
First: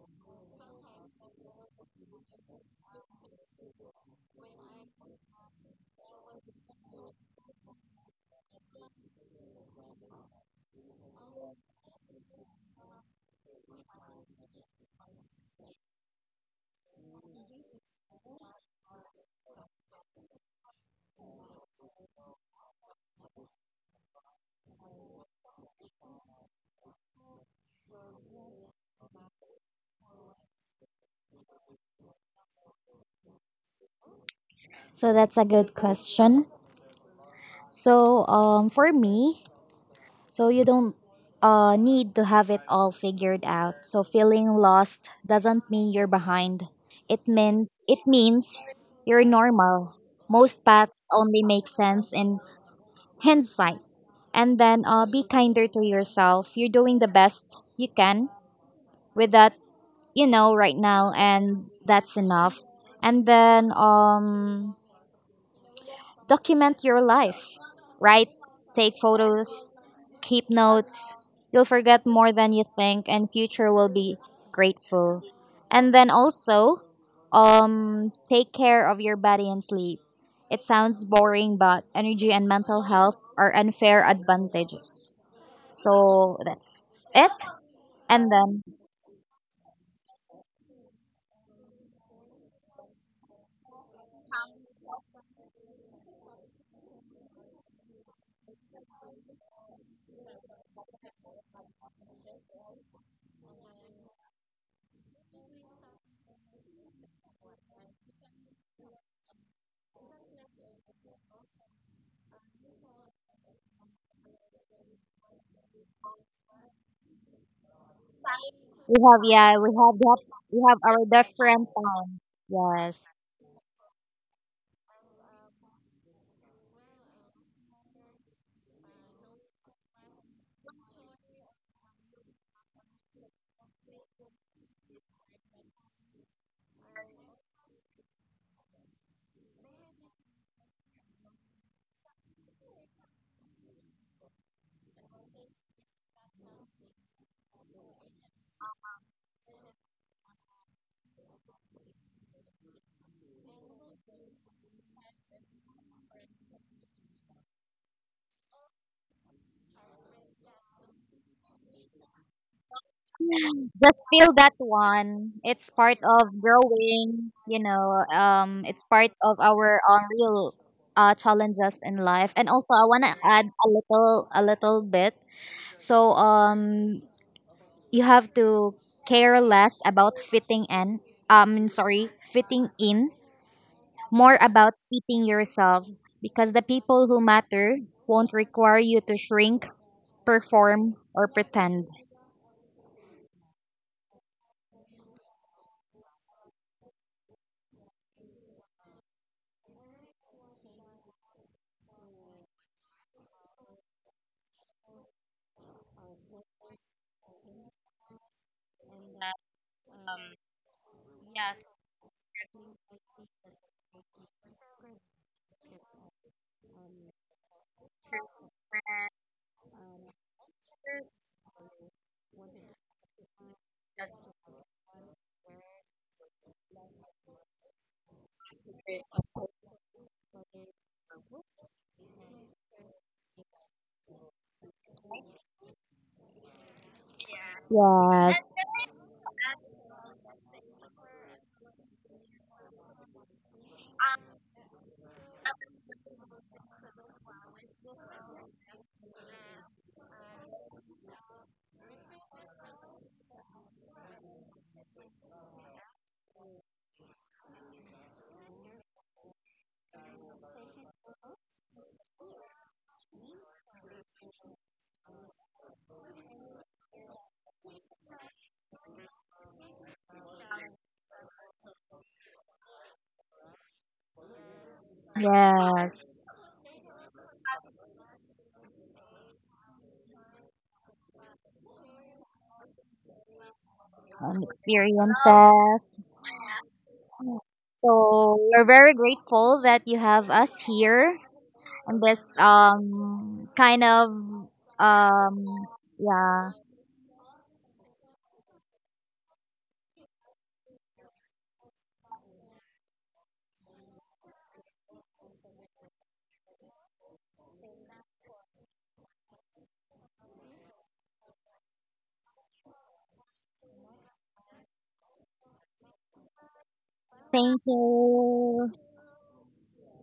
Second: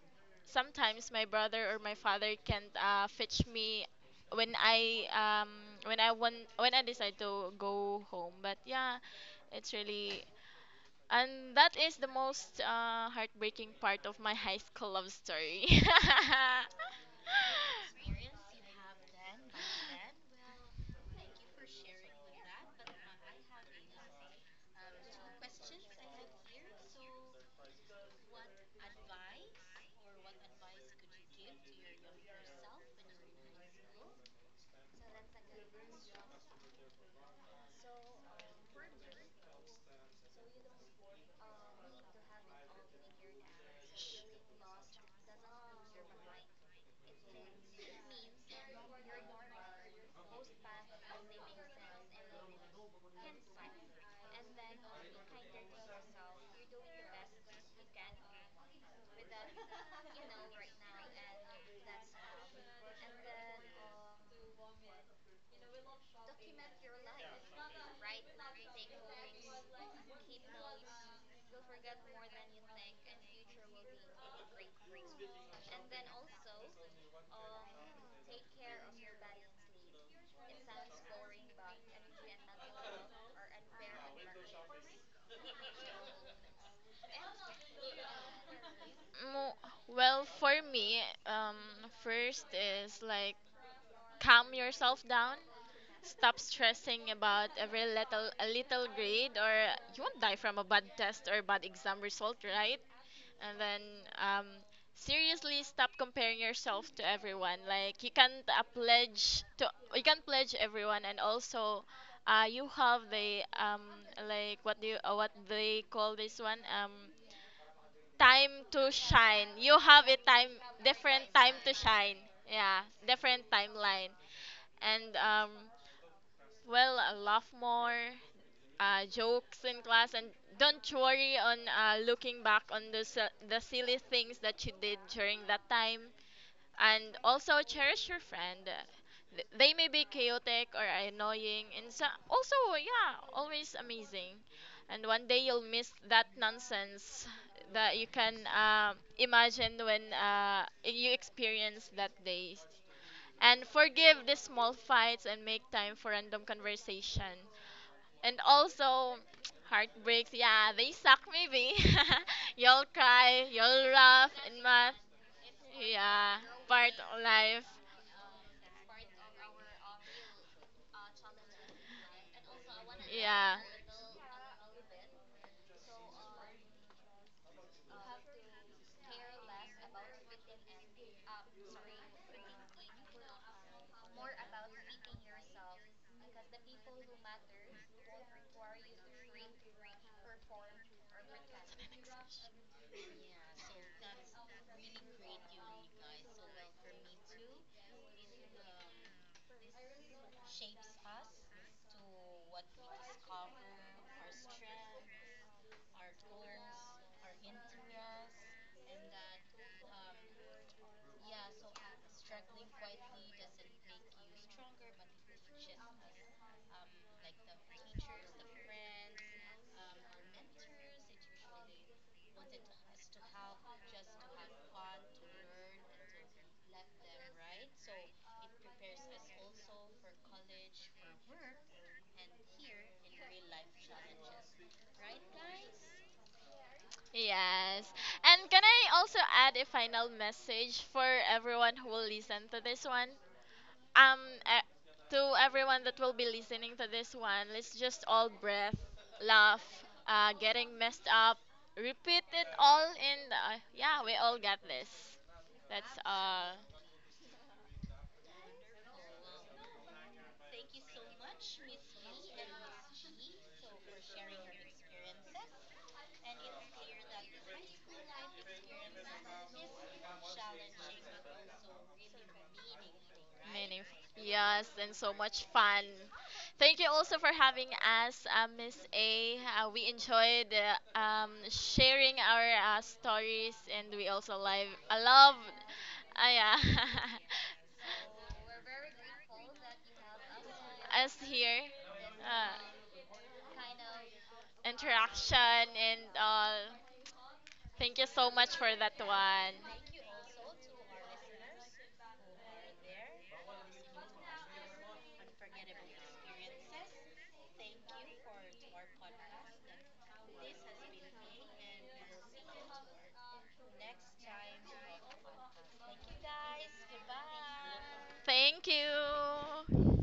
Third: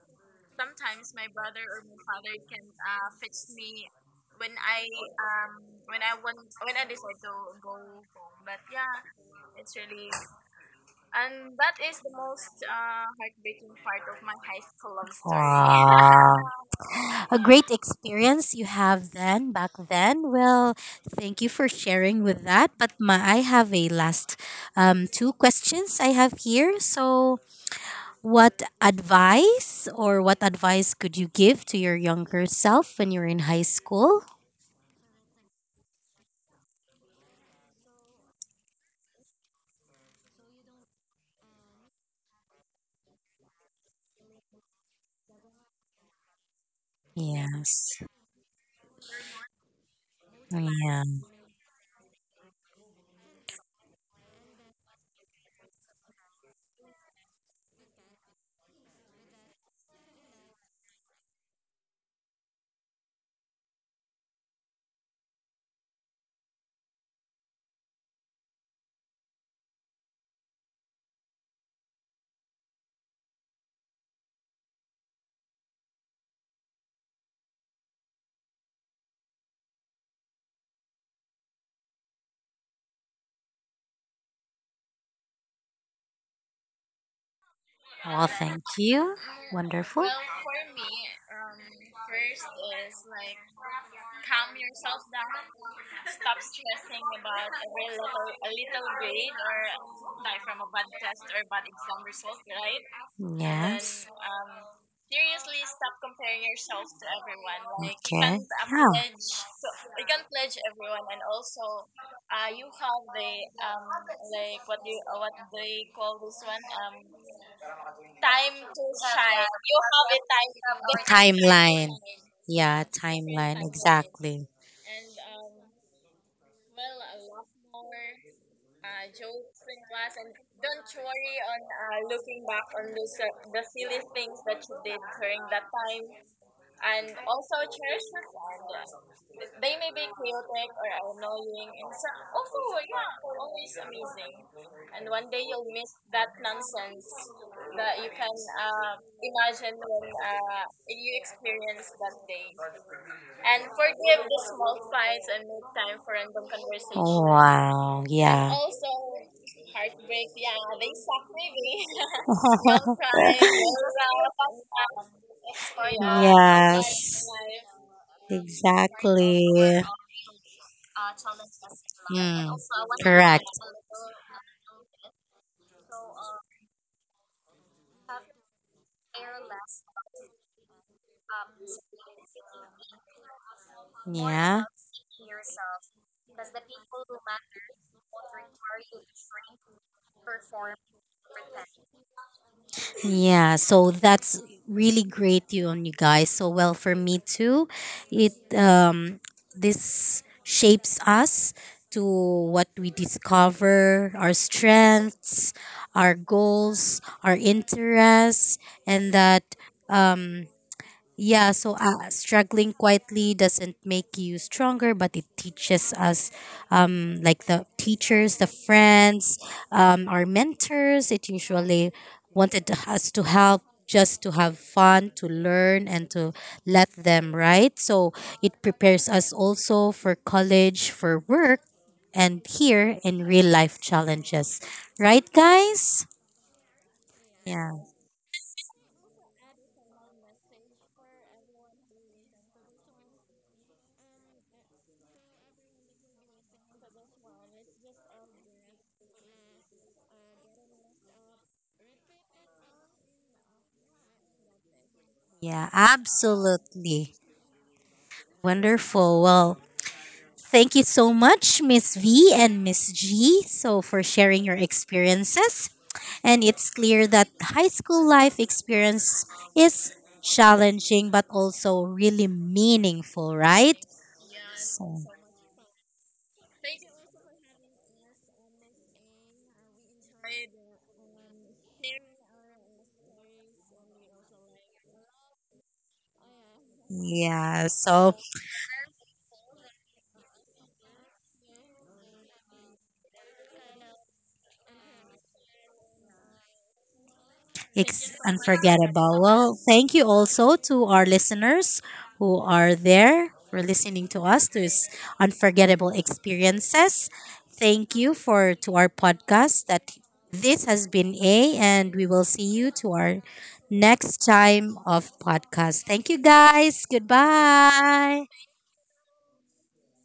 C: Sometimes my brother or my father can't fetch me when I when I want when I decide to go home. But yeah, it's really, and that is the most heartbreaking part of my high school love story.
A: Wow. A great experience you have then, back then. Well, thank you for sharing with that. But I have a last, two questions I have here. So, what advice could you give to your younger self when you're in high school?
B: so that's a good question. So, for me, so you don't, need to have it all figured out. So feeling lost doesn't mean you're behind. It means
A: Yes.
B: it means you're normal. Most
A: Yeah.
B: paths only make sense in hindsight. And then, be kinder to yourself. You're doing the best you can with that, right now, and that's enough. And then, document your life, right? Take photos, keep notes. You'll forget more than you think, and future will be grateful. And then also, take care of your body and sleep. It sounds boring, but energy and mental health are unfair advantages. So that's it.
A: Well,
B: And then,
A: thank you.
C: Mm.
A: Wonderful.
C: Well, for me, first is like calm yourself down. Stop stressing about every little grade, or you won't die from a bad test or bad exam result, right? And then
A: Yes.
C: um, seriously stop comparing yourself to everyone. Like you can't pledge to you can't pledge everyone, and also you have the like what do you, what they call this one,
A: Okay.
C: time to
B: we have
A: Yeah.
C: shine.
B: yeah,
C: You have a time,
B: we have our
C: different time
B: different
C: to
B: time.
C: shine. Yeah,
A: Yeah,
B: Yes.
C: different timeline. And well, laugh more, jokes in class, and don't worry on looking back on the silly things that you did during that time, and also cherish your friend. They may be chaotic or annoying, and so also yeah, always amazing. And one day you'll miss that nonsense that you can imagine when you experience that day. And forgive the small fights and make time for random conversation.
A: wow.
C: And
A: Yeah.
C: also, heartbreaks, yeah, they suck maybe. You'll cry, you'll
B: Just feel
C: laugh,
B: that
C: and math,
B: one. It's part of
C: yeah,
A: Yeah.
C: part of
B: growing,
C: life,
B: it's part of our, real challenges in life. And also I wanna add
C: yeah.
B: a little bit. So, you have to care less about fitting in, sorry, fitting in more about fitting yourself, because the people who matter won't require you to shrink, perform, or pretend.
A: Yeah, so that's really great you on you guys. So well for me too. It this
C: Shapes
A: shapes
C: us
A: us to
C: to
A: what
C: what we
A: we
C: discover,
A: discover,
C: our
A: our
C: strengths,
A: strengths,
C: our
A: our goals,
C: goals,
A: our
C: our interests,
A: interests,
C: and
A: and that
C: that um
A: um, yeah,
C: yeah.
A: so struggling quietly doesn't make you stronger, but it teaches us, like the teachers, the friends, our mentors. It usually wanted us to help just to have fun, to learn, and to let them, right? So it prepares us also for college, for work, and here in real life challenges, right, guys? Yeah,
C: Yes. And can
B: Yes.
C: I also add a final message for everyone who will listen to this one? um uh, to everyone that will be listening to this one, let's just all breath, laugh, getting messed up, repeat it all in the, yeah, we all got this.
A: yeah,
C: That's all.
A: absolutely. Wonderful. Well, thank you so much, Miss V and Miss G, so for sharing your experiences. And it's clear that high school life experience is challenging but also really meaningful, right?
C: Many, yes, and
A: So,
C: so much fun.
B: Yes.
C: Thank you also for having us, Miss A. We enjoyed sharing our stories, and we also
B: And
C: live, I love,
B: experiences.
C: yeah,
A: yeah, so
B: So we're very grateful that you have us here
C: us here,
B: in this,
C: uh,
B: kind of, um
C: interaction and
B: yeah.
C: all. Thank you so much for that
A: unforgettable. Well,
C: one.
A: thank you also to our listeners who are there for listening to us to this unforgettable experiences. Thank you for to our podcast that this has been A and we will see you to our next time of podcast. Thank you, guys.
B: Thank
A: Goodbye.
C: Thank
B: you.
C: you.